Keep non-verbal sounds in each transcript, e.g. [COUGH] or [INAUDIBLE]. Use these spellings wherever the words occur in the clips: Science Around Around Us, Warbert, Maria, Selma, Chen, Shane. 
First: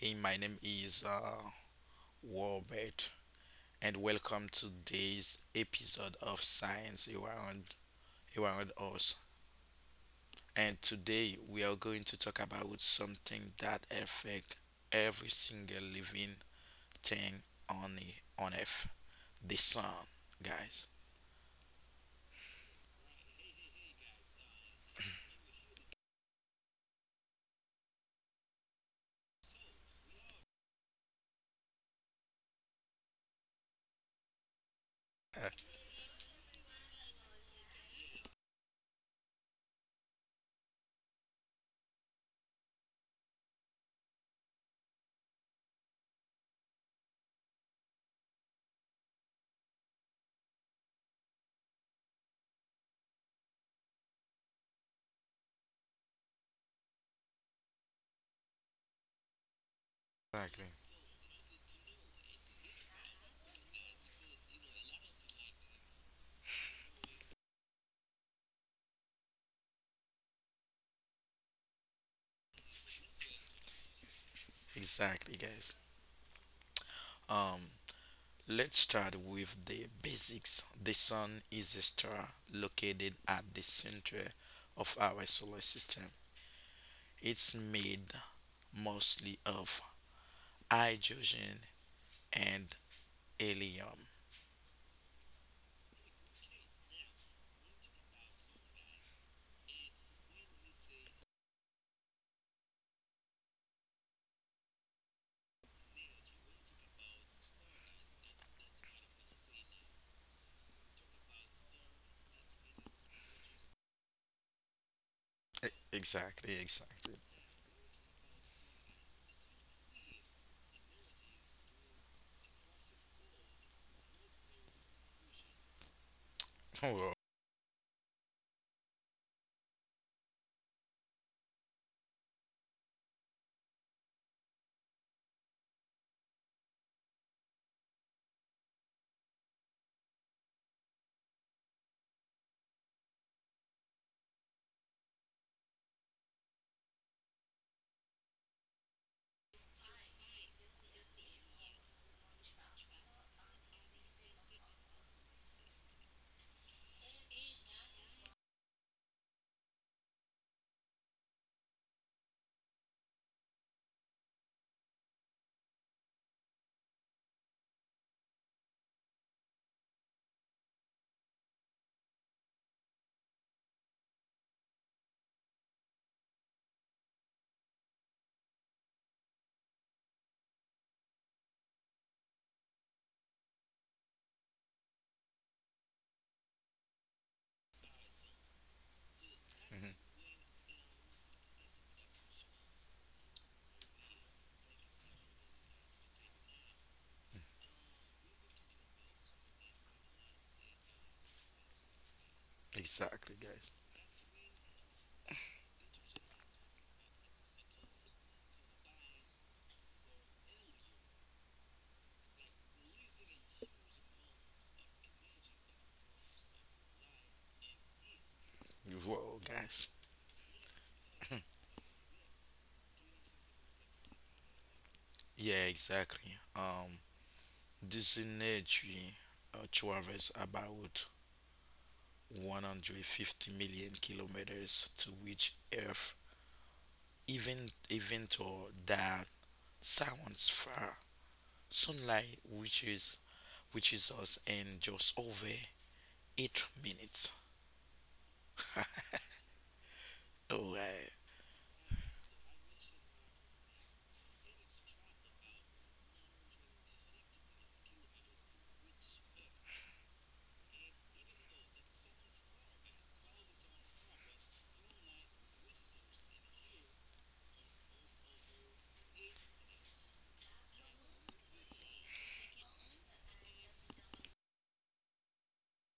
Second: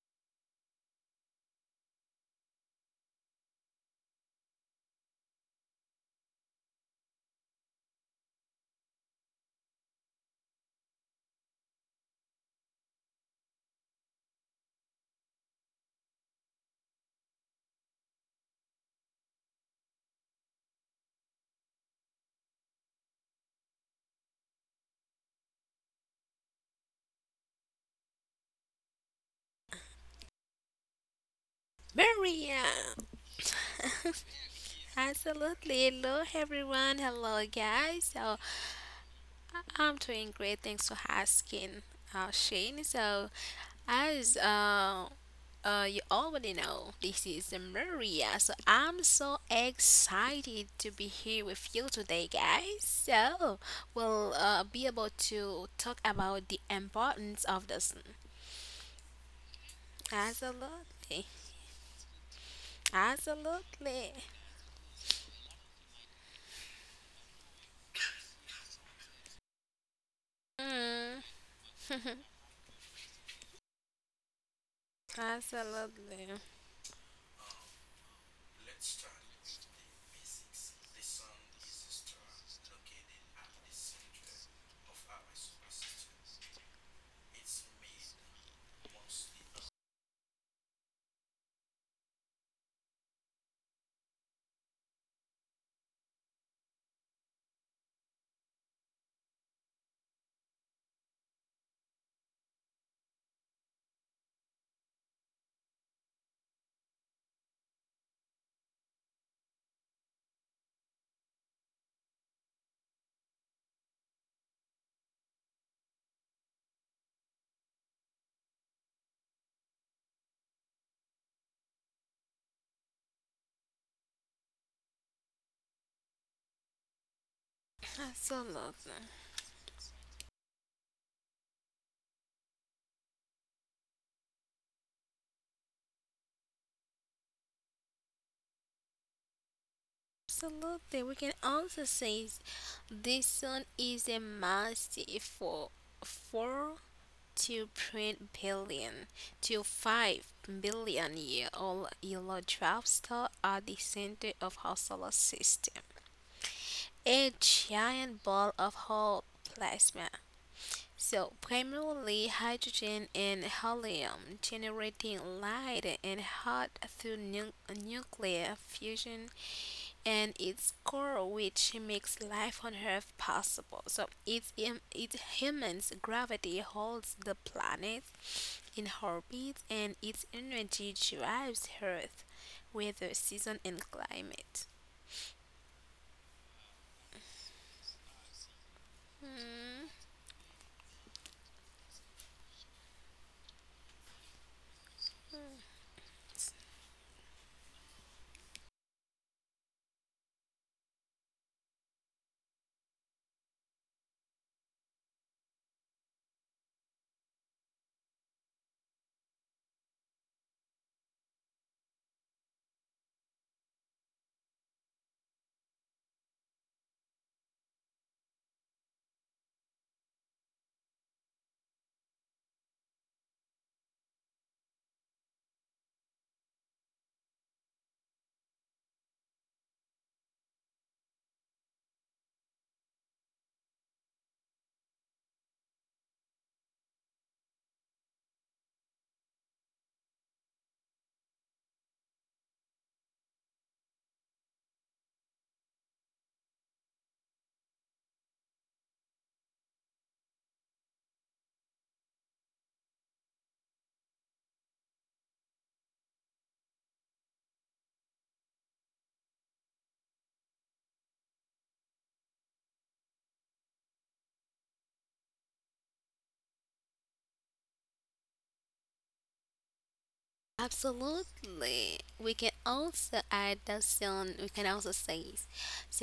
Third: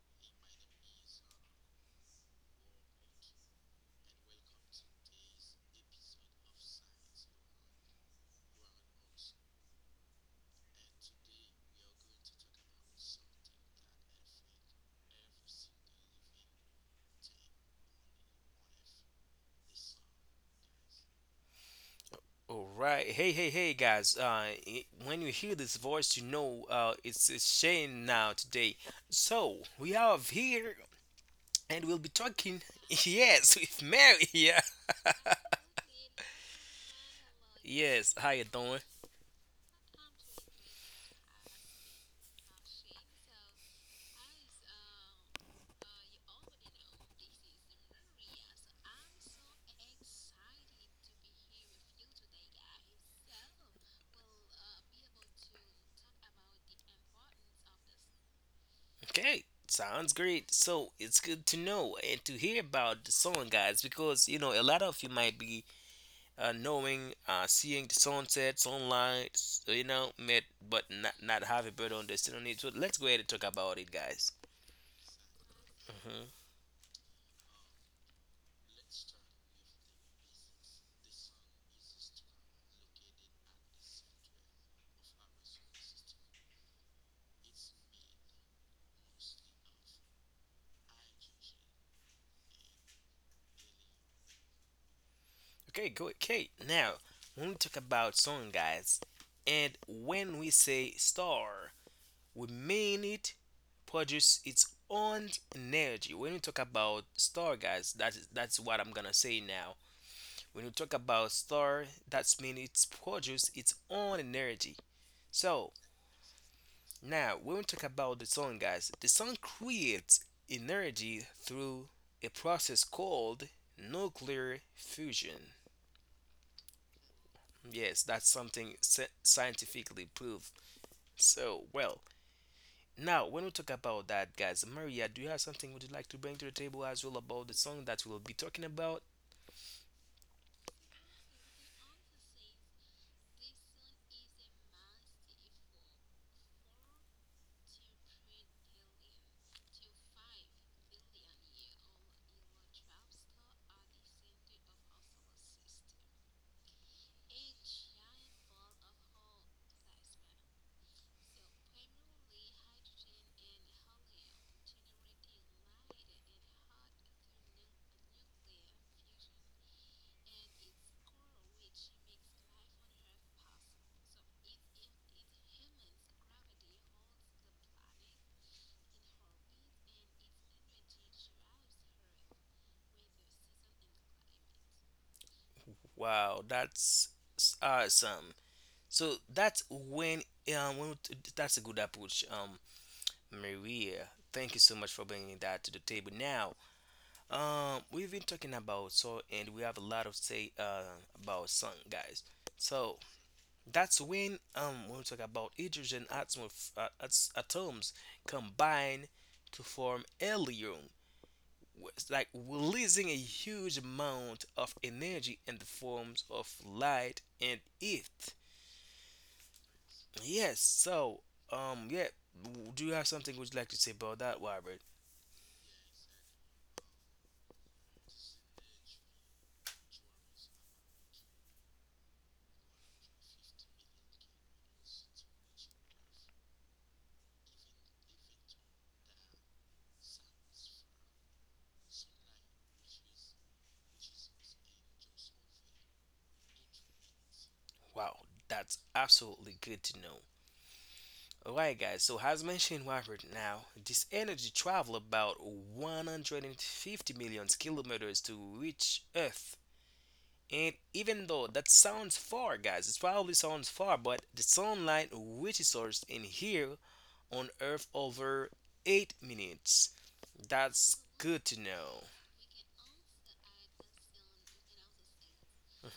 hey, my name is Warbert, and welcome to today's episode of Science Around Us. And today we are going to talk about something that affects every single living thing on Earth, the sun, guys. All right. Hey, hey, hey, guys. When you hear this voice, it's Shane now today. So, we are here and we'll be talking, Maria, [LAUGHS] yes, with Mary [LAUGHS] Yeah, [LAUGHS] Absolutely. Hello, everyone. Hello, guys. yes, how So, you doing? I'm doing great. Thanks for asking, Shane. So, as you already know, this is Maria. So, I'm so excited to be here with you today, guys. So, we'll be able to talk about the importance of this. Okay, sounds great. So, Exactly. it's Absolutely. good to know and to hear about the song, guys, Absolutely. because, a lot of you might be knowing, seeing the sunsets online, met, but Mm, not have a better understanding on it. So, let's go ahead and talk about it, guys. Exactly, guys. Absolutely. Mm-hmm. Um, let's start with the basics. The sun is a star located at the center of our solar system. It's made mostly of hydrogen and helium. Okay, good. Okay, now when we talk about song, guys, and when we say star, we mean it produce its own energy. When we talk about star, guys, that's what I'm gonna say now. When we talk about star, that's mean it's produce its own energy. E- So Exactly, exactly. now when we talk about the song, guys, the song creates energy through a process called nuclear fusion. [LAUGHS] Whoa. Yes, that's something Absolutely. Scientifically proved. So, well, now when we talk about that, guys, Maria, do you have something would you like to bring to the table as well about the song that we'll be talking about? Absolutely. We can also say this sun is a massive for 4 to print to 5 billion year old yellow dwarf star at the center of our solar system. A giant ball of hot plasma. So, primarily hydrogen and helium generating light and hot through nuclear fusion and its core, which makes life on earth possible. So, it humans gravity holds the planet in orbit, and its energy drives earth weather season and climate. Wow, that's awesome. So that's Hmm. Mhm. when that's a good approach, Maria. Thank you so much for bringing that to the table. Now, we've been talking about so, and we have a lot of say about song, guys. So Exactly, guys. that's when we talk about atoms combine to form helium, it's like releasing a huge amount of energy in the forms of light and heat. Whoa, guys. Yes, so yeah, do you have something would you like to say about that, Robert? Yeah, exactly. This energy travels about 150 million kilometers to reach Earth, even though that sounds far. Sunlight reaches us in just over 8 minutes. Wow, that's absolutely good to know. Oh, Alright, guys, so as mentioned right now, this energy travel about 150 million kilometers to reach Earth. And even though that sounds far, guys, it probably sounds far, but the sunlight reaches us in here on Earth over 8 minutes. That's good to Absolutely. know. We can also add that soon. We can also say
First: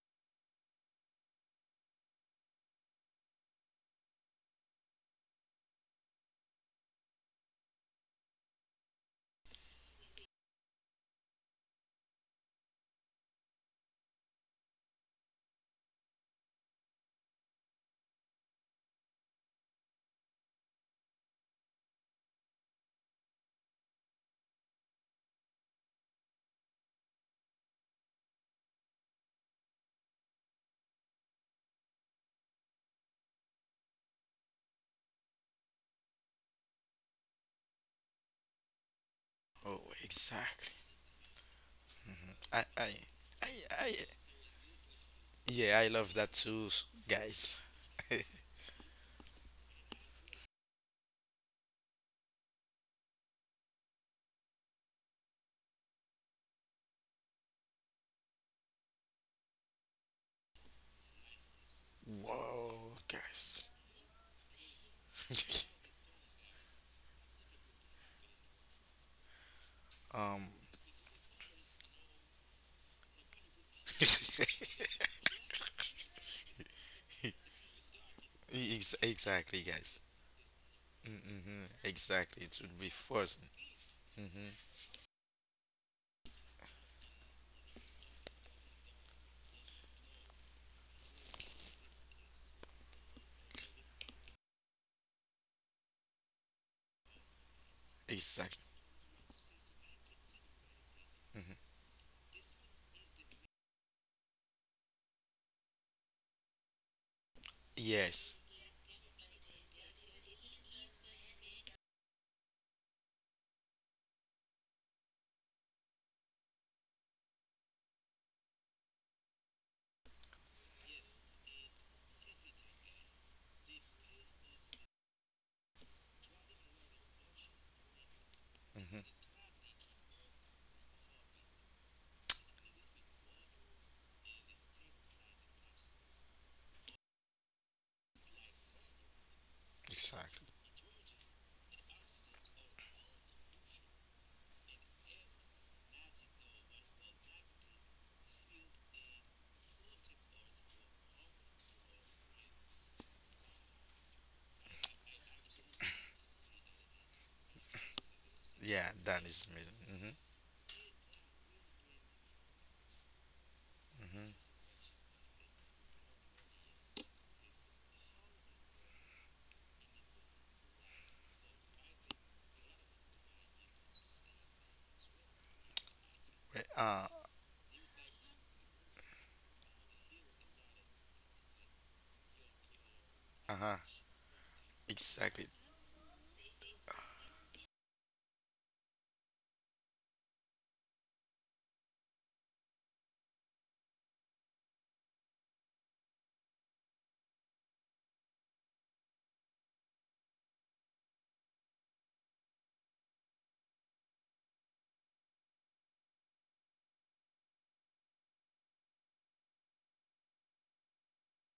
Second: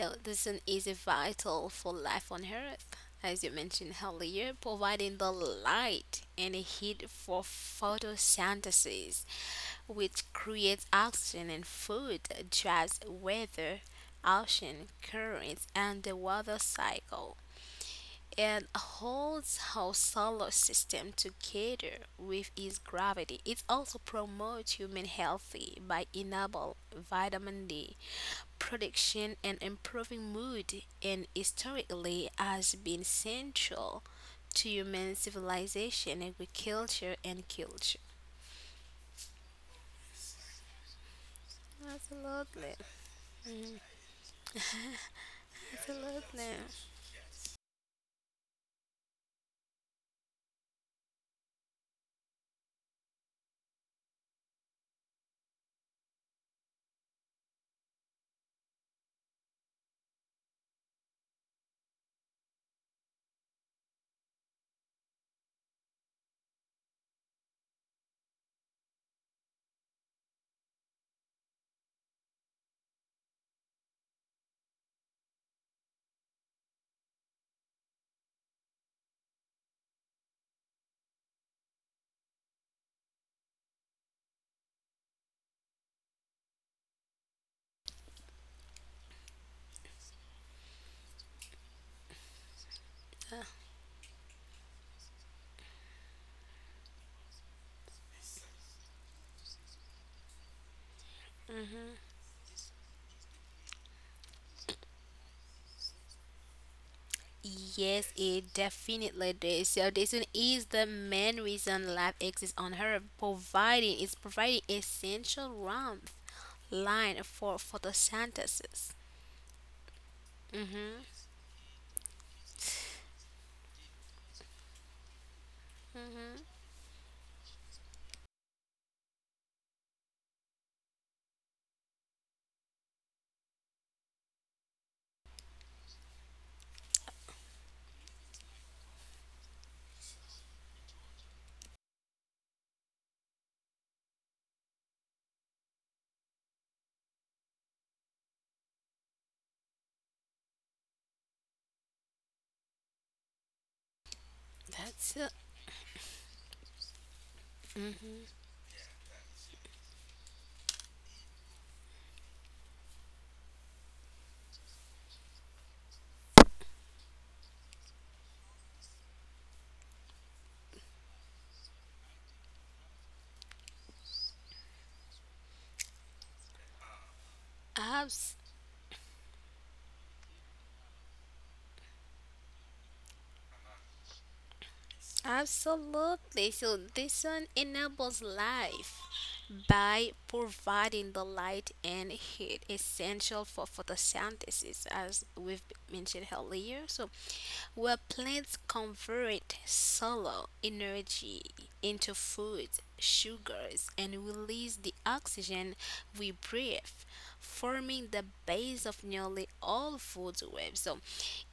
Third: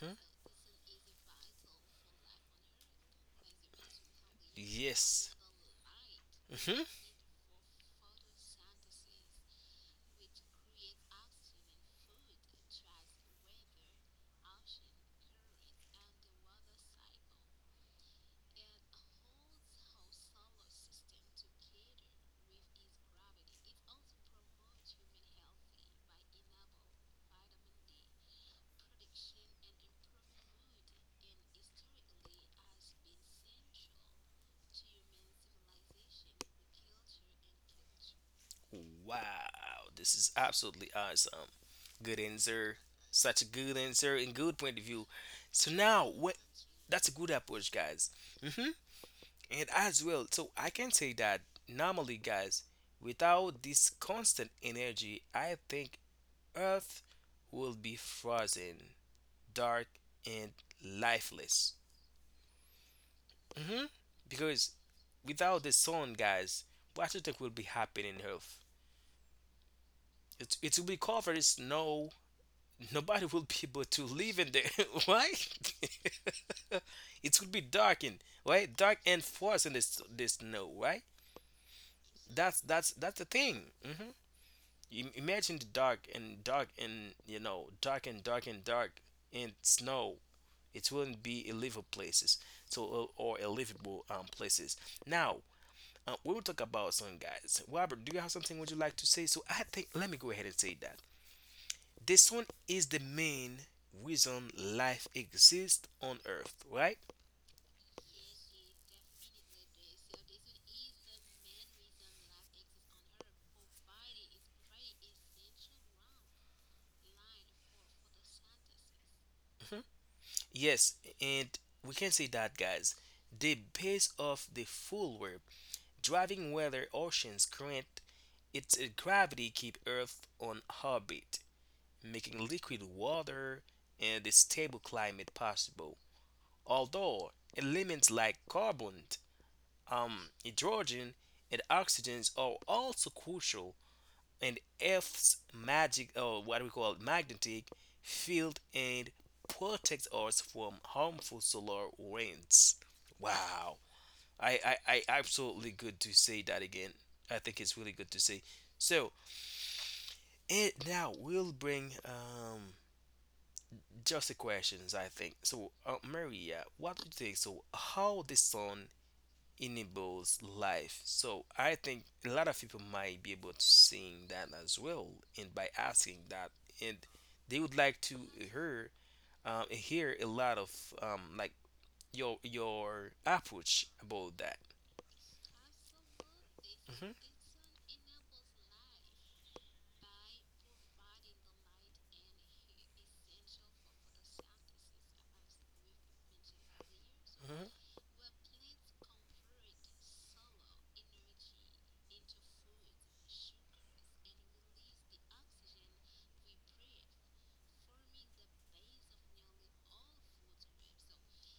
Hmm the Sun is vital for life on earth, as you mentioned earlier, providing Yes. the light and hmm heat for photosynthesis, which creates oxygen and food, drives weather, ocean currents, and the water cycle, and holds our solar system together with its gravity. It also promotes human healthy by enabling vitamin D production and improving mood, and historically has been central to human civilization, agriculture and culture. oh, Wow, this is absolutely exactly. awesome. Good I, Absolutely. answer. I, Such a I, good I, answer and good point of view. So yeah, I now, love that what? Absolutely. too, That's a good guys. approach, guys. Hmm And as well, so I can say that normally, guys, without this constant energy, I think Earth will be frozen, dark, and lifeless. Whoa, guys. Hmm Because without the [LAUGHS] sun, guys, what do you think will be happening in Earth? um, It will be covered in snow, nobody will be able to live in there. [LAUGHS] Why? [LAUGHS] [LAUGHS] It will be dark and right, dark and exactly, forest in guys. This snow, right? Mm-hmm, exactly. It That's would be that's that's the frozen. thing. Hmm Mm-hmm, You imagine the dark and dark and you know dark and dark and dark and snow. It wouldn't be a livable places, so or a livable places. Now we will talk about some guys. Robert, do you have something exactly. would you like to say? So I think let me go ahead and say that. Mm-hmm. This one is the main reason life exists on Earth, right? Yes, Yes. it definitely does. So this one is the main reason life exists on Earth, providing essential warmth line for photosynthesis. Mhm. Yes, Mm-hmm. and we can say that, guys. The base of the full web, driving weather, oceans, current, its Mm-hmm, gravity keep Earth on orbit, making liquid water and a stable climate possible. Although elements like carbon, exactly. hydrogen, and oxygen are also crucial and Earth's magic or what we call magnetic field and protects us from harmful solar winds. Wow. I That's uh, absolutely good to say that again. I think it's really good to say. Yeah, So that is amazing. Mm-hmm, it now will bring just the mm-hmm. questions I think. So Maria, what do you think? So how the sun enables life. So I think a lot of people might be able to sing that as well, and by asking that, Wait, and they would like to abs- hear hear a lot of like your uh-huh. approach about that. Exactly. Absolutely. So Hmm this sun enables life by providing the light and heat essential for photosynthesis, as we've mentioned earlier. So hmm where plants convert solar energy into food, sugars, and release the oxygen we breathe, forming the base of nearly all food webs. So,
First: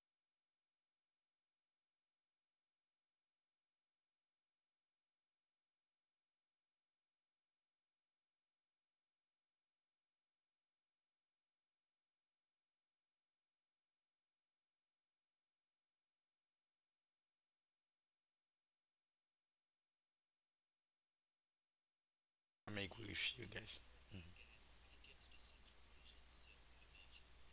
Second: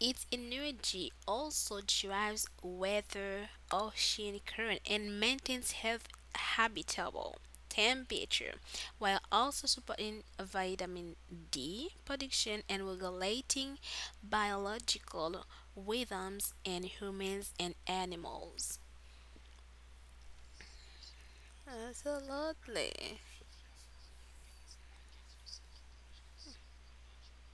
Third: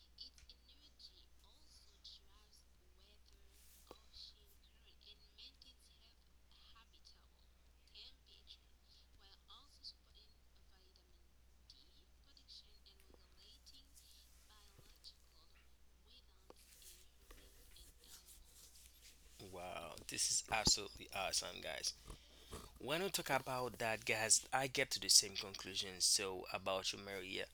its energy also drives weather, ocean current, and maintains health habitable temperature, while also supporting vitamin D production and regulating biological rhythms in humans and animals. Wow, this is absolutely awesome, guys. I'm When agree we Absolutely. talk with you about guys. that, Mm-hmm. guys, I get to the same conclusion. So about you, Maria,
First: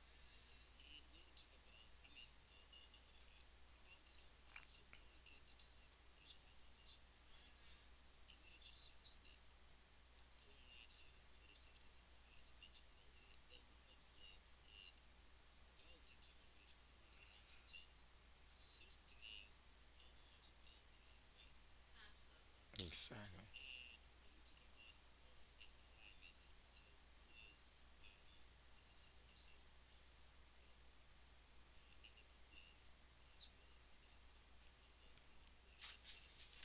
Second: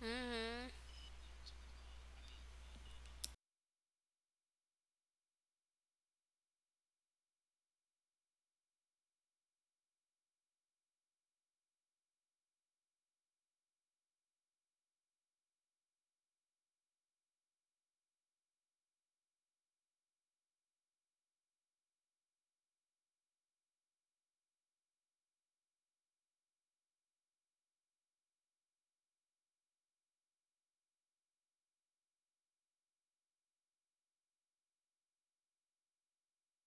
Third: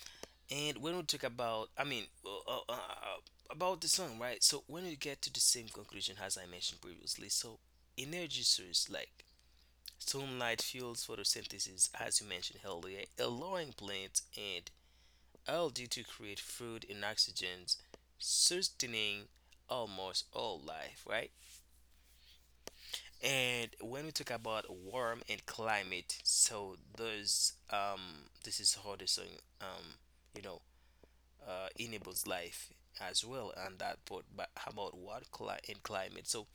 Hmm. and when we talk about, about the song, right? So when we get to the same conclusion as I mentioned previously, so energy source like sunlight fuels photosynthesis, as you mentioned earlier, allowing plants and algae to create food and oxygen, sustaining almost all life, right? Exactly. And when we talk about warm and climate, so those this is how the song um, you know enables life as well and that part but about what and climate so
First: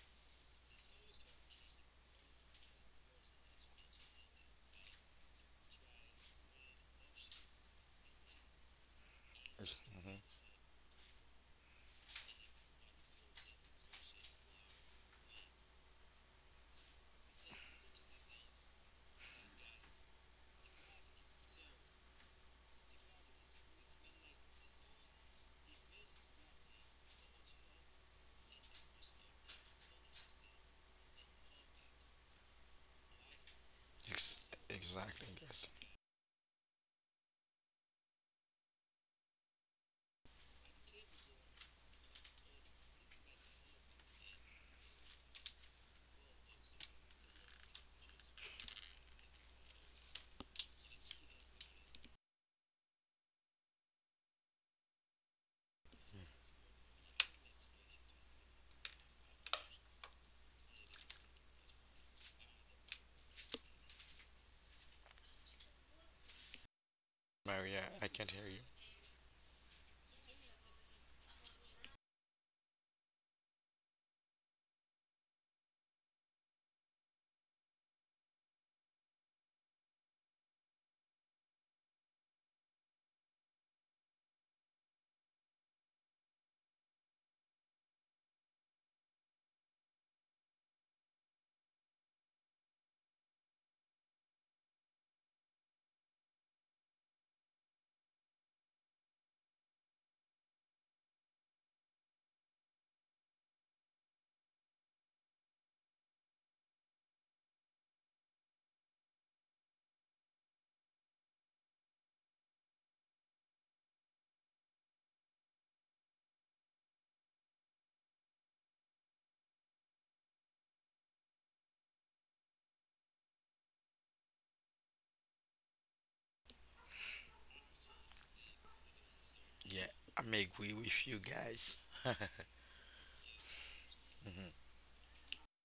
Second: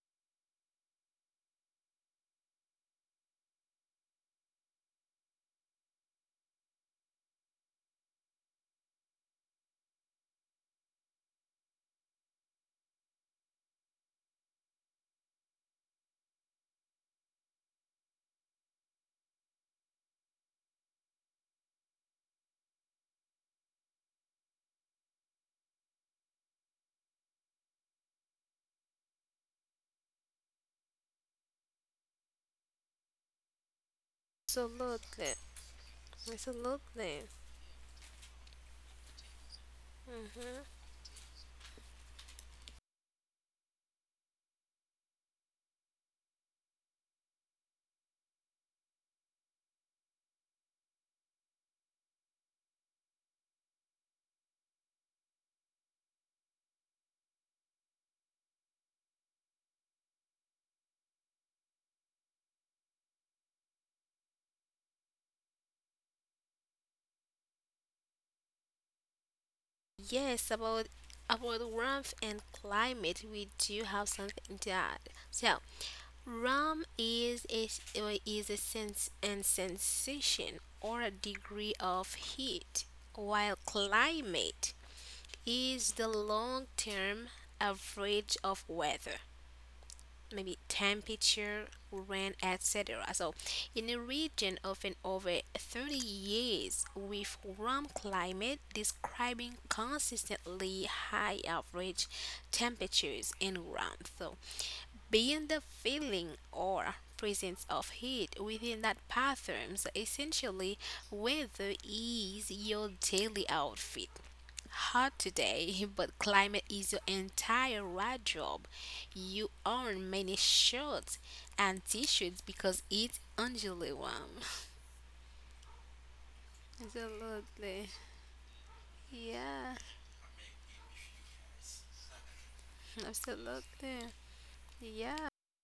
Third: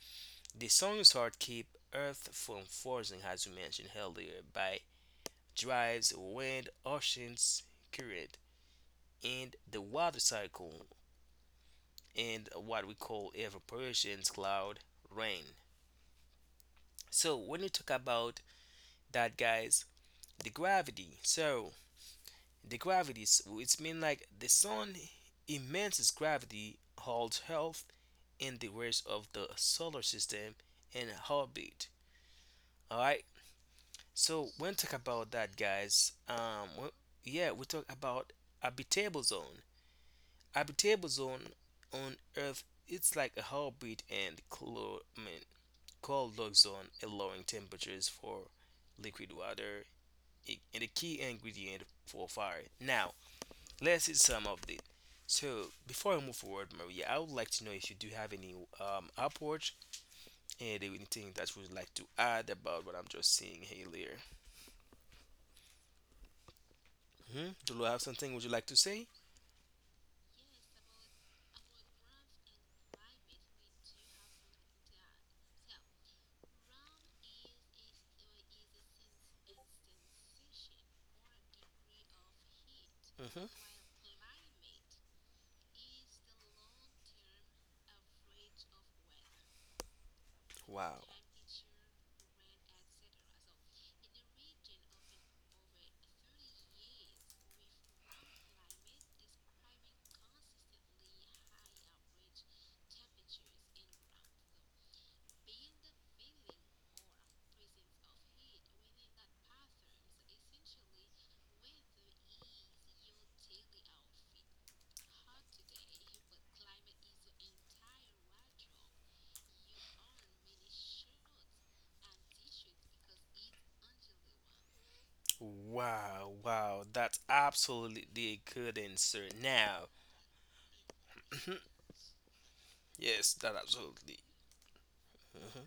the sun's heart keep earth from frozen as we mentioned earlier by drives wind oceans current and the water Mm-hmm. cycle and what we call evaporation, cloud rain, so when you talk about that guys the gravity so it's mean like the sun immense gravity holds earth in the rest of the solar system and orbit. All right. So when talk Exactly, Absolutely. about that, guys. guys, Absolutely. yeah, we talk about habitable zone. Habitable zone on Earth, it's like a orbit and cold log zone, allowing temperatures for liquid water and a key ingredient for fire. Now, let's see some of it. So before I move forward, Maria, I would like to know if you do have any approach. Anything that you would like to add about what I'm just seeing here? Mm-hmm. Maria, Lulu, have I can't something would hear you you. like to say? Yes, about warmth and climate, we do have something that so. Warmth is a sense and sensation or a degree of heat, Hmm while climate is the long term average of weather. Maybe Wow. temperature, rain, etc. So, in a region often over 30 years with warm climate, describing consistently high average temperatures and warmth. So, being the feeling or presence of heat within that patterns, essentially, weather is your daily outfit. Hot today, [LAUGHS] but climate is your entire wardrobe. You own many shirts and t-shirts because it's only warm. Wow, wow, [LAUGHS] that's Absolutely. absolutely a good answer. Yeah, Now, Yeah, I may agree with you mhm. guys. [CLEARS THROAT] Yes, that absolutely. absolutely. Mhm. Yeah. Hmm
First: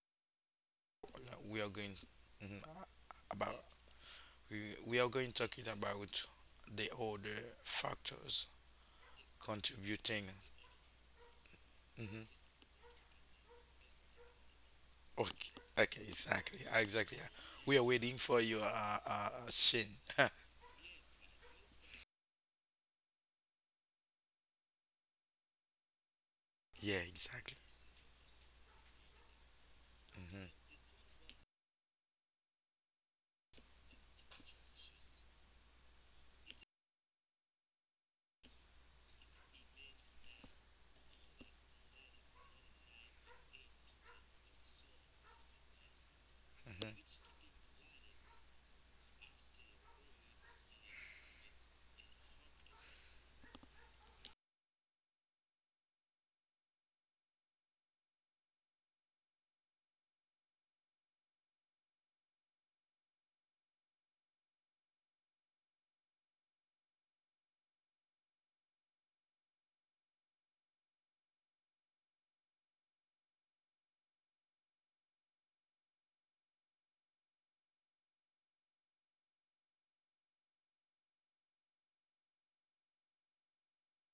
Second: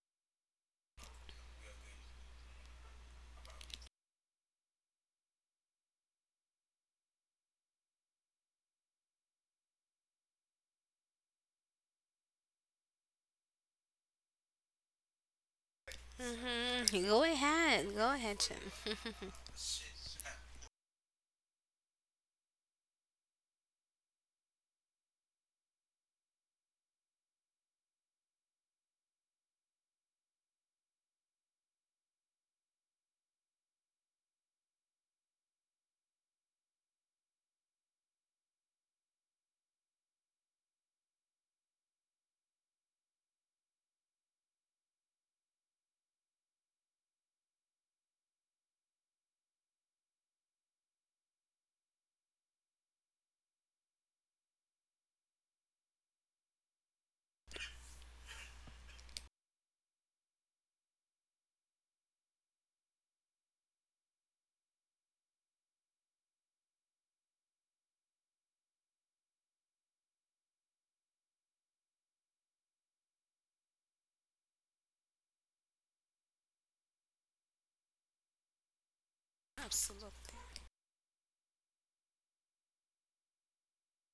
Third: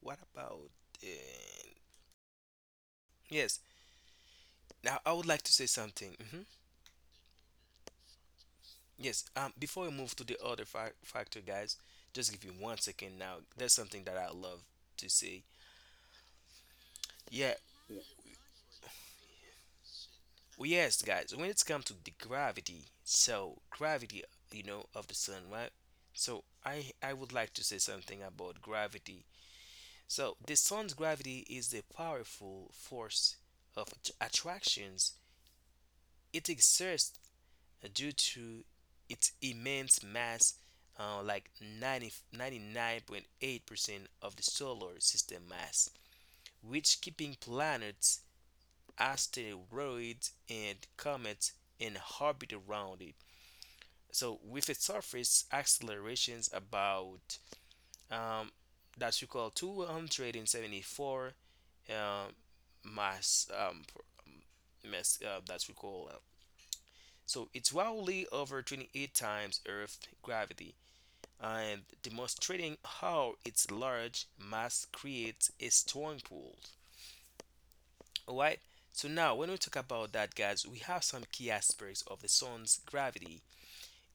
What about? Uh, Yeah, mhm, about yes. we Now, are I would going like to talking say something. about Hmm the other factors Yes. Before we move to contributing. the other factor, guys, just give Mhm. me 1 second. Now, there's something that I love to Okay, say. okay, exactly, Mm-hmm. exactly. Go Yeah. We are ahead. Go waiting ahead, for your Chen. Shane. [LAUGHS] Well, yes, guys, when it's come to the gravity, so gravity, you know, of the sun, right? So I Yeah, I would like exactly. to say something about gravity. So Mhm, the sun's gravity is a powerful force of attractions. It exerts due to its immense mass, like ninety nine point 8% of the solar system mass, which mhm. keeping planets, asteroids, and comets in orbit around it. So with a surface accelerations about um, that's equal to 174 um, mass mass that's equal so it's wildly over 28 times Earth gravity and demonstrating how its large mass creates a strong pull. All right. So now when we talk about that, Absolutely. guys, we have some key aspects of the sun's gravity.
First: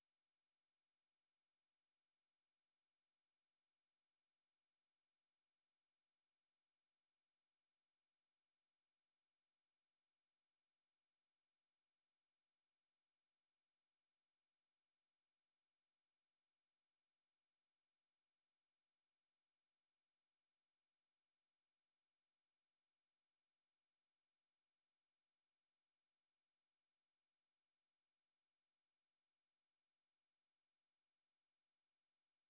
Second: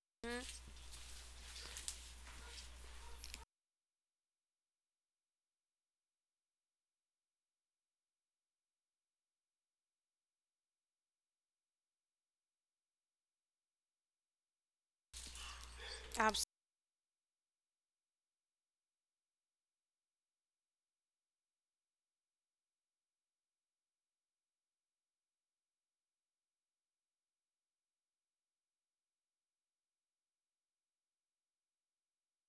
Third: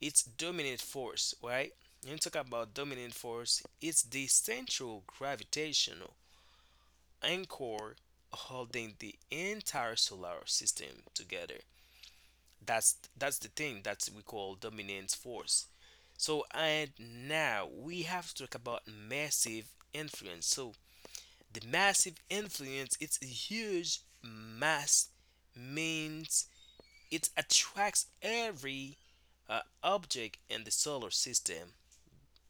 It's Mm, dominant force, right? When you talk about dominant force, it's the central gravitational anchor holding the entire solar system together. That's the thing that we call dominant force. So abs- and now we have to talk about massive influence. So the massive influence, it's a huge mass means it attracts every object in the solar system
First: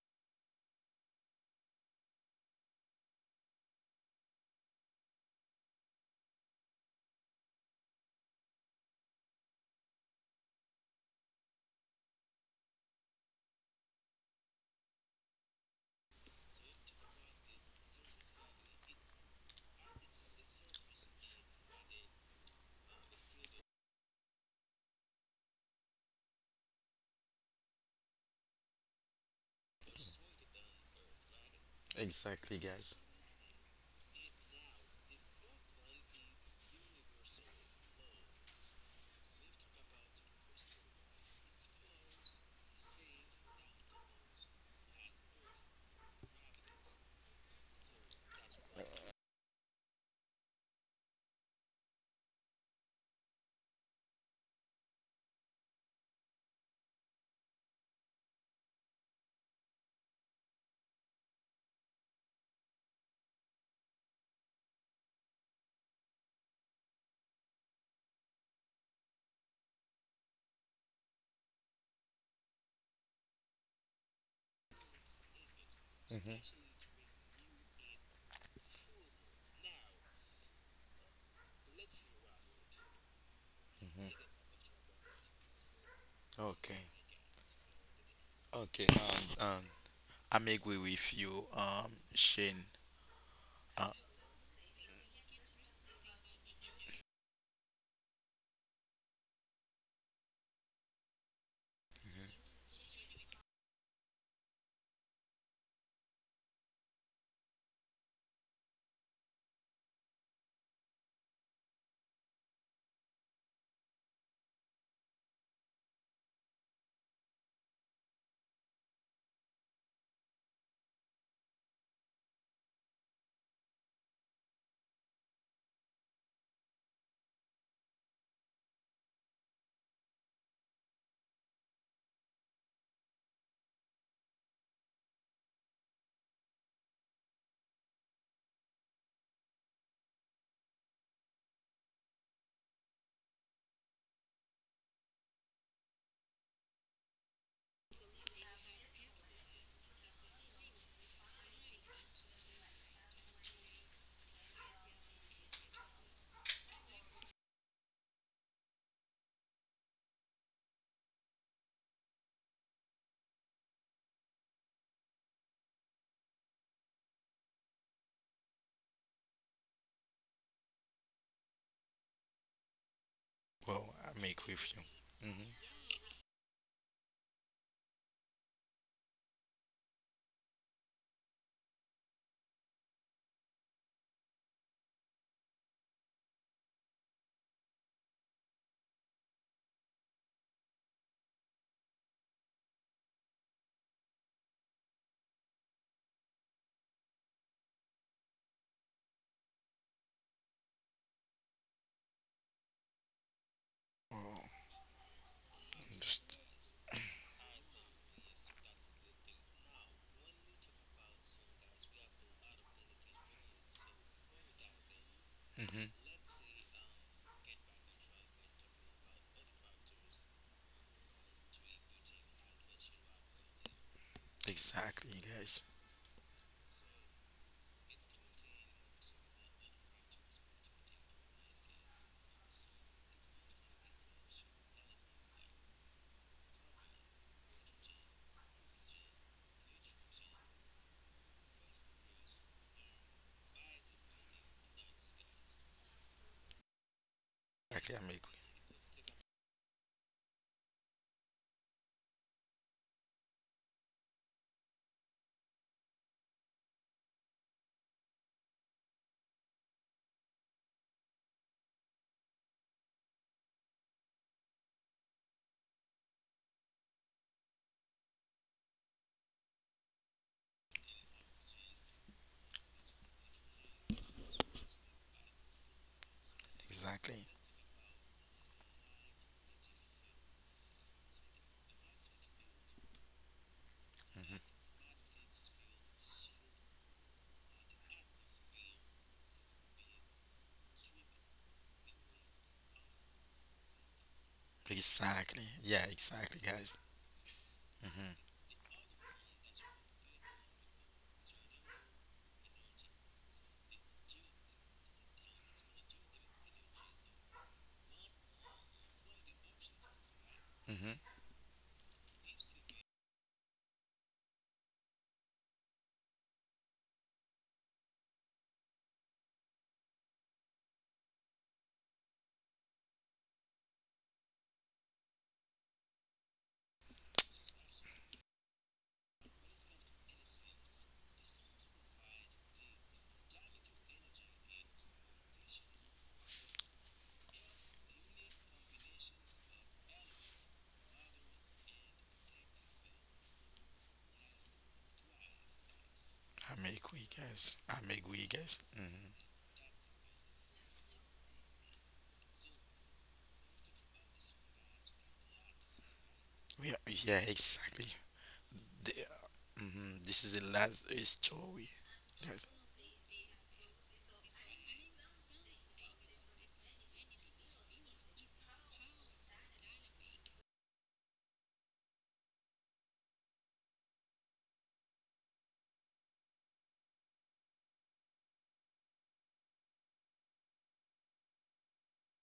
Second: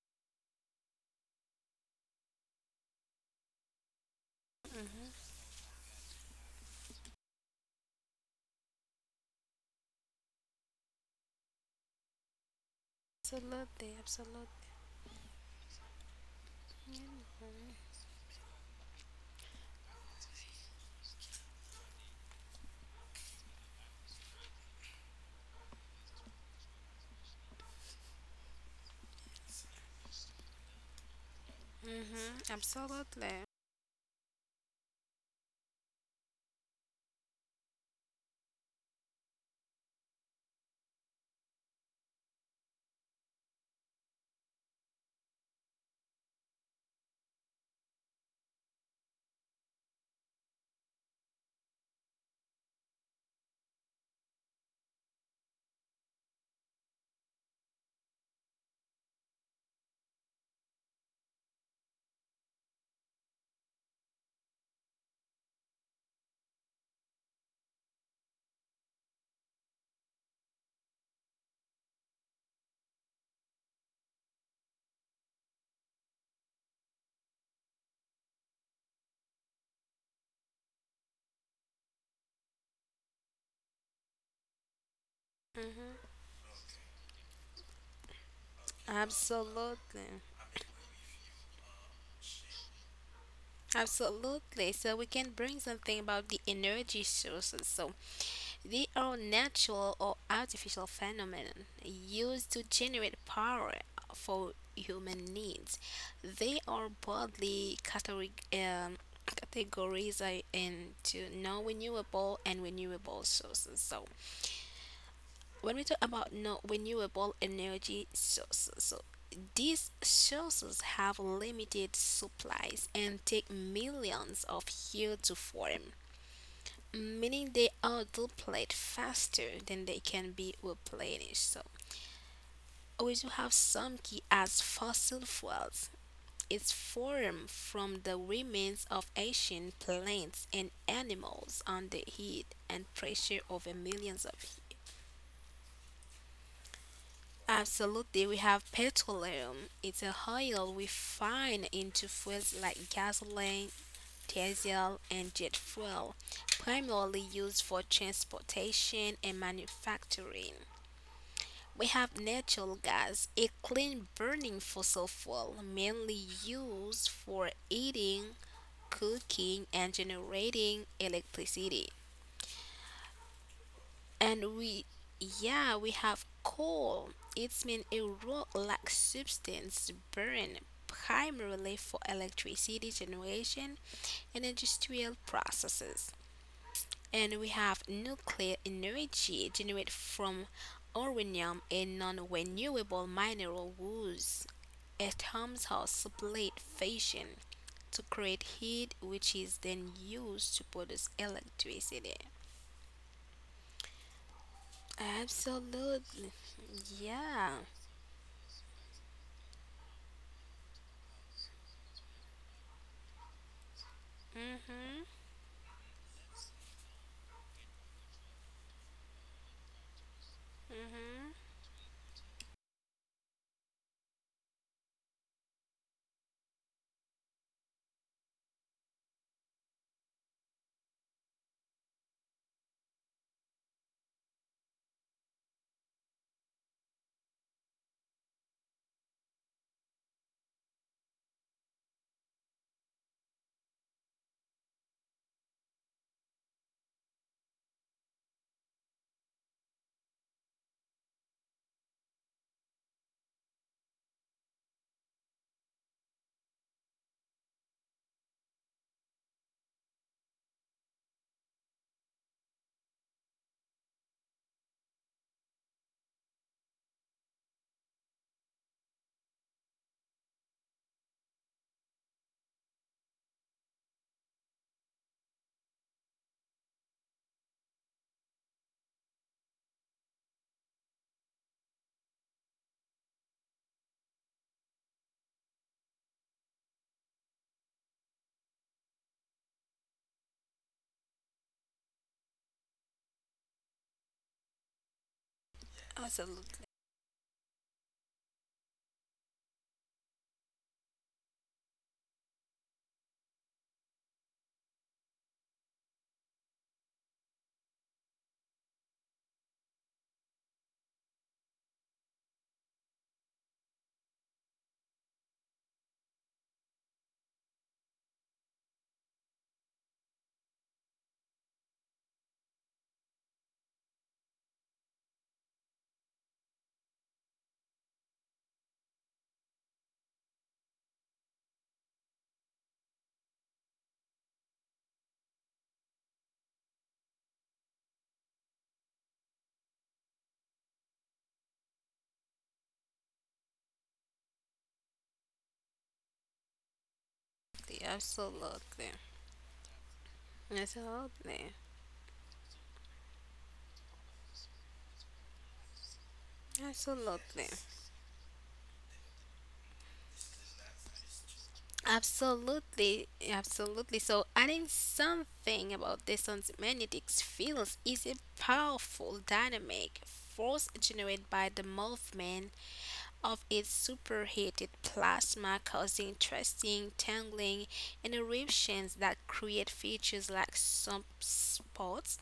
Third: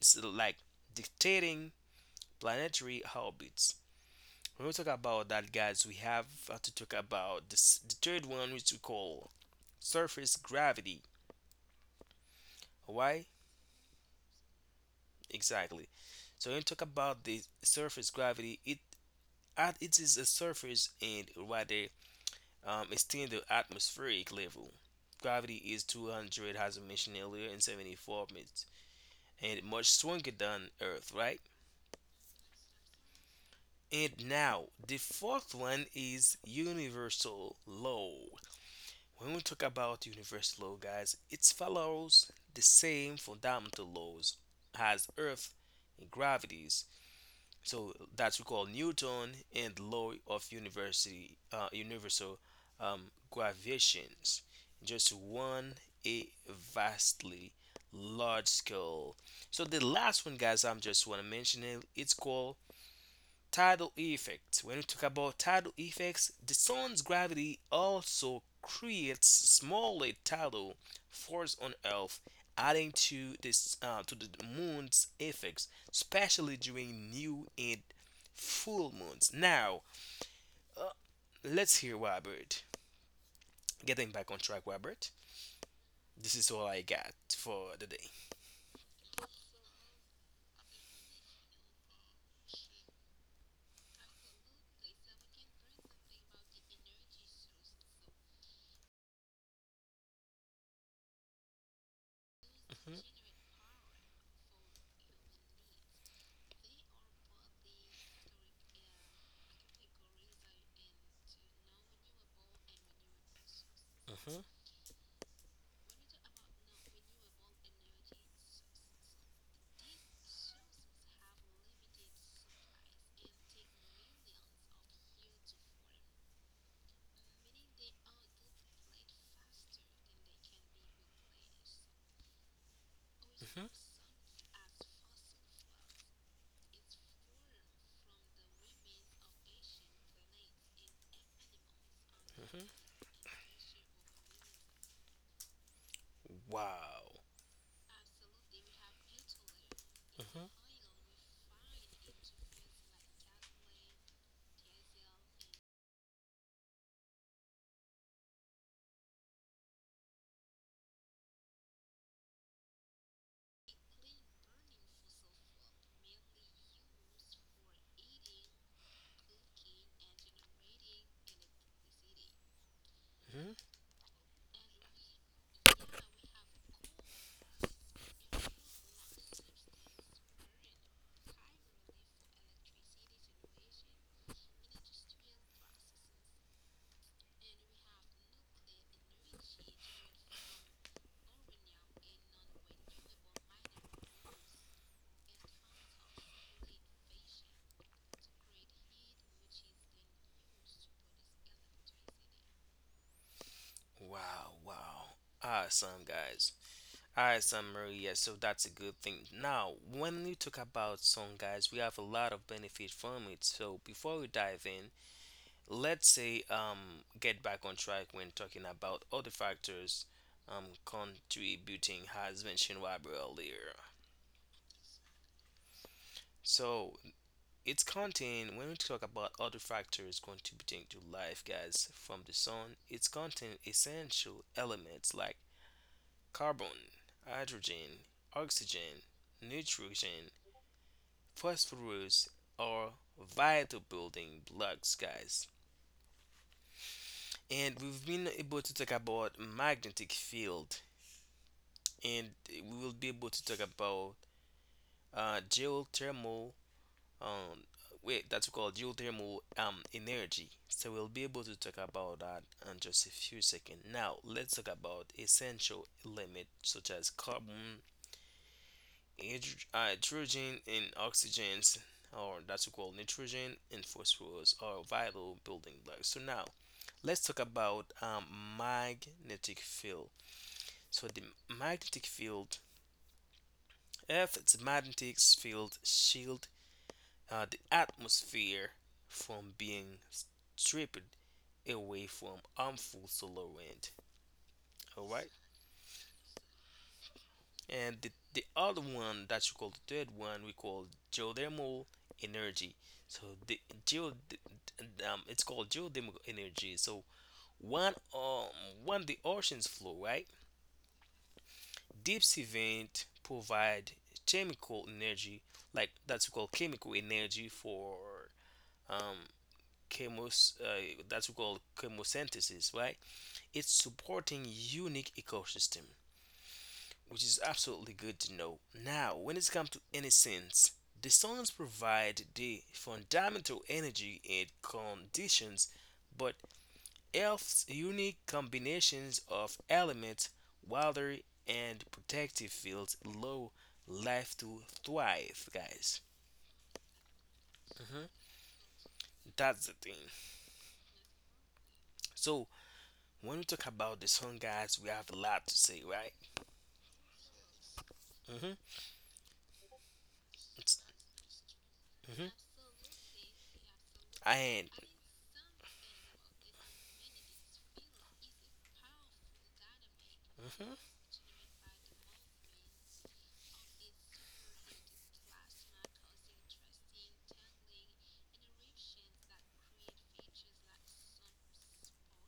like dictating planetary orbits. When we talk mhm. about that, guys, we have to talk about this, the third one, which we call surface gravity. Why? Absolutely. Absolutely. Exactly. So when we talk about the surface gravity, it at it is a surface and rather it's the atmospheric level. Gravity is 200, as I mentioned earlier, and 74 minutes, and much stronger than Earth, right? Mm-hmm. Exactly, guys. Absolutely. And now, the fourth one is universal law. When we talk about universal law, guys, it follows the same fundamental laws as Earth and gravities. So that we call Newton and law of university, universal gravitations. Just one a vastly large scale. So the last one, guys, I'm just want to mention it. It's called tidal effect. When we talk about tidal effects, the sun's gravity also creates smaller tidal force on earth, adding to this to the moon's effects, especially Mhm. during new and full moons. Now let's hear Robert, getting back on track, Robert. Mm-hmm. This is all I Okay, got for the day. okay. Um, um, Absolutely. I may agree with you, Shane. Uh, Absolutely. So we can bring something about the energy sources. So they are natural or artificial phenomena used to generate Mhm, power for human needs. They are broadly categorized into non-renewable and renewable sources. So mhm, when we talk about no renewable energy sources, so these sources have limited supplies and take millions of years to form, meaning they are depleted faster than they can be replenished. So we do have mhm, some key as fossil fuels. It's formed from the remains of ancient plants and animals under heat mhm. and pressure over millions of years. Wow. Absolutely, we have petroleum. It's a Mhm, oil we find into fuels like gasoline, diesel, and jet fuel, primarily used for transportation and manufacturing. We have natural gas, a clean burning fossil fuel mainly used for heating, cooking, and generating electricity. mhm. Well, I make And with you. we Mm-hmm. yeah we have coal. It's mean a rock like substance burned primarily for electricity generation and industrial processes, and we have nuclear energy generated from uranium and non-renewable mineral woods, atoms are split fission to create heat, which is then used to produce electricity. Oh, Wow, wow, awesome Absolutely. just guys. Hi, Yeah. Samaru. Yeah, so that's a good thing. Now, when we talk about song, guys, we have a lot of benefit from it. So before we dive in, Mm-hmm. hmm let's say get back on track when talking about other factors contributing, as mentioned by Rob earlier. exactly, guys. So it's content when we talk about other factors contributing to life, guys, from the sun, it's contain essential elements like carbon, hydrogen, oxygen, nitrogen, phosphorus are vital building blocks, guys. And Exactly, we've I'm agree. been able to talk about magnetic field, and we will be able to talk about geothermal. Um, wait, that's called geothermal energy. So we'll be able to talk about that in just a few seconds. Now, let's talk about essential elements such as carbon, hydrogen and oxygen, or that's called nitrogen and phosphorus, are vital building blocks. So now, let's Exactly. talk about magnetic field. So the magnetic field, Hmm. Earth's magnetic field shield the atmosphere from being stripped away from harmful solar wind. All right. Exactly. Yeah, exactly, Absolutely, guys. And the, Hmm. the other one that you call the third one, we call geothermal energy. So the geo, the- it's called geothermal energy. So one when the oceans flow, right, Hmm. deep sea vent provide chemical energy, like that's we call chemical energy for um chemos that's we call chemosynthesis, right? It's supporting unique ecosystem, which is absolutely good to know. Now, when it comes to innocence, the suns provide the fundamental energy and conditions, but Earth's unique combinations of elements, water, and protective fields allow life to thrive, guys. I'm agree, guys. I'm hmm agree, guys. absolutely, Hmm. That's the thing. absolutely, So, when we talk about the sun, guys, we have a lot to say, right? We are, yeah, absolutely, exactly. Mm-hmm. The, hmm This is the It's, last story, hmm guys. absolutely, absolutely. So, And, adding something about this on magnetic fields is a powerful dynamic hmm force generated by the movement of its superheated plasma, causing twisting, tangling, and eruptions that create features like sunspots,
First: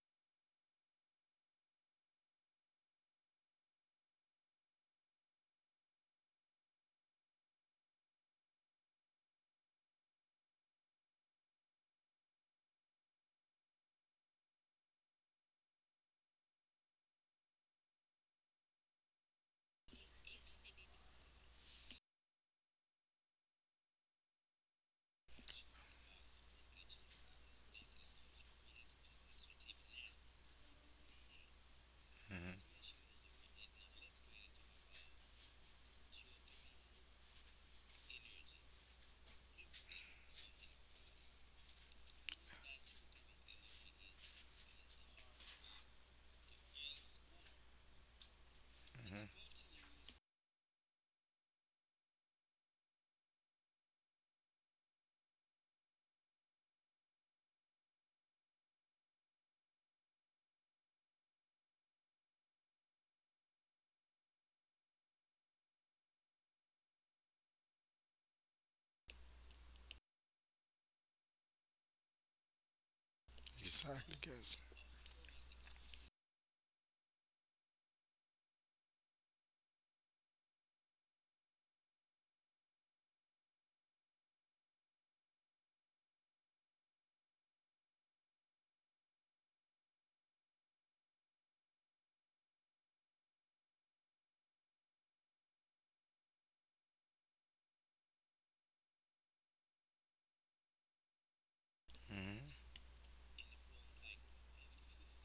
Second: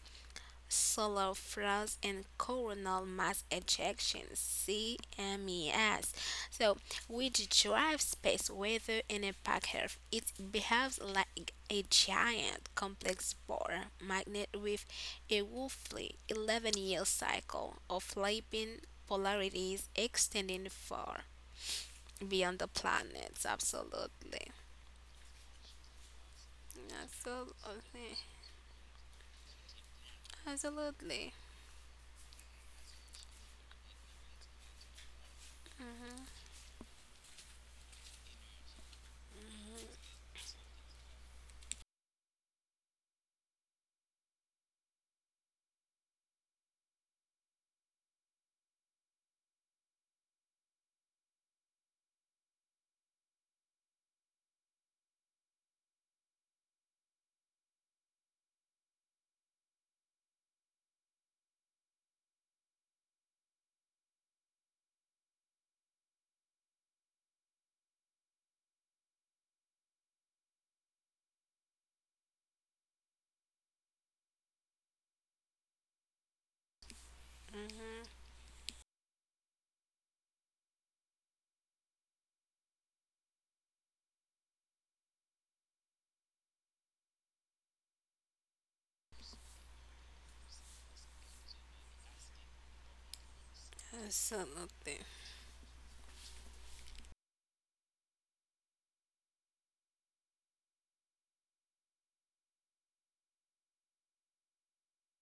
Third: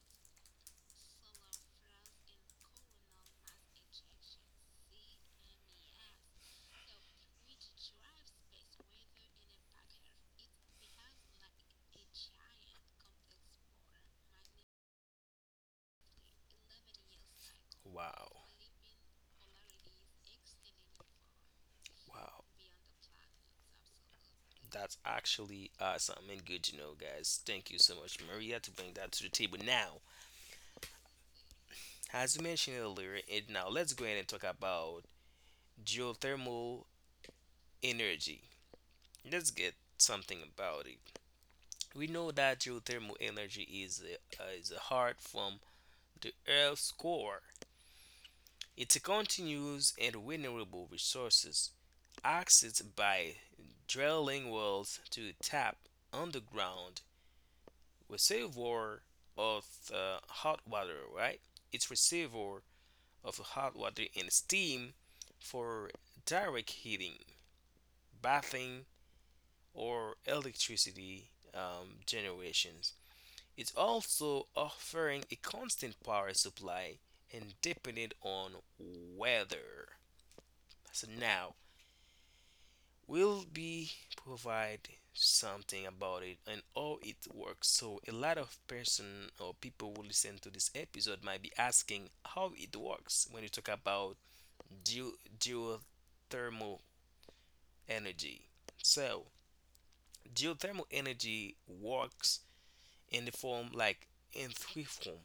solar flares, and coronal mass ejections (CMES), so which drives space weather and impact Earth. It behaves like a giant complex ball magnet with a roughly 11-year cycle of wow, flipping polarities extending far wow. beyond the planets. Absolutely. That's actually awesome and good to know, guys. Thank you so Absolutely. much, Maria, to bring that to the table. Now, Absolutely. as you Hmm. mentioned earlier, and now let's go ahead and talk about geothermal energy. Let's get something about it. We know that geothermal energy is is a heart from the Earth's core. It's a Hmm. continuous and renewable resources accessed by drilling wells to tap underground reservoir of hot water, right? It's reservoir of hot water and steam for direct heating, bathing, or electricity generations. It's Exactly, also guys. offering a constant power supply and dependent on weather. So now we'll be provide something about it and how it works. So a lot of person or people who listen to this episode might be asking how it works when you talk about Absolutely. Geothermal energy. So geothermal energy works Mm-hmm. in the form like in three form.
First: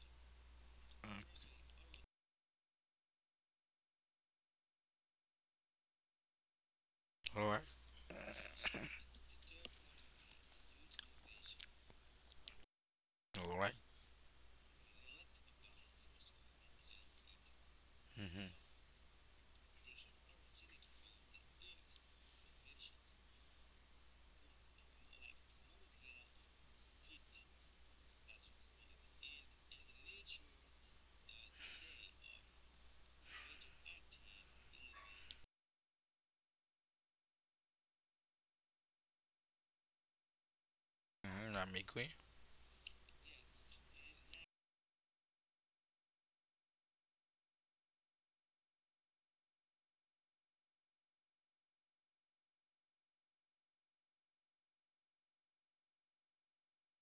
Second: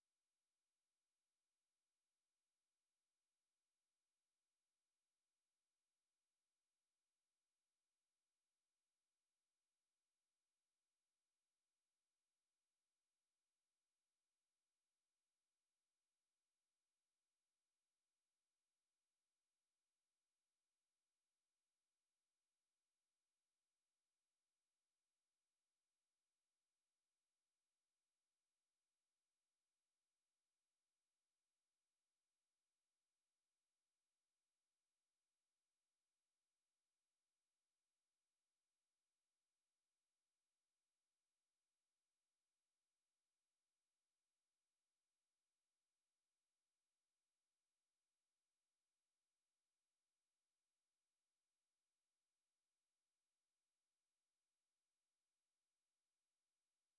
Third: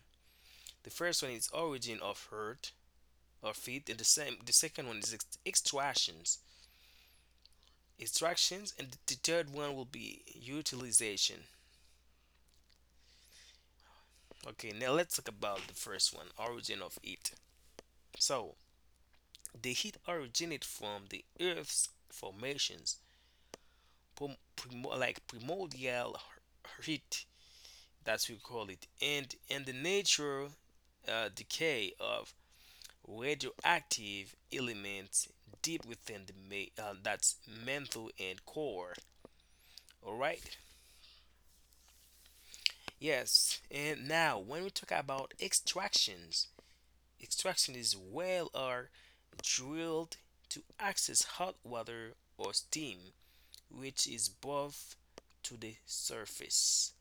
The first one is origin of earth or feed, and the same the second one is extractions, All right. And the third one will be utilization. All right. Okay, now let's talk about the first one, origin of heat. Mm-hmm. So, the heat originated from the Earth's formations, primordial heat, that's we call it, and the natural decay of radioactive elements deep within the that's mantle and core. All right. Mm-hmm. I'm agree. Yes, and now when we talk about extractions, extractionists wells are drilled to access hot water or steam, which is above to the surface.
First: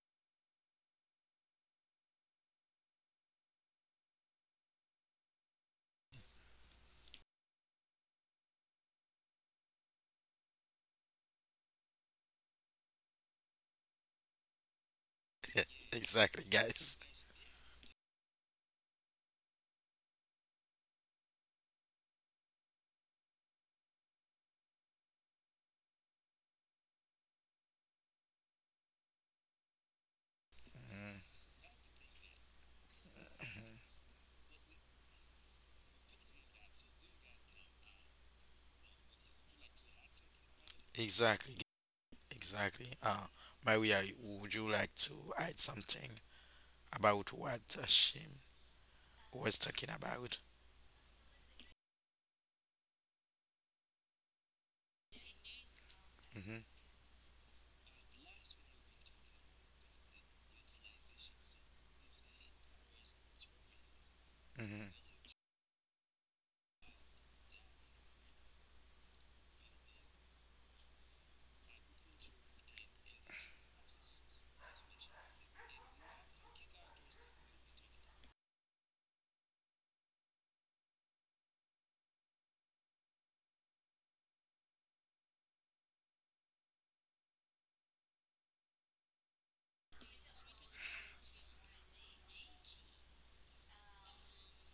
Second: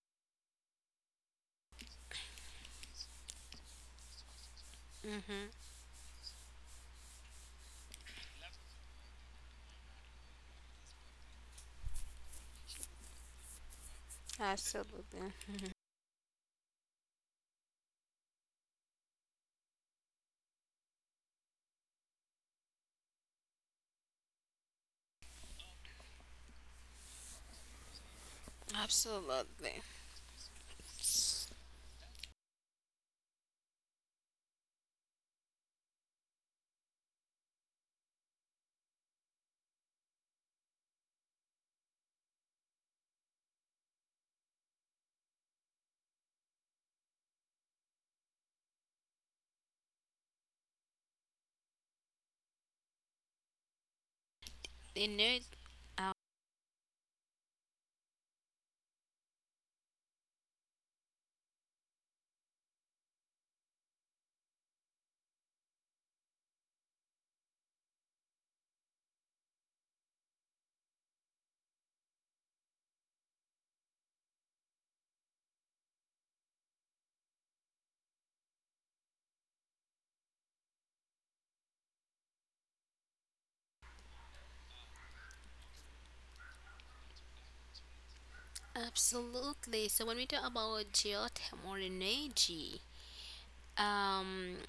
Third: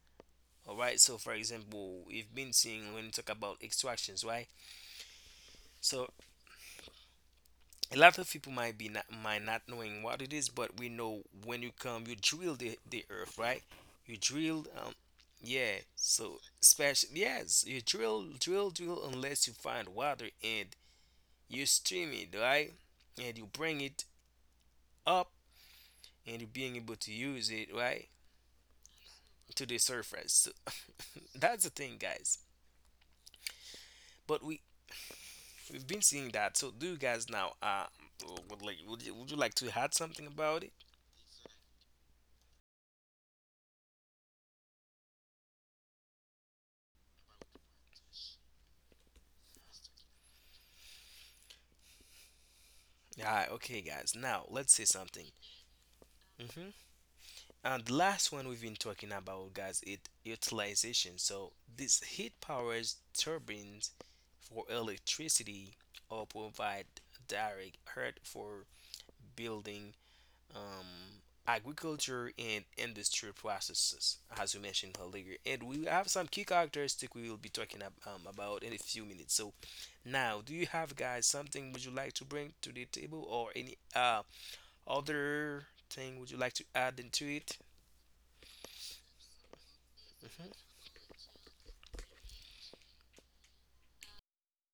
All right. So, for example, we've been seeing when we talk about extractions, right? Hmm. So, a lot of people might be not, might not knowing what it is, but we know when you come, you drill the earth, right? You drill, Absolutely. yeah. [LAUGHS] So, Exactly, guys. especially yes, you drill, drill, drill unless you find water and you stream it right and you bring it up and you being able to use it right to the Absolutely. surface so [LAUGHS] that's the thing, guys, but we we've been seeing that. So do you guys now would like, would you like to add something about it? Exactly. Exactly. Maria, would you like to add something? About what she was talking about. Yeah, okay, guys, now let's say They something. need. Hmm. hmm and the last one we've been talking about, guys, it utilization. So this heat powers turbines for Hmm. electricity or provide direct heat for building, um, agriculture and industrial processes, as we mentioned earlier. And we have some key characteristics we will be talking about in a few minutes. So, now, do you have guys something would you like to bring to the table, or any other thing would you like to add into it? Absolutely. So when we talk hmm about geothermal energy, Um,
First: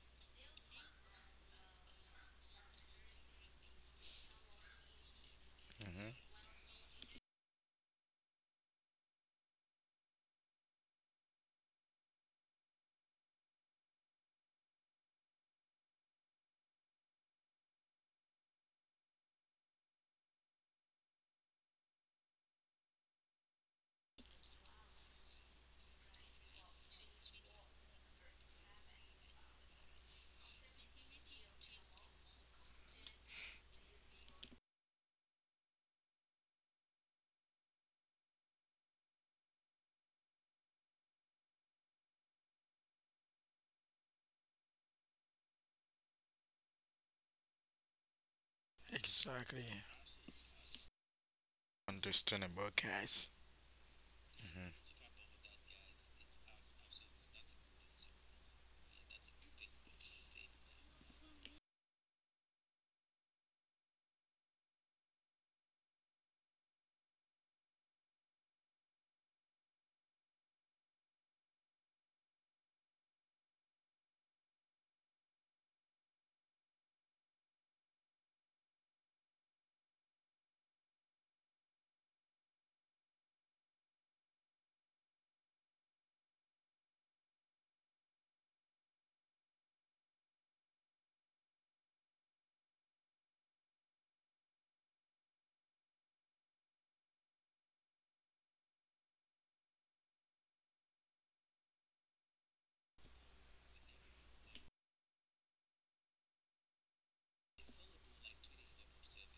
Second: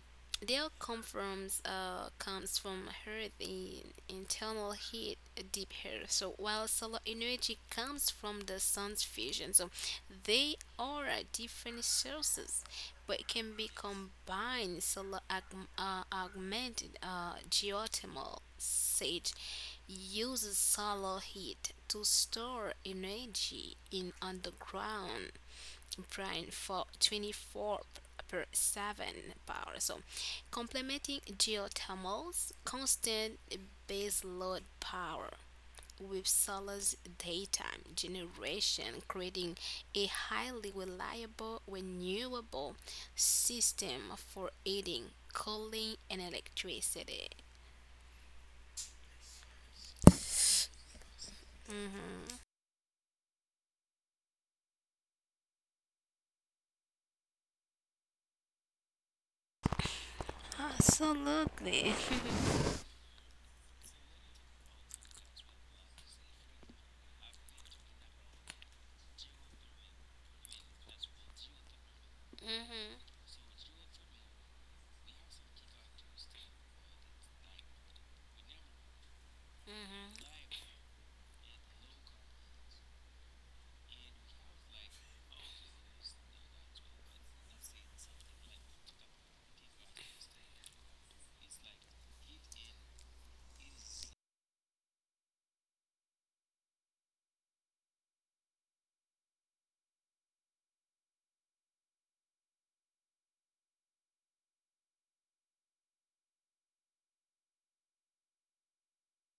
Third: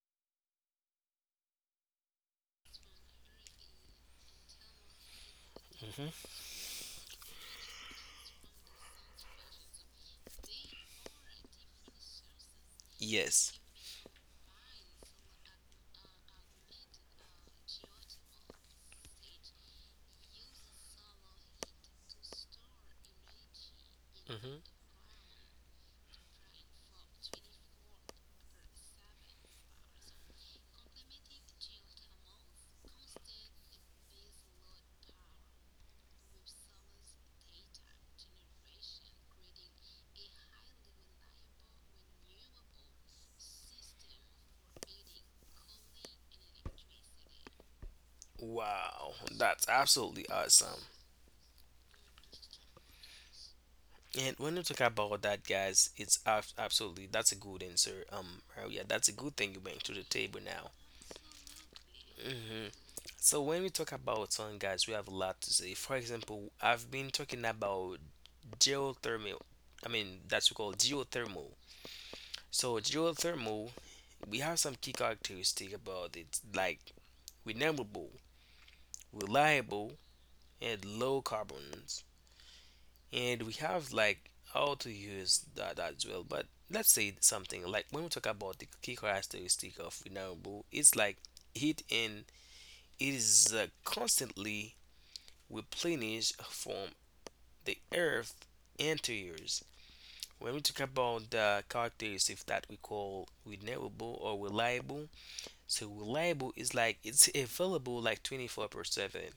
their comfort comes from heat, internal heat, deep heat. Hmm. hmm So while solar energy comes from the sun's fusion, so they are different sources, but can Yes. be combined. Solar augmented geothermal sage uses solar heat to store energy in hmm underground brain for 24 per 7 power. So, complementing geothermal's constant baseload power with solar's daytime generation, creating a highly reliable renewable system for heating, cooling, and electricity. Wow, Exactly. that's absolutely awesome. Understandable, guys. And when you talk Hmm. about that, guys, it's absolutely that's a good answer. Yeah, that's a good thing you bring to the table now. Absolutely. Mhm. So when we talk about sun, guys, we have a lot to say. For example, I've been talking about geothermal. I mean, that's we call geothermal. So Hmm. geothermal, we have some key characteristics about it, like renewable, reliable, and low carbons. And we have like how to use that as well. But let's say something like when we talk about the key characteristic of renewable, it's like heat and it is constantly replenished from the earth interiors. When we talk about the characteristics that we call renewable or reliable, so reliable is like it's available like 24 per 7,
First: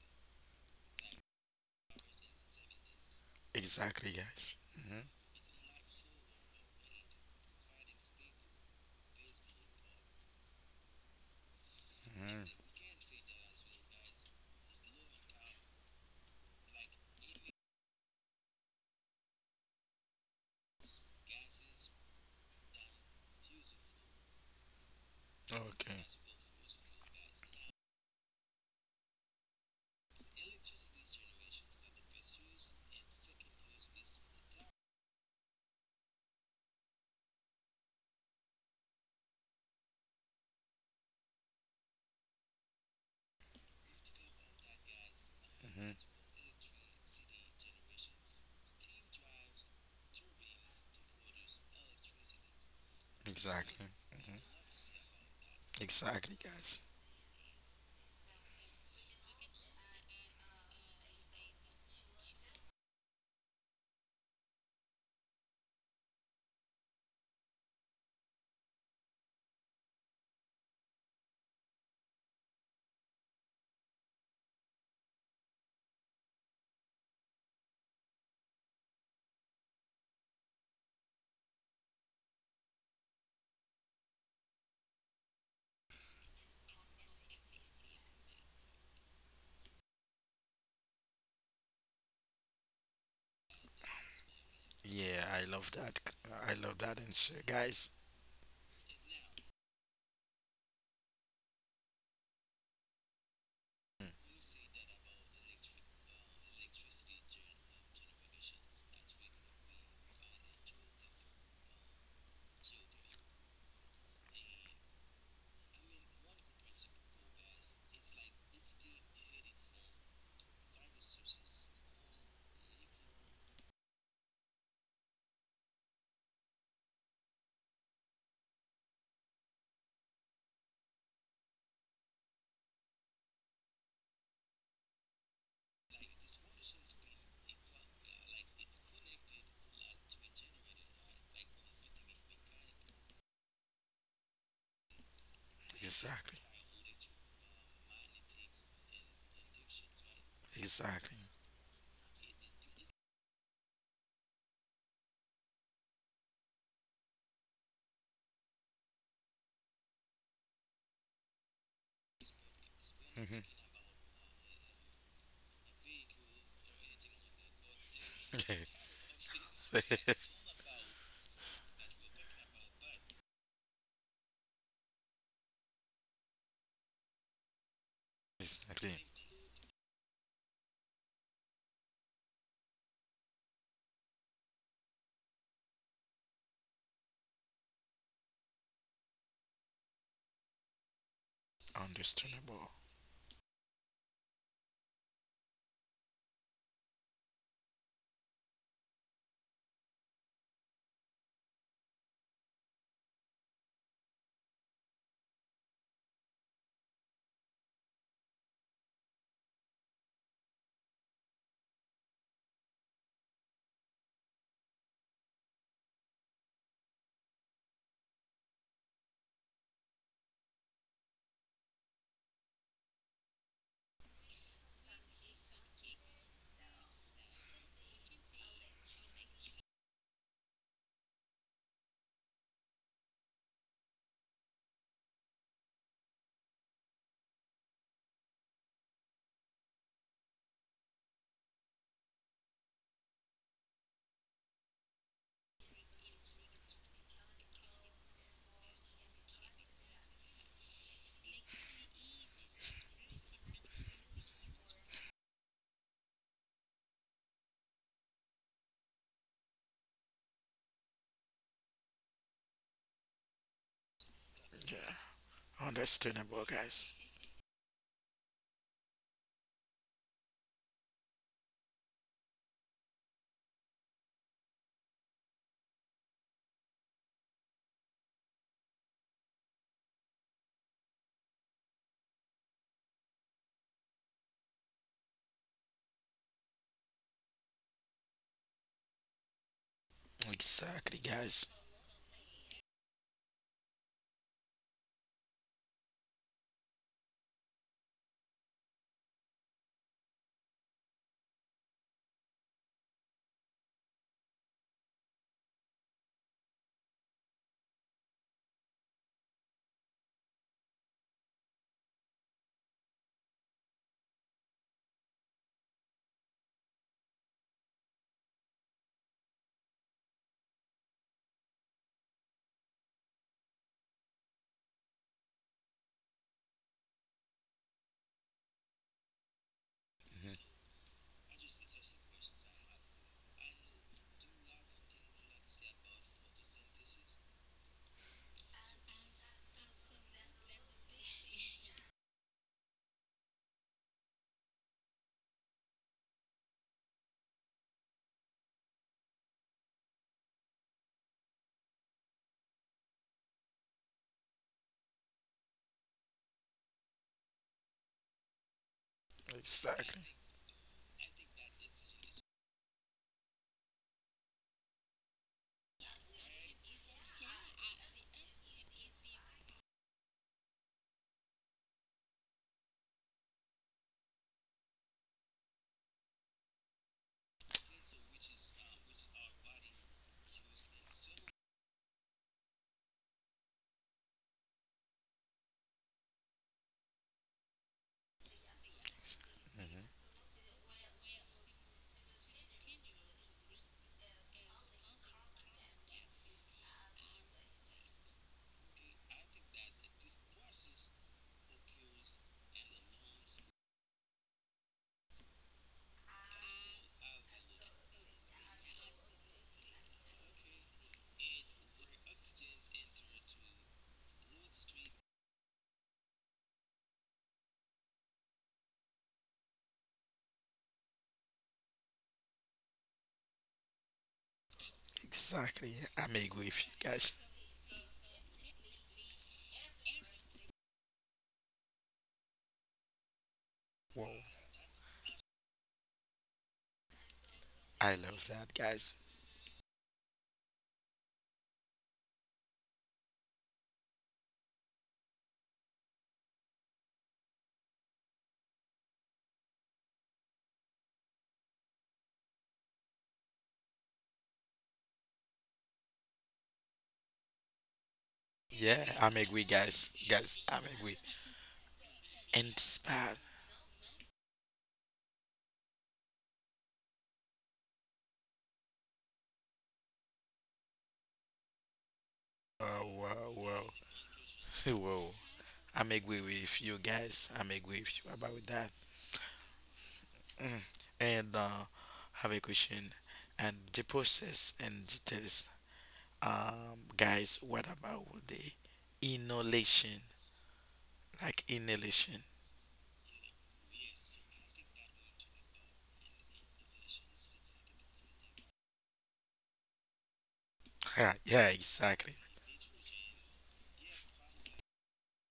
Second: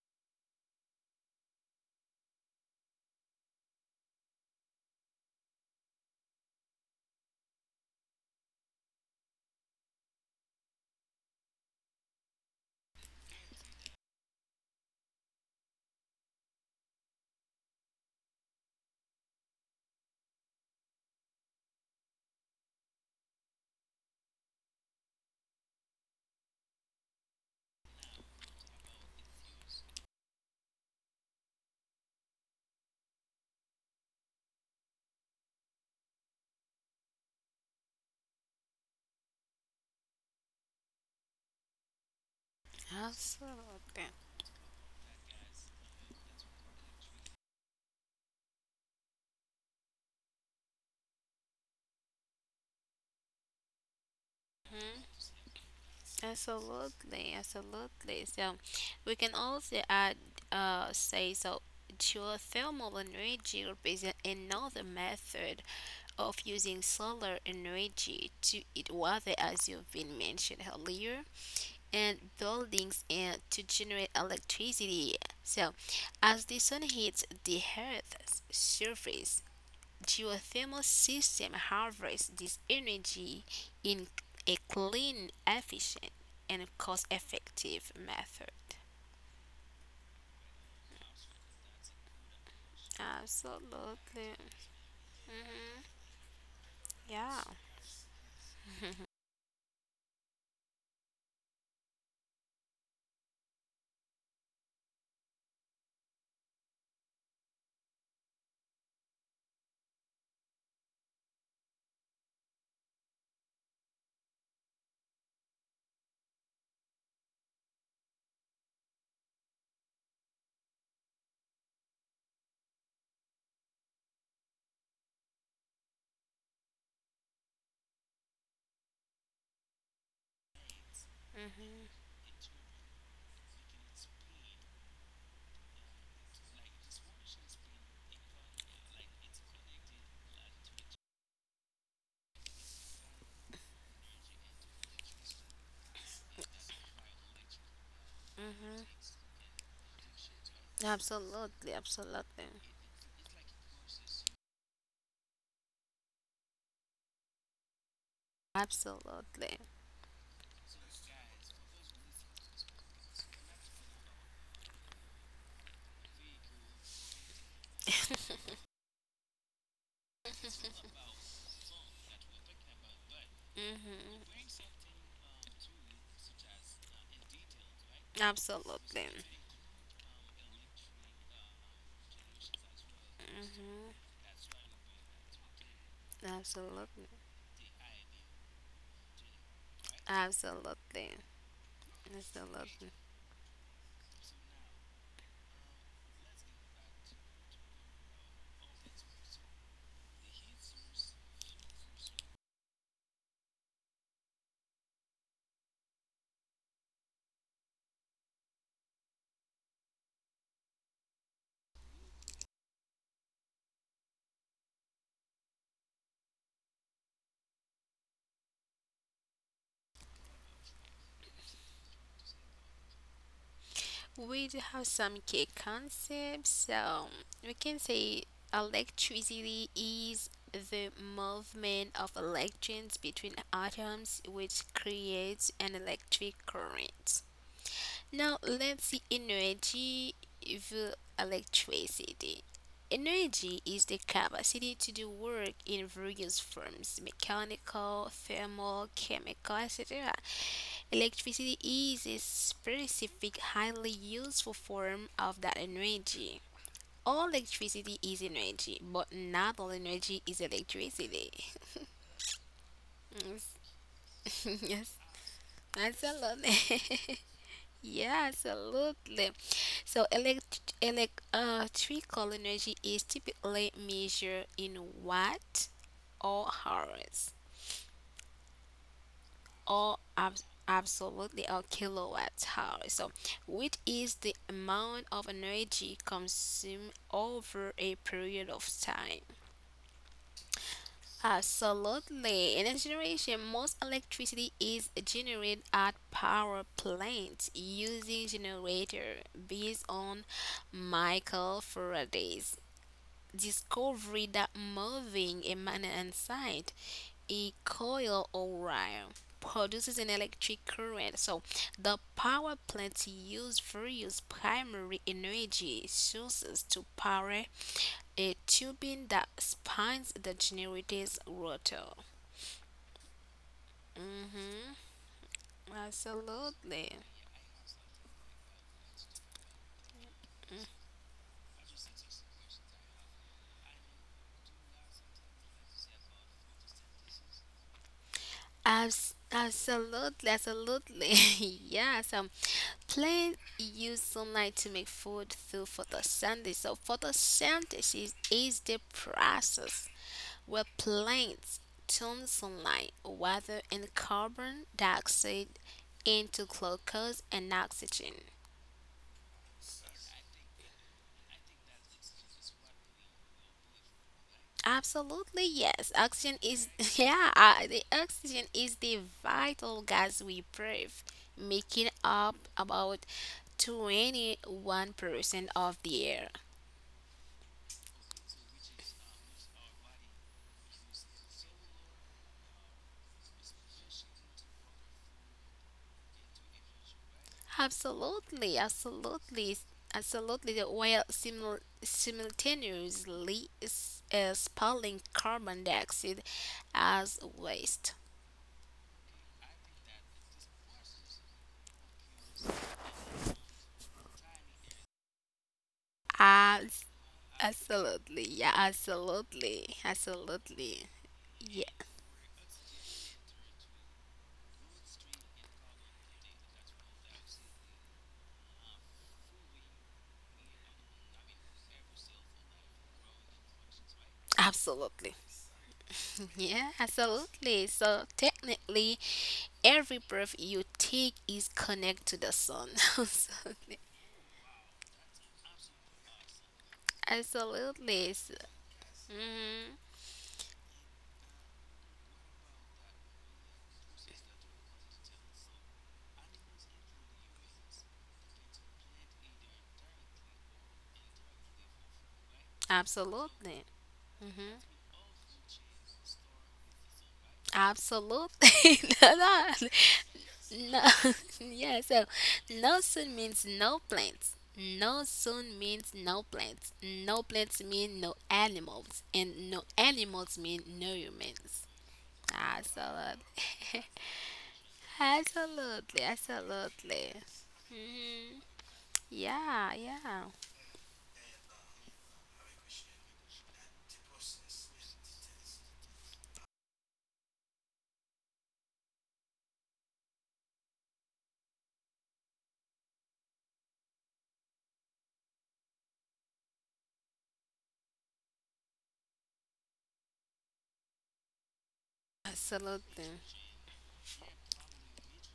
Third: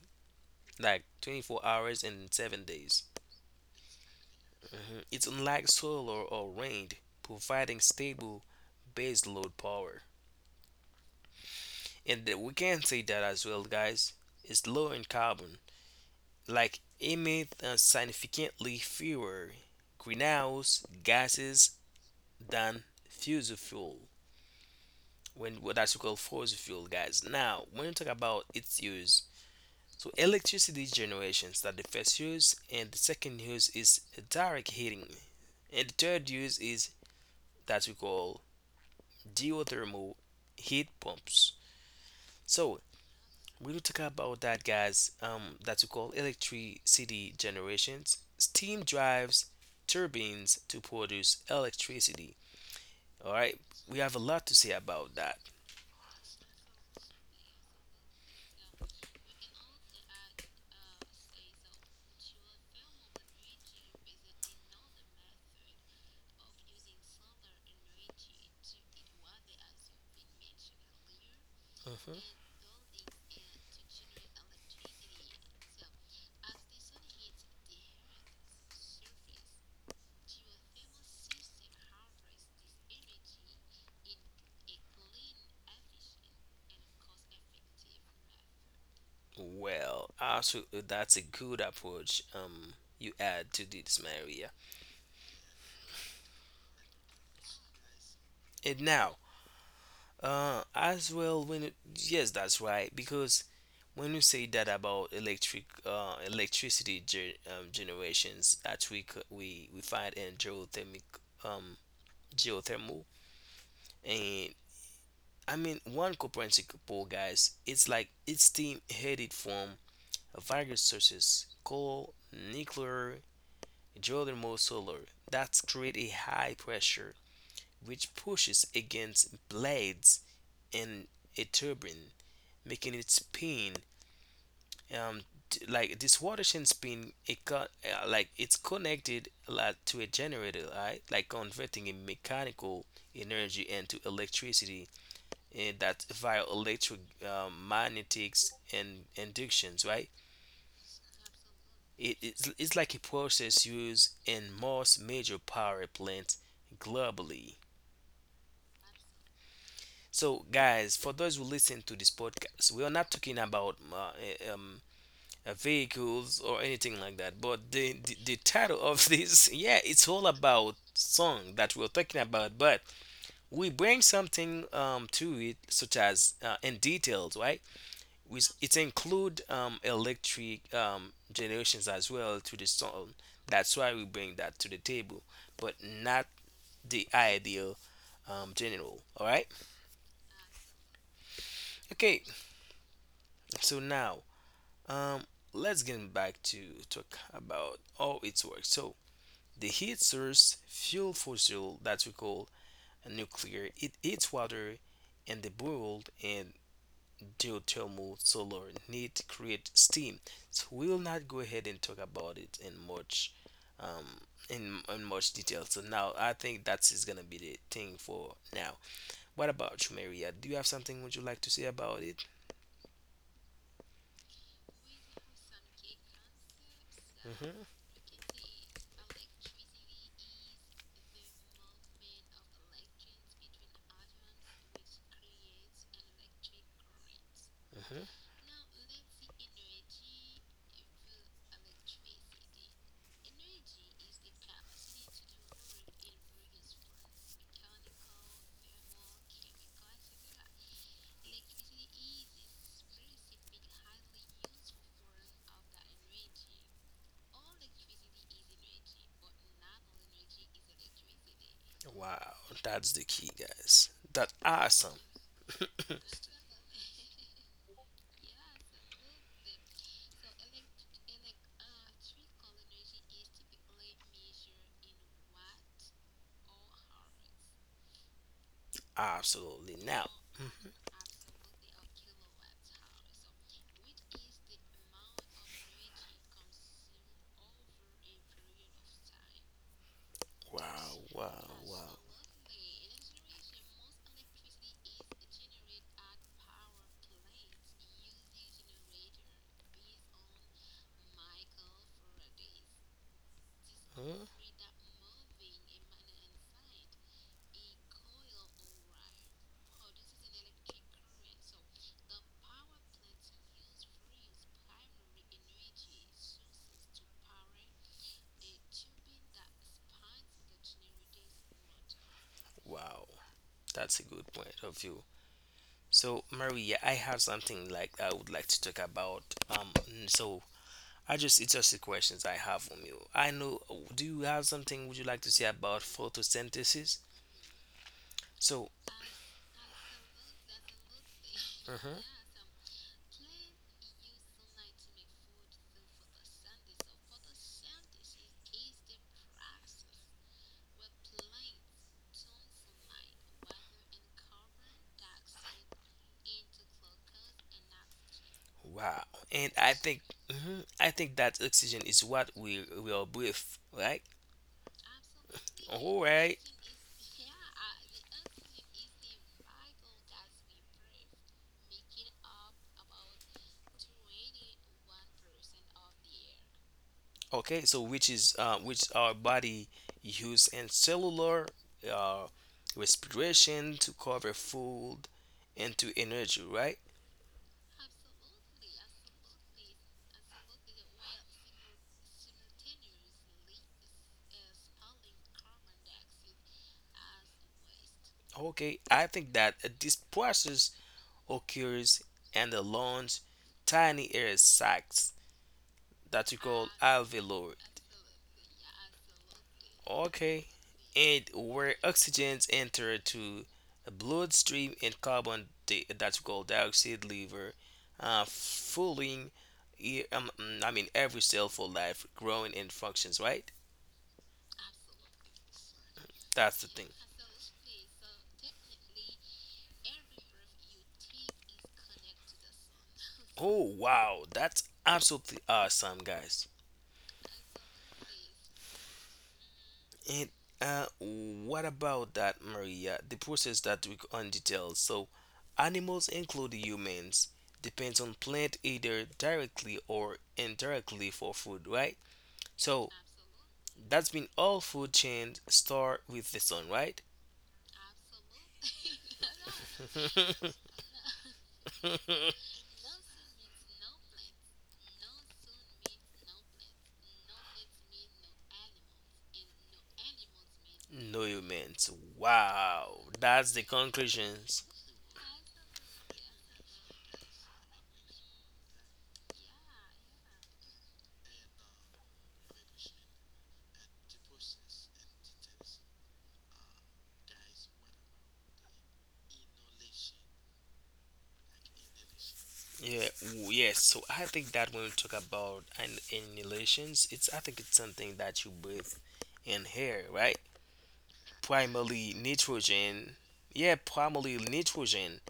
like 24 hours and 7 days. Exactly, guys. Hmm. Mhm. It's unlike solar or wind, providing stable base load power. And we Hmm. can say that as well, guys. It's low in carbon, like emit significantly fewer greenhouse gases than fossil fuel. When what that's Okay. called fossil fuel, guys. Now, when you talk about its use, so electricity generations that the first use, and the second use is direct heating, and the third use is that we call geothermal heat pumps. So we will talk Absolutely. about that, guys. That we Hmm. call electricity generations. Steam drives turbines to produce electricity. All right, Exactly. we have a Hmm. lot to say Mhm. about that. Exactly, guys. Absolutely, absolutely. So we can also add, say, so geothermal energy is another method of using solar energy to heat water, as you've been mentioned earlier, Mhm. and buildings, and to generate electricity. So, as the sun hits the Earth's surface, geothermal system harvests this energy in a clean, efficient, and cost effective method. Well, absolutely, that's a good approach you add to this, Absolutely. Maria. Yeah, I love that. I love that answer, Yeah. guys. And now, as well when it, yes, that's right because when you say that about electricity ge generations that we we find in geothermic, um geothermal, and I mean one comprehensible, guys, it's like it's steam headed from various sources, coal, nuclear, geothermal solar that create a high pressure which pushes against blades in a turbine, making it spin. Um, like this water chain spin, it got like it's connected like, to a generator, right? Like converting a mechanical energy into electricity, and that Exactly. via electric magnetics Mm-hmm. and inductions, right? Exactly. Absolutely. Absolutely. It's like a process used in most major power plants globally. Absolutely. So, guys, for those who listen to this podcast, we are not talking Mhm. about vehicles or anything like that. But the title [LAUGHS] of this, [LAUGHS] yeah, it's all Yes. about song that we're talking about. But we bring Mm-hmm. something to it, such as in details, right? [LAUGHS] Which it Exactly. Absolutely. include electric generations as well to the song. That's why we bring that to the table, but not the Absolutely. ideal general. All right. Absolutely. Okay. Understandable. Absolutely. So now Um, let's get back to talk about how it works. So the heat source fuel fossil that we call nuclear. It heats water and the boiled and geothermal solar need to create steam. So we'll not go ahead and talk about it um, in much detail. So now I think that is gonna be the thing for now. What about you, Maria? Do you have something would you like to say about it? We do have some key concepts. So we can say electricity is the movement of electrons between atoms, which creates an electric current. hmm Now let's see energy vs electricity. Energy is the capacity to do work in various forms mechanical, thermal, chemical, etc. Electricity is a specific, highly useful form of that energy. All electricity is energy, but not all energy is electricity. Wow, that's the [LAUGHS] key, Yes, guys. That's awesome. yes, Yeah. [LAUGHS] Understandable, guys. absolutely. [LAUGHS] Yeah, absolutely. So, electrical energy is typically measured in watt or hours Absolutely. or Now, absolutely or kilowatt hours. So, which is the amount of energy consumed over a period of time. Exactly, wow, wow, guys. wow. Absolutely. In this generation, most electricity is generated at power plants using generator based on Michael Faraday's Hmm, discovery that moving a magnet inside a coil or wire produces an electric current. So the power plants use various primary energy sources to power a turbine that spins the generator's rotor. wow, that's a good point of view. Mm-hmm. So, Maria, I Absolutely. have something like I would like to talk about. Mhm. So I just it's just the questions I have from you. I know. Do you have something would you like to say about photosynthesis? So, Absolutely, absolutely. [LAUGHS] mhm, Yeah, so plant use sunlight to make food through photosynthesis. So photosynthesis is the process where plants turn sunlight, water and carbon dioxide into glucose and oxygen. wow. And I think Exactly. mhm, I think that oxygen is what we all breathe, right? Absolutely, yes. All right. Oxygen is, [LAUGHS] yeah, the oxygen is the vital gas we breathe, making up about 21% of the air. Okay. So which is which our body use in cellular uh, respiration to cover food and to energy, right? Absolutely, absolutely, Mhm. absolutely. The oil simultaneously is, spilling carbon dioxide as waste. Okay, I think that this process occurs in the lungs, tiny air sacs that we call As, alveoli. absolutely, yeah, absolutely, Okay, absolutely, and yeah, where oxygens enter to bloodstream and carbon that's called dioxide liver, uh, fooling, I mean every cell for life, growing and functions. Right, absolutely. Exactly. I'm [LAUGHS] agree that's with the Yeah, you, thing. guys. absolutely. So technically, every breath you take is connected to the sun. [LAUGHS] Oh Absolutely. Whoa. wow, that's absolutely awesome, guys. I Absolutely. love that, guys. Mhm. And what about that, Maria? The process that we on details. So, animals, including humans, depends on plant either directly or indirectly for food, right? So Absolutely. that's been Hmm. all food chains start with the sun, right? Absolutely. Yeah, [LAUGHS] I'm No, agree, no. guys. Guys, [LAUGHS] I'm No. agree. [LAUGHS] Yeah, so And this no sun part. means no plants. No sun means no plants. No plants mean no animals. And no animals mean no No humans. humans. Oh, Wow, Absolutely. wow, that's the wow. [LAUGHS] conclusions. [LAUGHS] Whoa. I'm Absolutely, agree with you, absolutely. guys. I'm agree with you Hmm. about that. Yeah, yeah. Mm. And have a question. And the process and details. Guys, what about the inhalation? Like inhalation. [LAUGHS] Yeah, yes. So I think that when we talk about an inhalations, it's I think it's something that you breathe in here, right? Yeah, yeah, Primarily exactly. Absolutely, nitrogen. Yeah, primarily nitrogen.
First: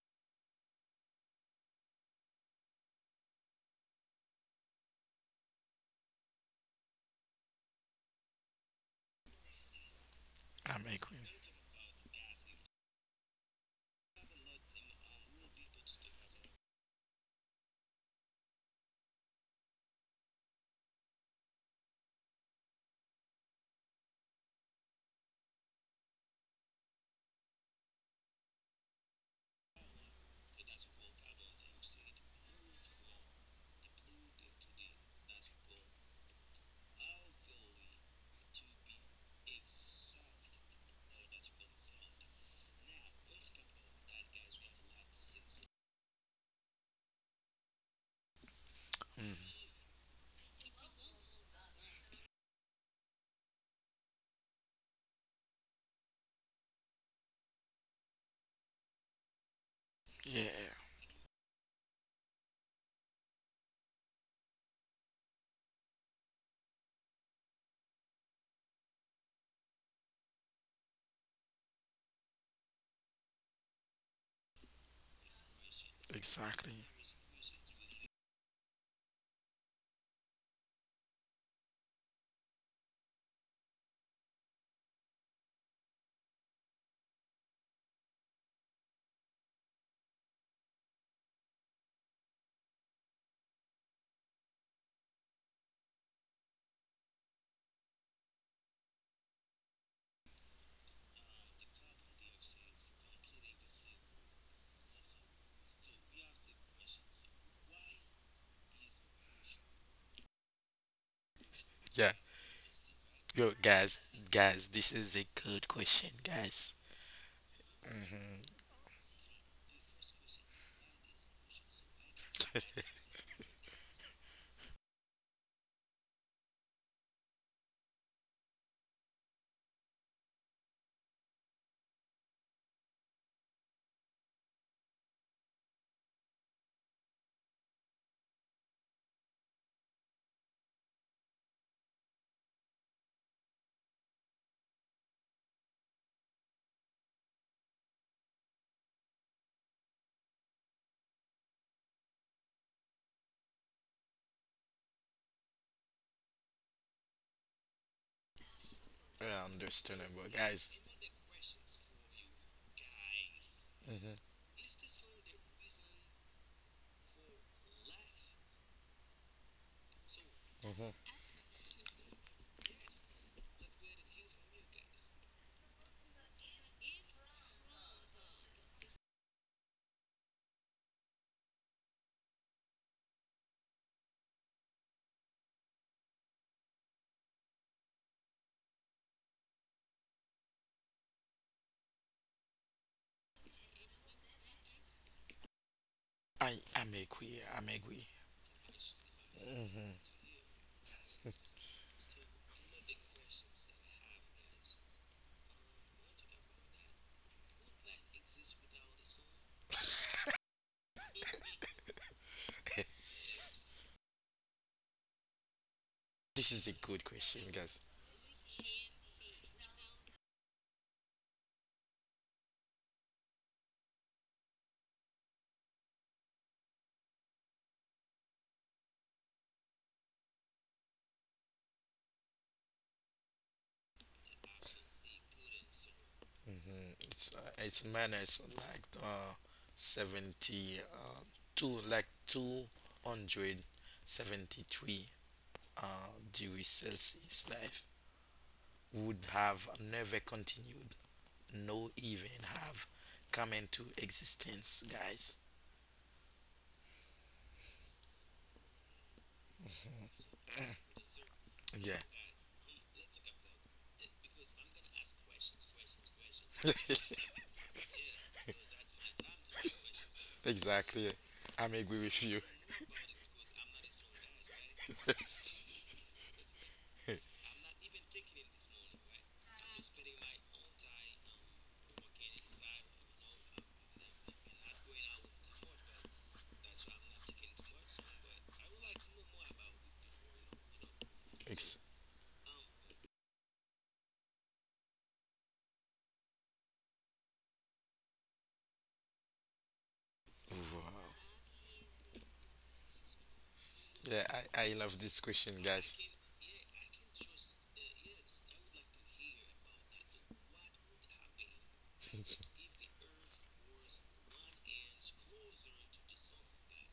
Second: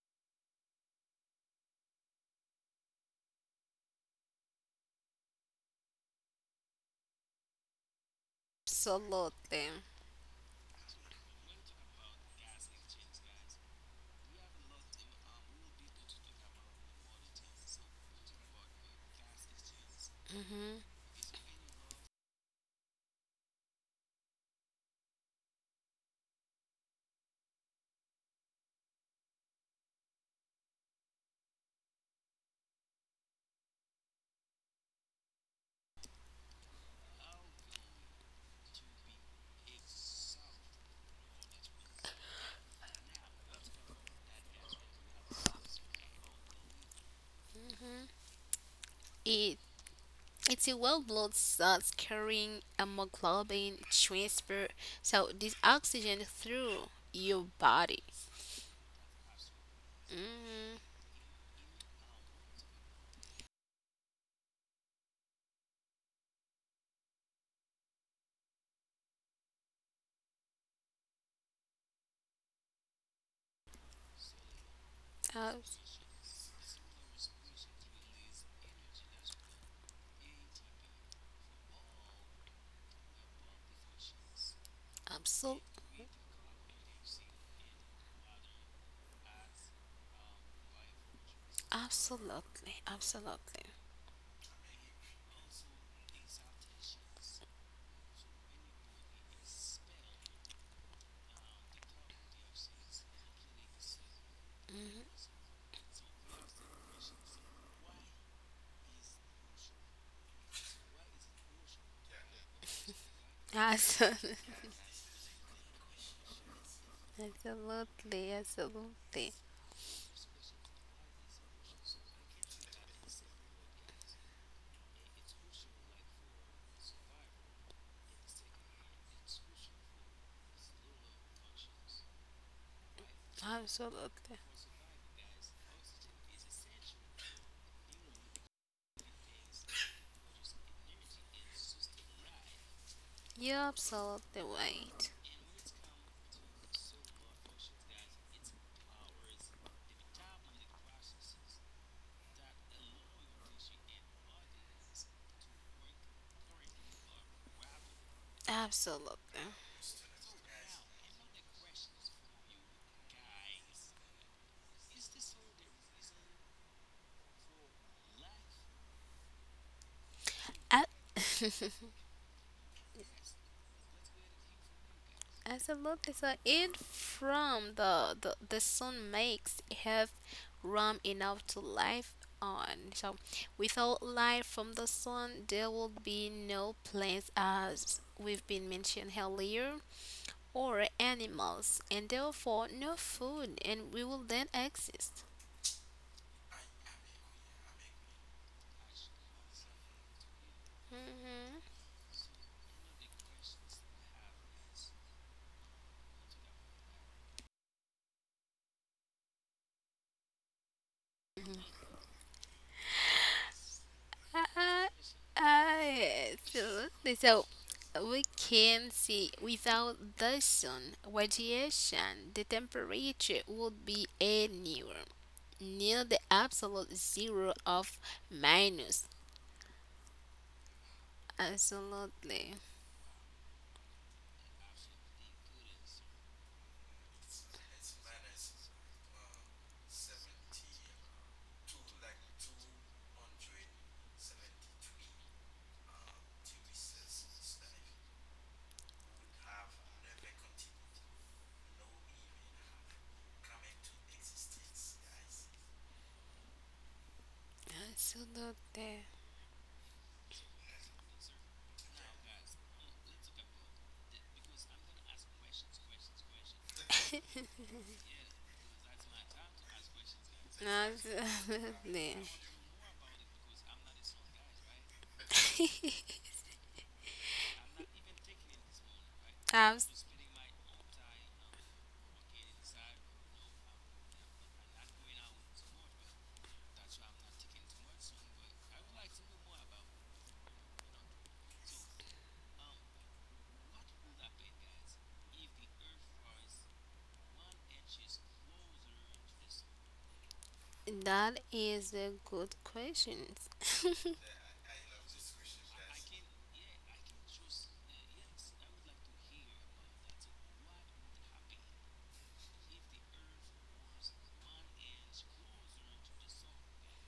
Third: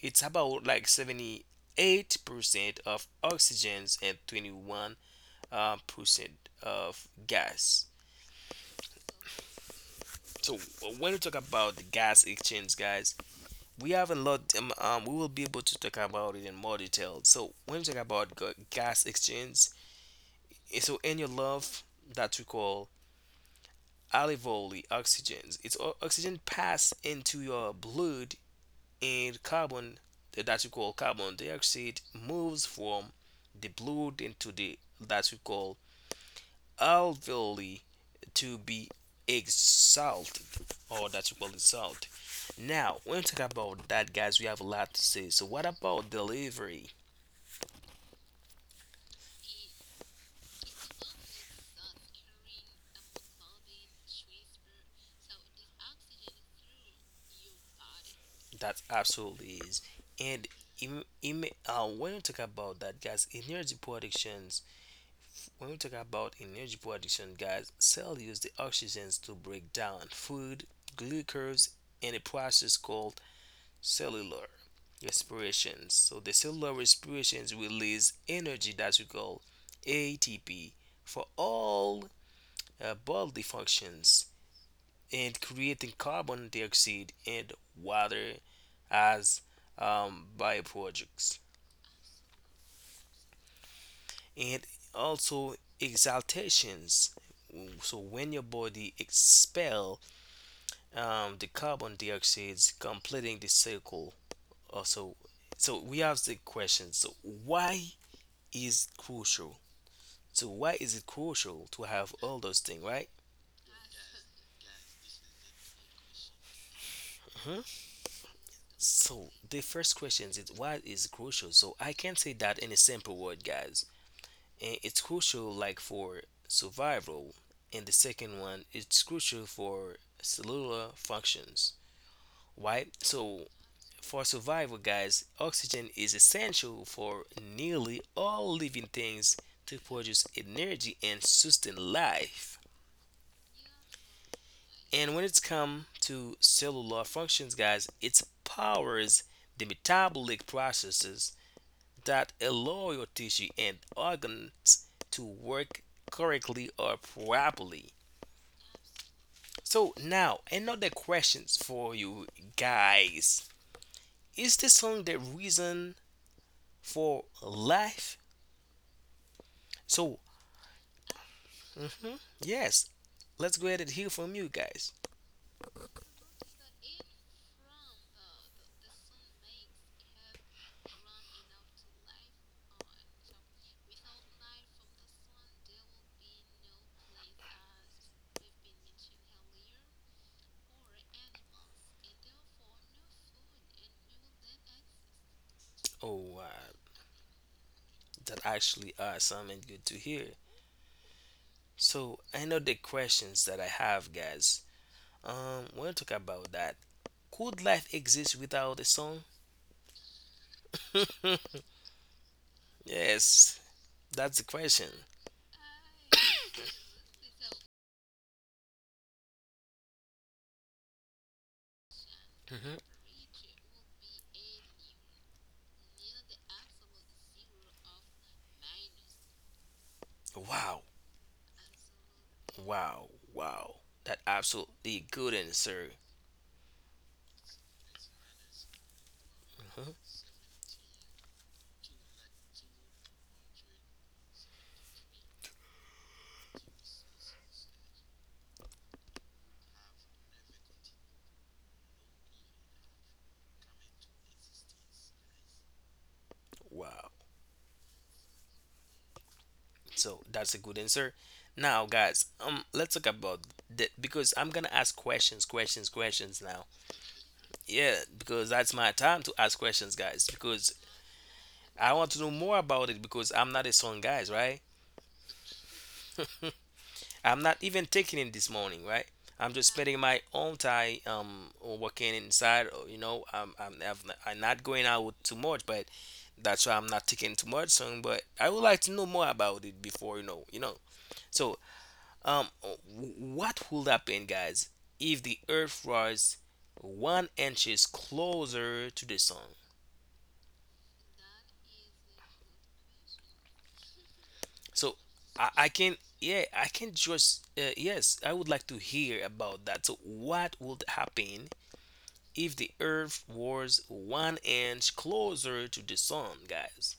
It's about like 78% of oxygens and 21 percent of gas. absolutely. So I'm when we agreeing. talk about the gas exchange, guys, we have a lot. We will be able to talk about it in more detail. So when we talk about gas exchange, Hmm. so in your love that we call alveoli, oil oxygens it's oxygen pass into your blood and carbon that we call carbon dioxide moves from the blood into the that we call alveoli to be exhaled, or that we call exhaled. Now when we talk about that, guys, we have a lot to say, so what about delivery? It Mhm. it's a well blood cells carrying hemoglobin transfer, so this oxygen through your body. That absolutely is. And Hmm. Yeah, when you talk about that, guys, energy productions, when we talk about energy production, guys, cell use the oxygens to break down food, glucose, in a process called cellular respirations. So the cellular exactly. respirations release energy that we call ATP for all bodily functions and Absolutely, creating carbon dioxide and water as byproducts absolutely, absolutely. and also exhalations. So when your body expel the carbon dioxide completing the cycle also. So we have the question, so why is it crucial? So why is it crucial to have Yeah. all those things, right? Yo, guys, Absolutely, guys, this is a good question, guys. [LAUGHS] Hmm? absolutely, Mm-hmm. absolutely, So the first question is why is it crucial. So I can't say that in a simple word, guys. And it's crucial like for survival, and the second one, it's crucial for cellular functions, right? So for absolutely. survival, guys, oxygen is essential for nearly all living things to produce energy and sustain life. You're absolutely right. And when it's come to cellular functions, guys, it powers the metabolic processes that allow your tissue and organs to work correctly or properly. Yeah, Absolutely. So understandable, now guys. another questions for you guys. Mm-hmm. Is this song the reason for life? So A- Mm-hmm. [LAUGHS] yes, let's go ahead and hear from you guys. Absolutely. So in from the sun makes have room enough to life on. So without light from the sun, there will be no plants, as we've been mentioned earlier, or animals, and therefore no food, and we will then exist. Oh, I, I'm agree. I'm agree. that actually awesome and good to Mm-hmm. hear. Hmm. So I know the questions that I have, guys. We'll talk about that. Could life exist without a song? Yes, that's the [LAUGHS] question. [LAUGHS] This is a good Absolutely. So question, guys. we can see without the sun radiation, the Mhm. temperature would be anywhere near the absolute zero of minus. Wow. Absolutely. Wow. Wow. That absolutely good answer. Mhm. It's minus like Mhm. 70, two, like 273 degrees Celsius. Life would have never continued, no even have come into existence, guys. Wow. Absolutely. So that's a good answer. Now, Yeah, guys, let's talk about that, because I'm gonna ask questions, questions, questions now. Yeah, because that's my time to ask questions, guys. Because exactly. I'm I agree Absolutely. want to with know you. more about it, because I'm not a song, guys, right? [LAUGHS] I'm not even taking it this morning, right? I'm just Abs- spending my own time working inside. Or, you know, I'm not going out too much, but that's why I'm not taking too much song, but I would like to know more about it before. So, Ex- um, what would happen, guys, if the Earth was 1 inches closer to the sun? wow. that is a good question. [LAUGHS] Yeah, I So, love this I, question, I can, guys. yeah, I can just, yes, I would like to hear about that. So, what would happen if the Earth was one inch closer to the sun, guys?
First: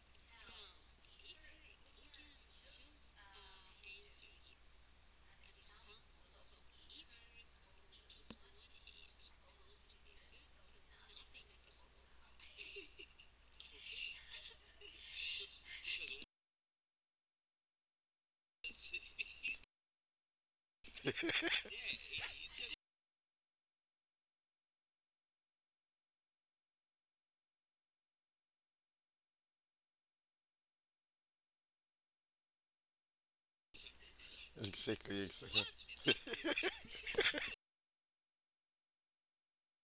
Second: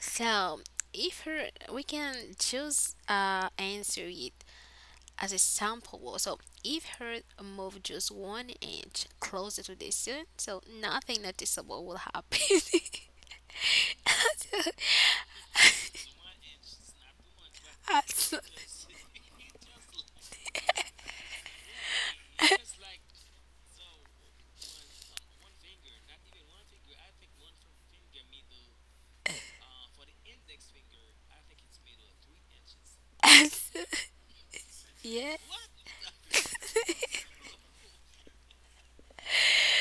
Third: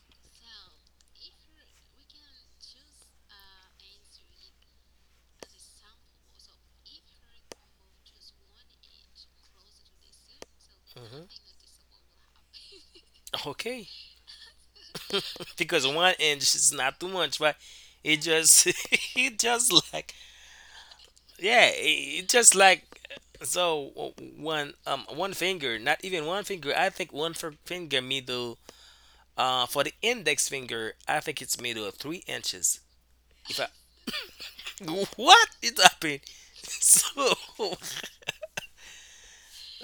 So, if her, we can choose answer it as a sample, wall, so if her move just one inch closer to the sun, so nothing Hmm. noticeable will happen. [LAUGHS] Okay. Because one inch is not too much, but it So- just [LAUGHS] it just like, yeah, it just like, so one, one finger, not even one finger. I think one finger middle. For the index finger, I think it's middle of 3 inches. If I as- [LAUGHS] Exactly. yeah, what Exactly. is happening? [LAUGHS] So [LAUGHS]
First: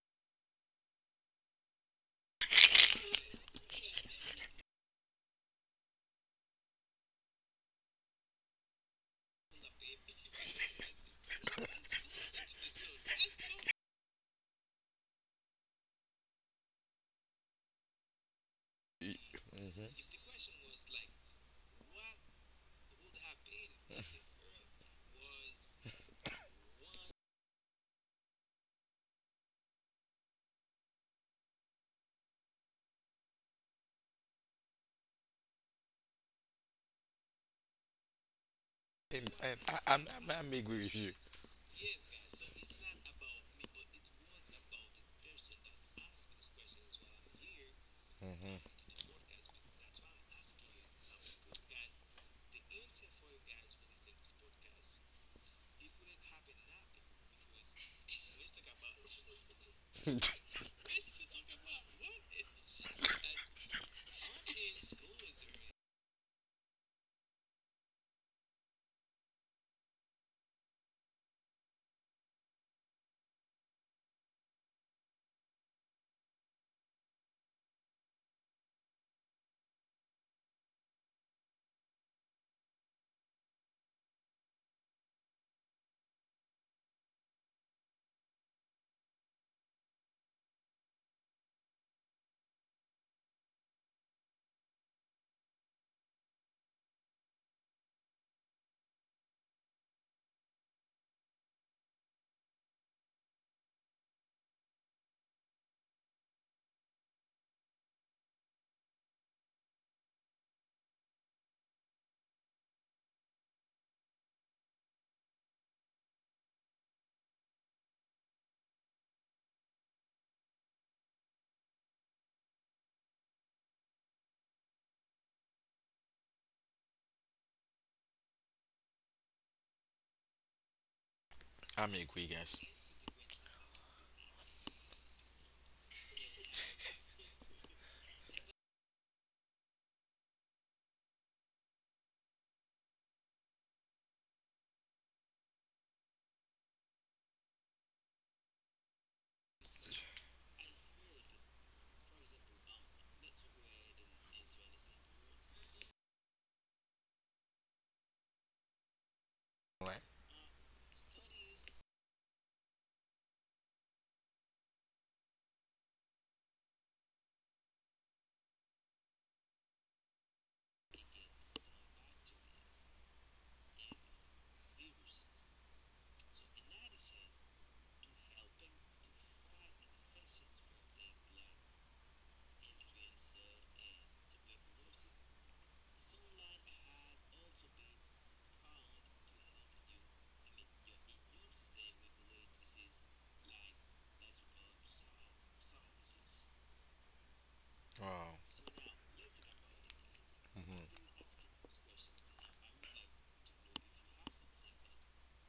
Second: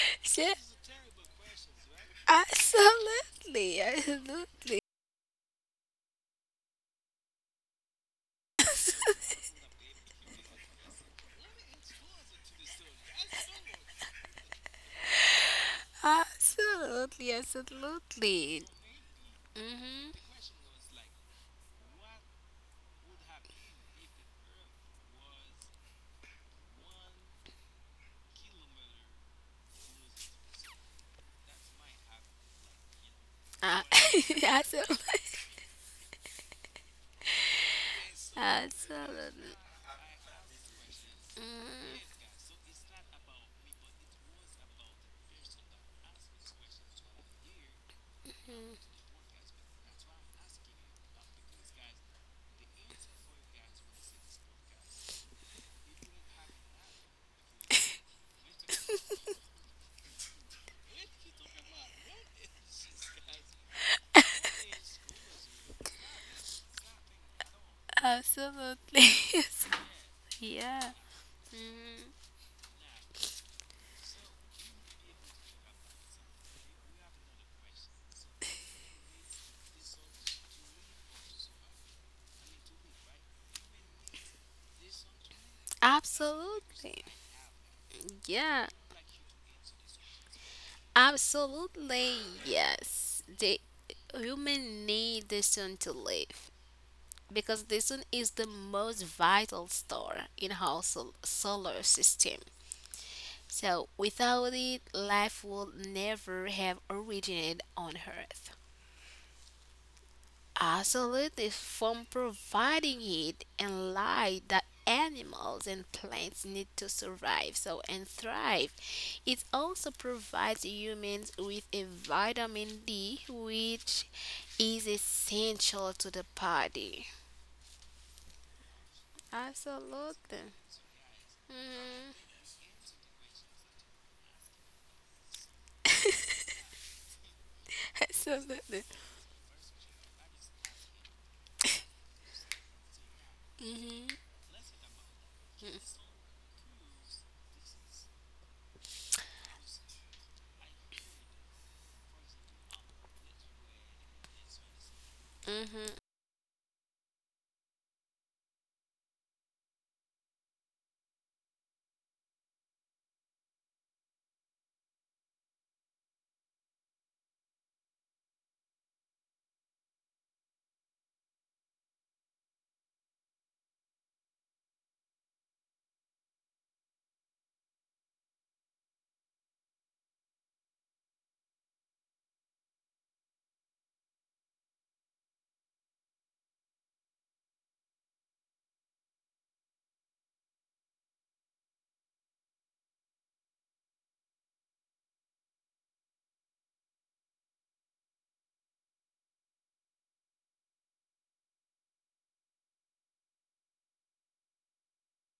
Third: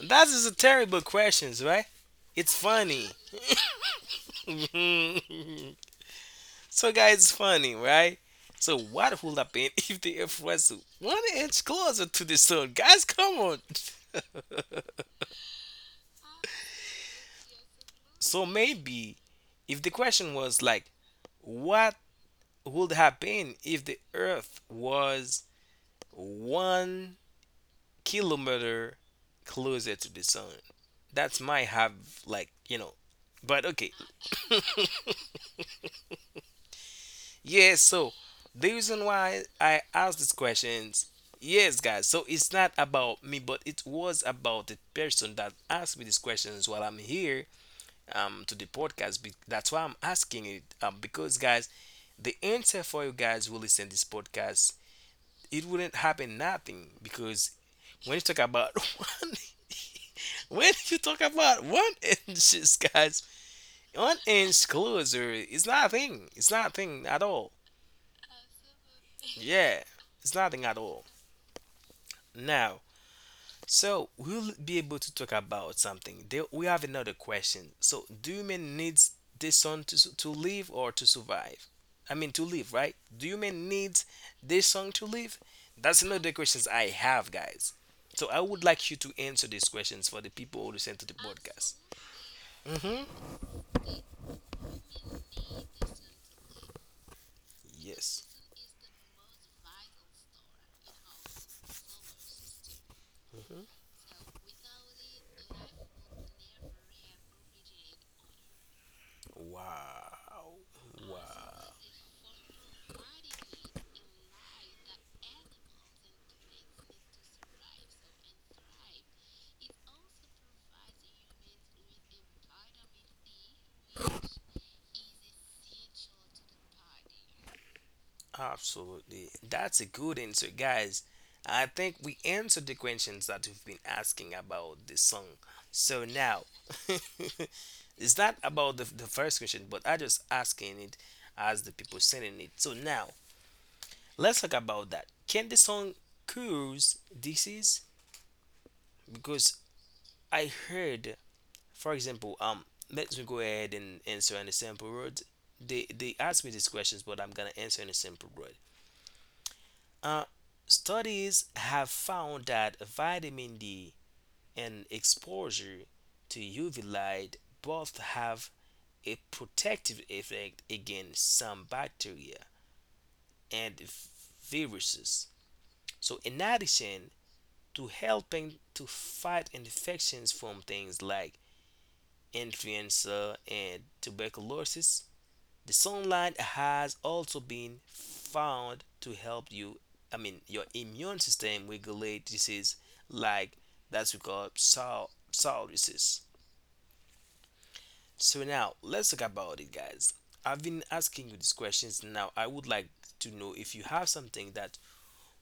that is a yeah, terrible questions, right? It's funny. absolutely, absolutely, [LAUGHS] So guys, it's funny, right? So what would happen [LAUGHS] if the Earth was one inch closer to the sun? Guys, come on. [LAUGHS] absolutely, So absolutely. maybe if the Hmm. Mm-hmm. question was like, what would happen if the Earth was 1 kilometer closer to the sun? That's might have like, you know, but Uh, okay. [LAUGHS] Absolutely, Yeah, so the reason And, why and absolutely, I I, I'm, asked these I'm, I'm agree with questions, you. yes, guys, mhm, so it's not about me, but it was about the person that asked me these questions while I'm here to the podcast. That's why I'm asking it, because, guys, the answer for you guys who listen this podcast, it wouldn't happen nothing, because when you talk about [LAUGHS] one, when you talk about one [LAUGHS] inches, guys, one inch closer, it's nothing. It's nothing at all. absolutely. Yeah, it's [LAUGHS] nothing at Yeah, all. mhm, Now, so we'll be able to talk about something. There, we have another question. So, do human needs the sun to to live or to survive? I mean, to live, right? Do human needs this sun to live? That's another questions I absolutely. have, guys. So, I would Yeah, like you to answer these questions for the people who listen to the podcast. absolutely, yes. The human need the sun to live because the sun Yes. is the most vital star in our solar system. So without it, life would never have originated on Earth. Wow. Wow. Absolutely, from providing it and light that animals and plants need to survive so and thrive. It also provides humans with a vitamin D which is essential to the body. Absolutely. That's a good answer, Absolutely. guys. I I'm think agree, we [LAUGHS] guys. answered the questions that we've been asking about this song. So now, [LAUGHS] it's not about the, Absolutely. First question, but I just asking it as the people sending it. So now, Mhm. let's talk about that. Can the song cause disease? Because I heard, for example, let me go ahead and answer in a simple word. They Mhm. they asked me these questions, but I'm gonna answer in a simple word. Right? Uh, studies have found that vitamin D and exposure to UV light both have a protective effect against some bacteria and viruses. So, in addition to helping to fight infections from things like influenza and tuberculosis, the sunlight has also been found to help you, I mean, your immune system regulate disease like that's we call psoriasis. Wow. So now let's talk about it, guys. I've been Hmm. asking you these questions. Now I would like to know if you have something that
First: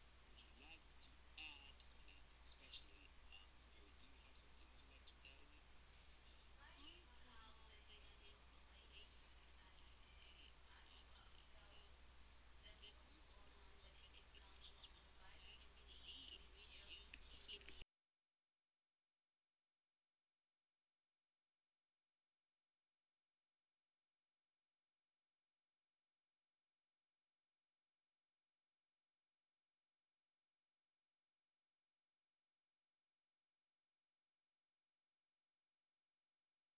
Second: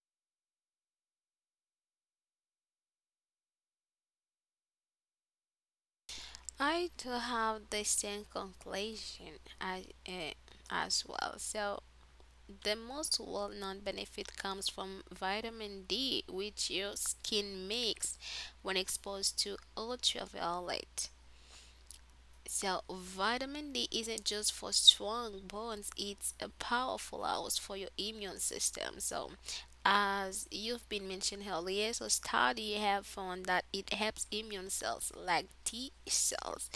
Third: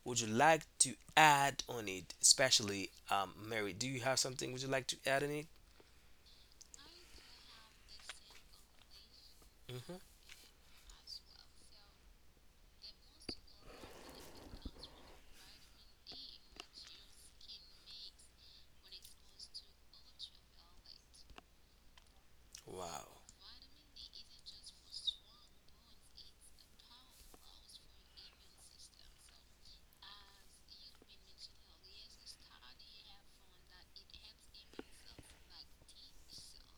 would you like to add on it, especially Mary. Do you have something would you like to add on it? I do have the same conclusion as well. So the most well known benefit comes from vitamin D, which your skin makes when exposed to ultraviolet. So, Wow, vitamin D isn't just for strong bones, it's a powerful house for your immune system. So, as you've been mentioned earlier, so study have found that it helps immune cells like T cells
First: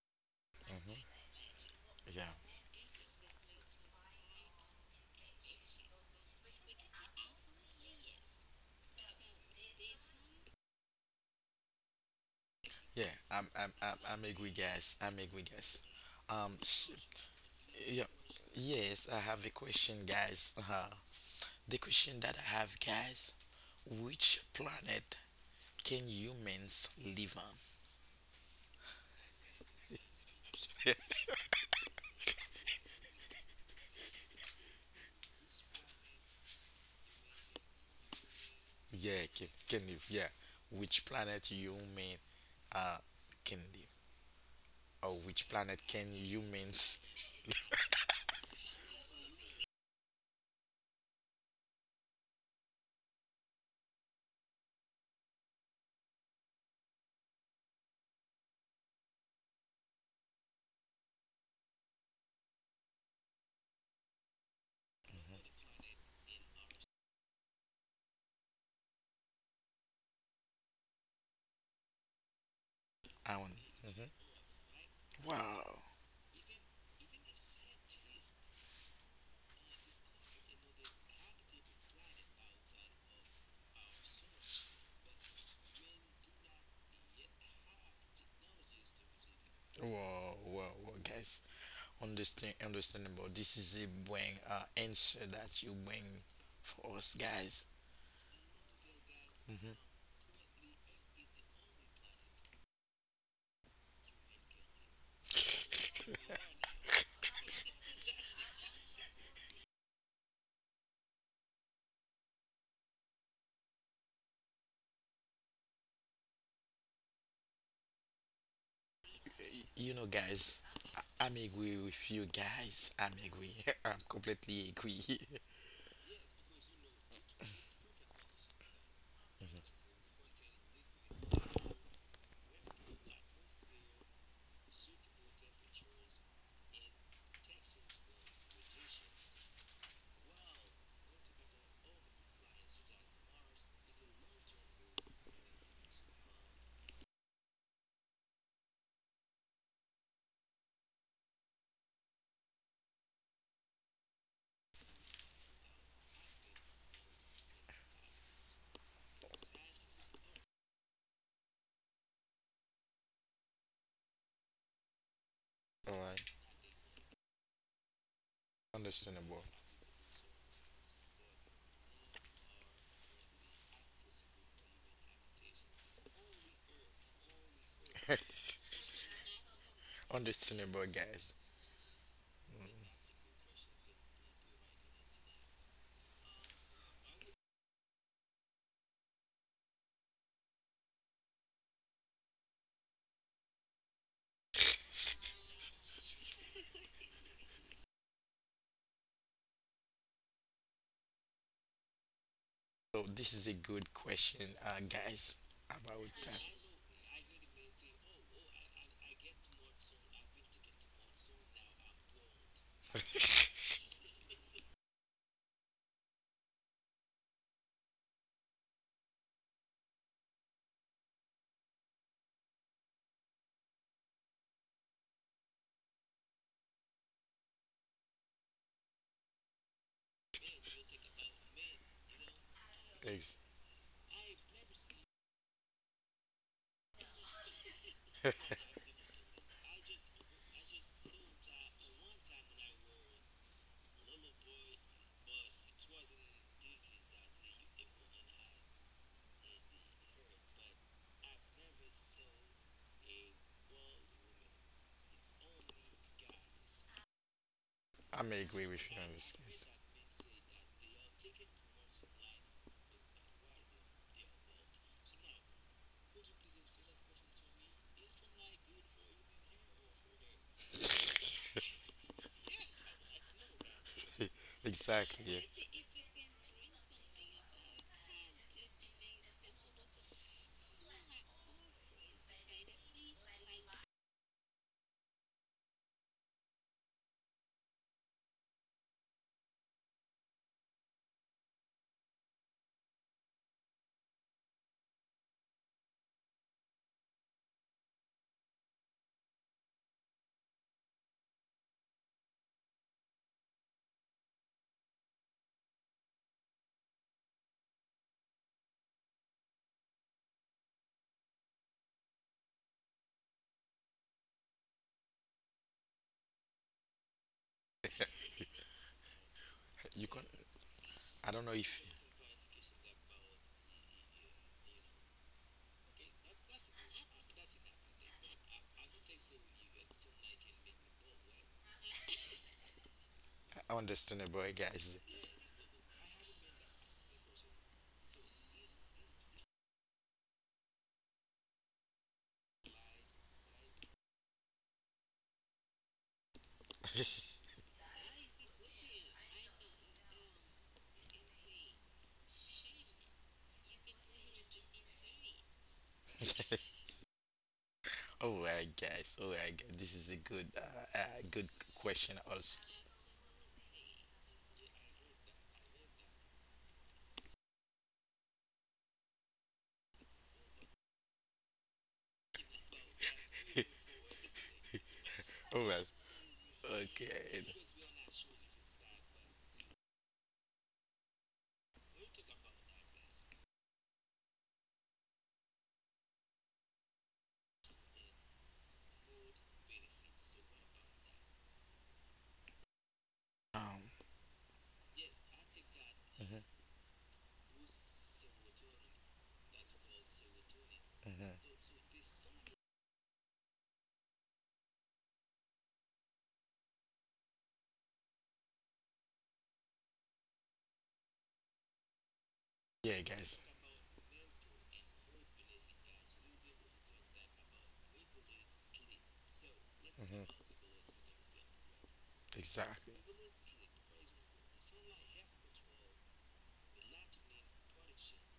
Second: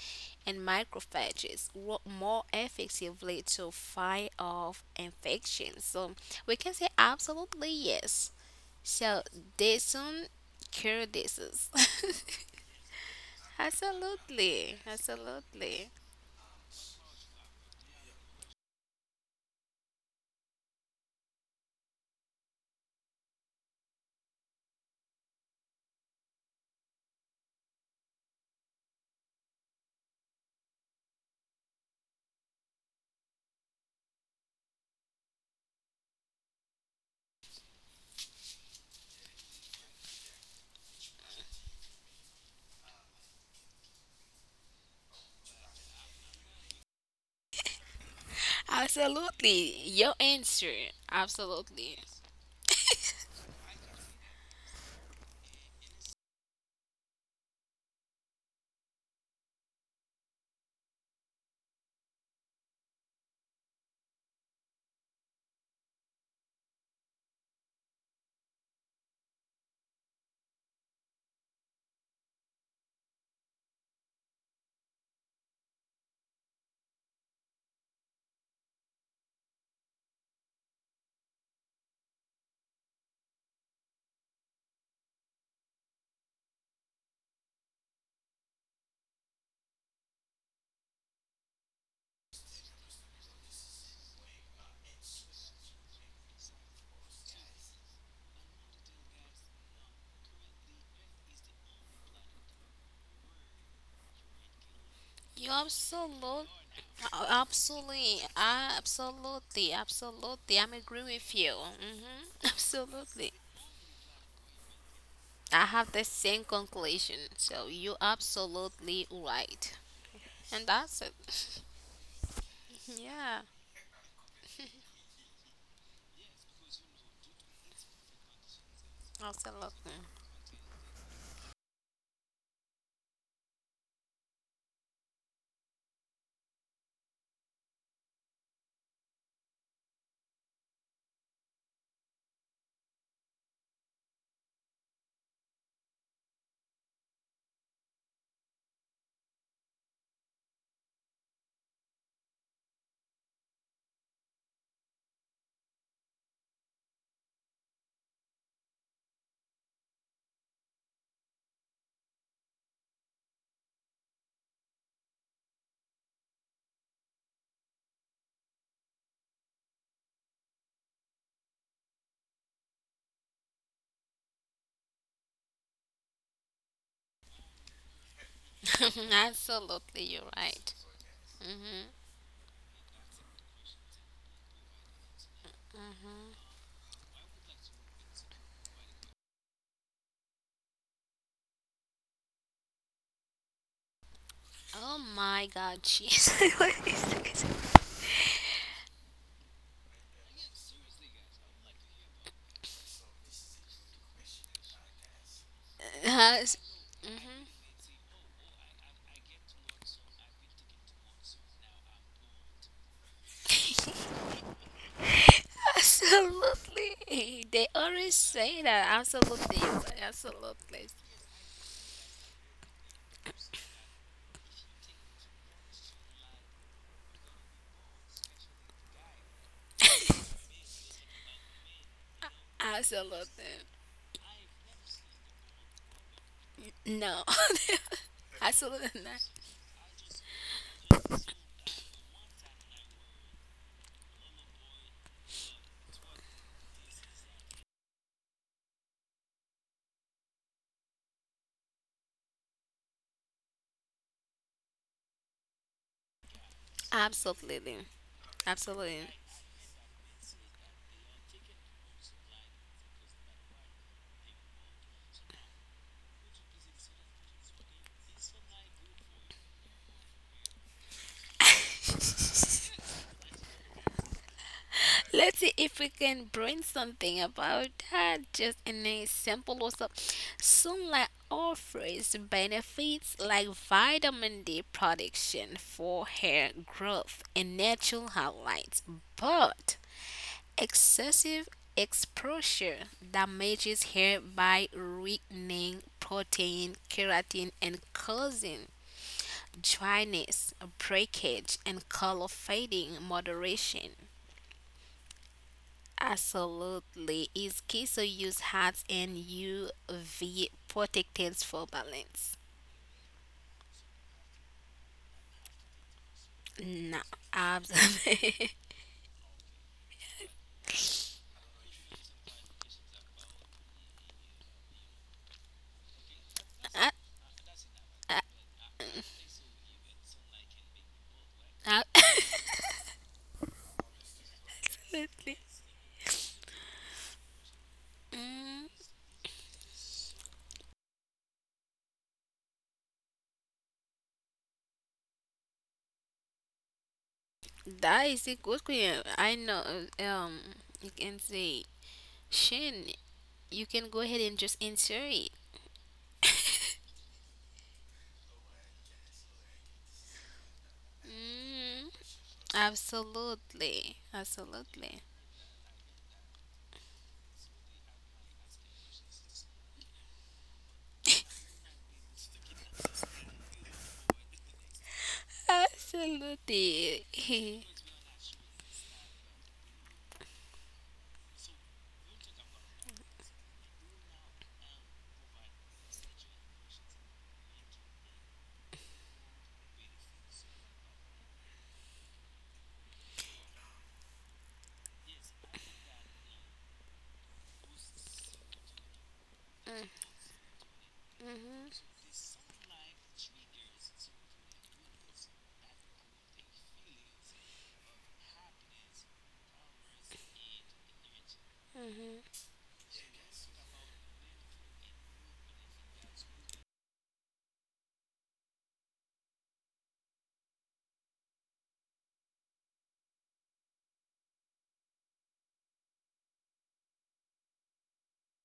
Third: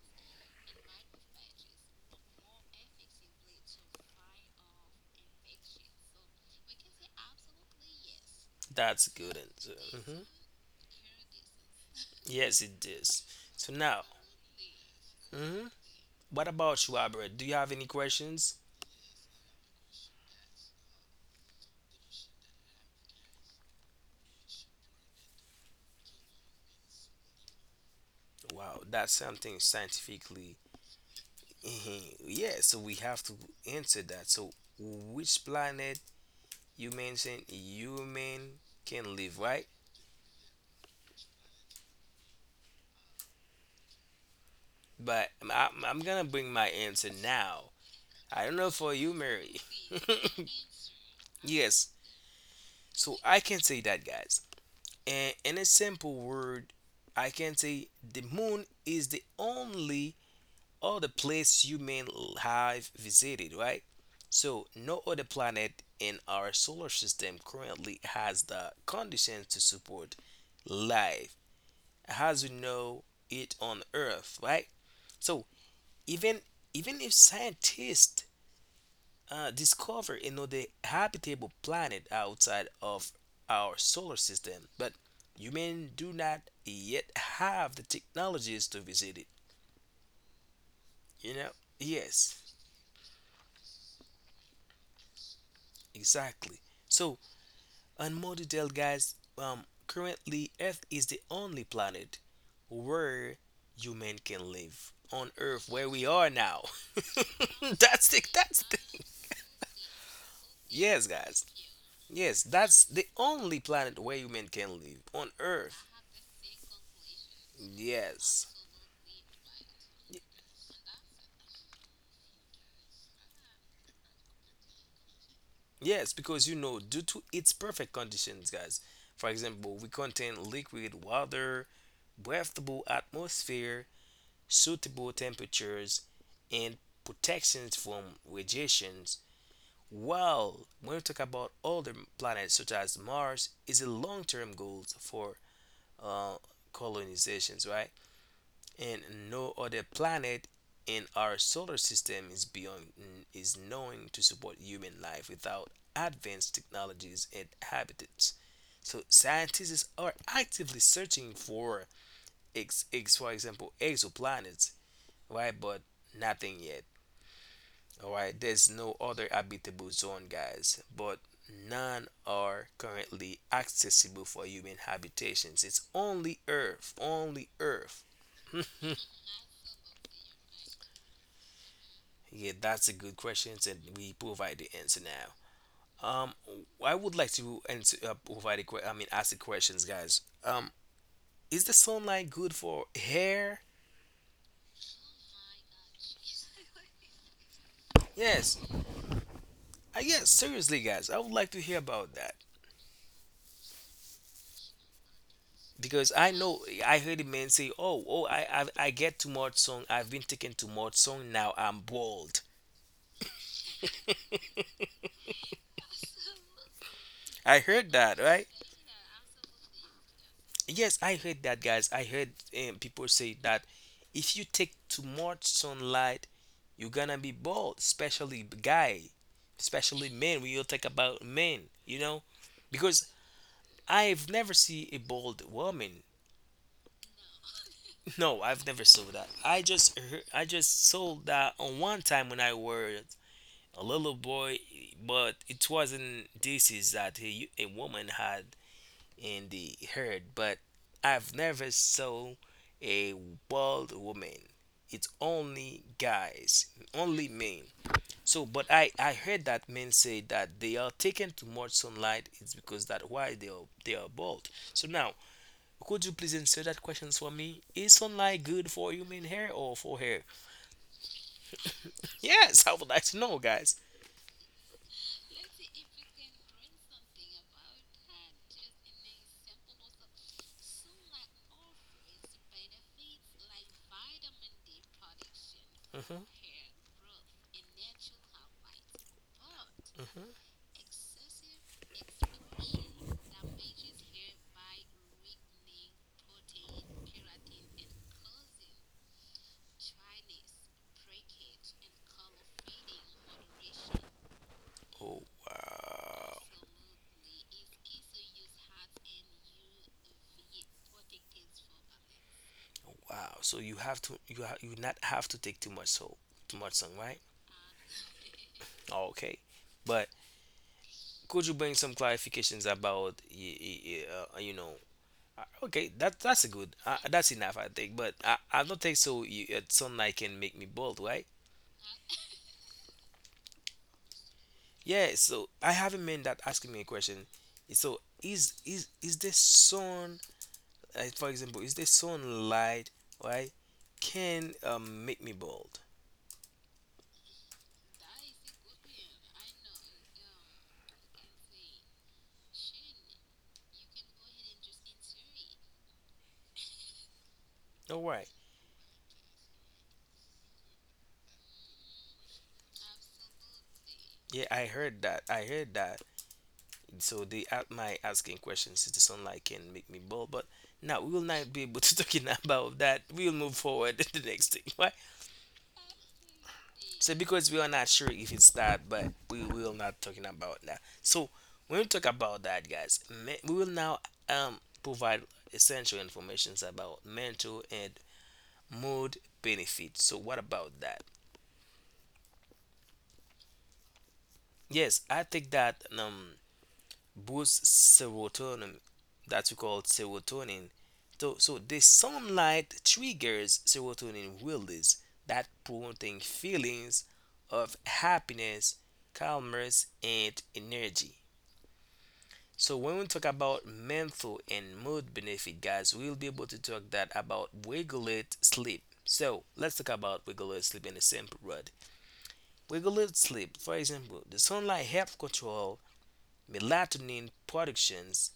and Hmm. macrophages work Yeah. more effectively to fight off infections. So, we can say absolutely yes. that's So, good answer. this Hmm. one cure diseases. [LAUGHS] Yes, it Yeah. is. I'm, I'm, So I'm, now, I'm agree, Absolutely, guys. I'm agree, mhm. guys. absolutely. What Um. about you, sh- Albert? Do you have any Yeah. questions? Yes, I have a question, guys. The question that I have, guys. Which planet can humans live on? Wow, that's something scientifically. Mhm. Yeah, so we have to answer that. So, which planet you mentioned human can Yeah, live, can, right? can live. Yeah. Which planet human uh can live? Or But which planet I'm can gonna bring my humans answer now. I don't know for you, Mary. Absolutely. Your answer. [LAUGHS] Absolutely. Yes, so I can say that, guys. And in a simple word, I can say the moon is the only all the place you have visited, right? So no other planet in our solar system currently has the conditions to support life as we know on? it on Hmm. Earth, right? So Wow. even even if scientists discover another habitable planet outside of our solar system, but humans do not yet have the technologies to visit it. Wow, wow, wow, You guys, know? Yes, understandable. This is a bring answer that you bring exactly. for us, So guys. and more detail, guys, Hmm. currently Earth is the only planet where human can live on You Earth, where we are absolutely, now. [LAUGHS] That's absolutely, the that's the absolutely, absolutely. I'm agree yes, with guys. you. Hmm. [LAUGHS] Yes, that's the Absolutely. only planet where human can live on I Earth. have the same conclusion. So you Yes. absolutely right. You know, Y- guys, And that's I'm it. agree with you, guys. [LAUGHS] I'm Yeah. agree. [LAUGHS] I'm completely agree. Yes, because you know, due to its perfect conditions, guys. For example, Absolutely. we contain liquid water, breathable atmosphere, suitable temperatures, and protections from radiations. While when we talk about other planets such as Mars, is a long-term goal for uh, colonizations, right? And no other planet in our solar system is beyond is known to support human life without advanced technologies and habitats. So scientists are actively searching for ex, ex for example exoplanets, right? But [LAUGHS] All right, nothing yet. All right, there's no other understandable, habitable zone, guys, but none are currently accessible for human habitations. It's only Earth, only Earth. [LAUGHS] Absolutely, you're right. understandable, guys. Hmm. Yeah, that's a good question, and we provide the answer now. Um, Hmm. I would like to answer, provide a I mean, ask the questions, guys. Is the sunlight good for hair? Oh my God, Jesus. [LAUGHS] What is this? Yes, I yes, seriously, guys, I would like to hear about that. So this is a good question, guys, about Because I Has- know I heard a mhm. man say, "Oh, oh, I get too much song. I've been taking too much song. Now I'm bald." [LAUGHS] Absolutely. They I heard always that, right? say that. Absolutely. Absolutely. Yes, I heard that, guys. I heard people say that if you take too much sunlight, you're gonna be bald, especially guy, especially men. We all talk about men, you know, because that. Absolutely. I've never seen a bald woman. No. [LAUGHS] [LAUGHS] No, I've never Absolutely saw not. that. I just heard, I just saw that on one time when I were a little boy, but it wasn't disease that a woman had in the herd. But I've never saw a bald woman. It's only guys, only men. Absolutely. I may So, agree but with I you Absolutely. on I this heard case. that men say that they are taken too much sunlight. It's because that why they are bald. So now, could you please answer that question for me? Is sunlight good for human hair or for hair? [LAUGHS] Yes, I would like to know, guys. Exactly. Let's Yeah. see if we can bring something about that. Just an example or something. Sunlight offers benefits like vitamin D production for Hmm. hair growth and natural highlights, but Hmm. excessive exposure damages hair by weakening protein, keratin, and causing dryness, breakage, and color fading. Moderation Oh wow. absolutely is key. So use hats and UV protectants for balance. Oh, wow. So you have to you you not have to take too much so too much No, sun, right? absolutely. [LAUGHS] Oh, okay. You But can. I don't could know you bring if some clarifications about you know? Uh, okay, that that's a good. Ah, That's enough, I think. ah, But I don't think so. You, sunlight can make me bald, right? ah, [LAUGHS] I understand about it, boy, guys. Yeah. absolutely. So I have a man that asking me a question. So is Mm, is is the sun, for example, is the sunlight, right, can make me bald? that is a good question. I know. Um, you can say Shin, you can go ahead and just answer it. [LAUGHS] All right. All right, guys. All right, guys. This is a good Mm, question also. Absolutely. Yeah, I Absolutely. heard that. I heard that. So they at my asking questions is the sunlight can make me bald, but now we will not be able to [LAUGHS] talking about that. We will move forward [LAUGHS] to the next thing. Why? All right. Absolutely. So Okay. because [LAUGHS] we are not sure if it's that, but we will not talking about that. So when we talk about that, guys, we will now provide essential informations about mental and mood benefits. So what about that? Um. Yes, I think that boosts serotonin that we call serotonin. So the sunlight triggers serotonin release that promoting feelings of happiness, calmness and energy. So when Yeah, we talk guys. about mental and mood benefit guys, we'll be able to talk that about regulate sleep. So let's talk Mhm. about regulate sleep in a simple word. Exactly. Regulate sleep, for example, the sunlight helps control melatonin productions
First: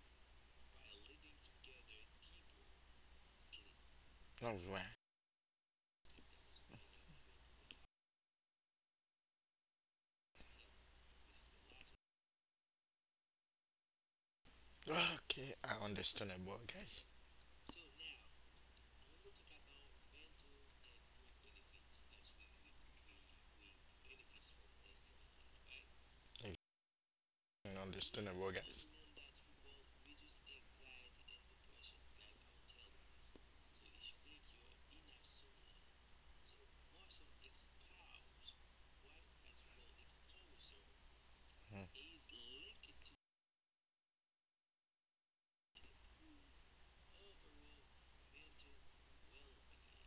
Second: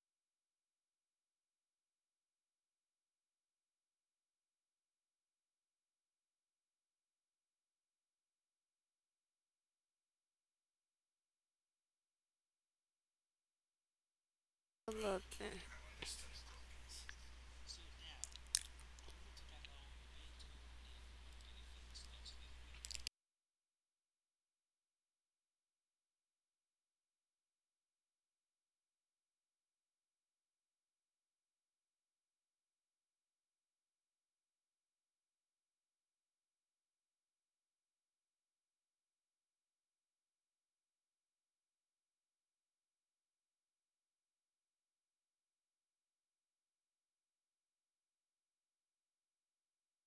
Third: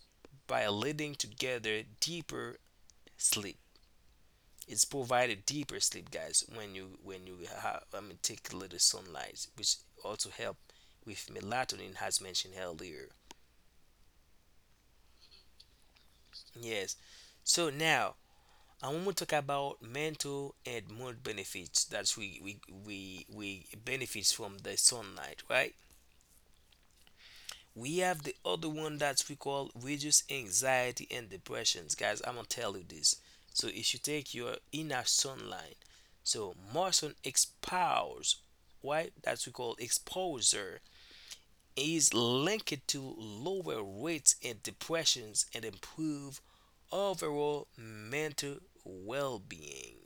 by leading together deeper sleep. All right. It's provided deeper sleep, guys, when you have, I mean, take a little sunlight, which also help with melatonin, as mentioned earlier. Absolutely. Okay, I understand about Yes. guys. So now I want to talk about mental and mood benefits that we benefits from the sunlight, right? I We have understand the about other guys. one that we call reduce anxiety and depressions. Guys, I'm gonna tell you this. So if you take your inner sunlight, so more sun expose, why that we call exposure is linked to lower rates and depressions and improve overall mental well-being.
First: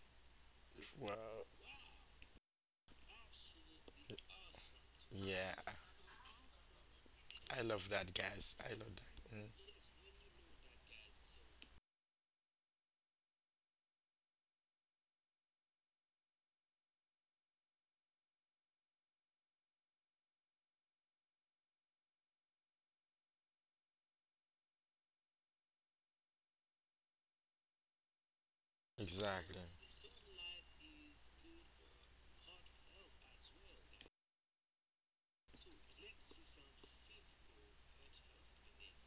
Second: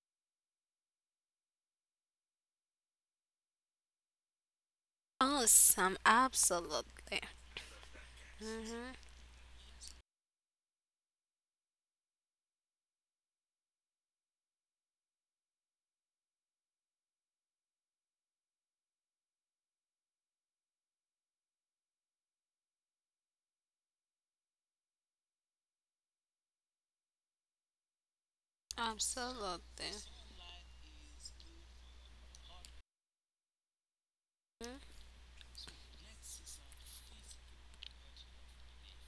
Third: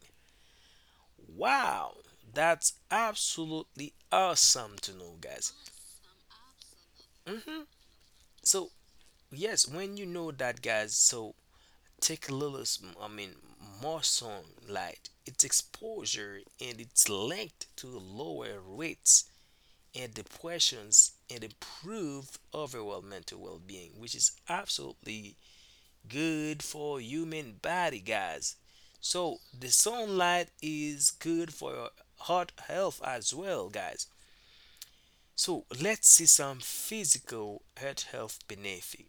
Well, Wow, that's absolutely awesome to know, guys. yeah, Awesome. Absolutely. hmm I love that, guys. So I Mm-hmm. love that. Mm. yes, when you know that, guys, so take a little, I mean, more sunlight. Its exposure and its linked to lower rates and depressions and improve overall mental well-being, which is absolutely good for human body, guys. So Exactly. the Absolutely. sunlight is good for your heart health as well, guys. Mhm. So let's see some physical heart health benefit.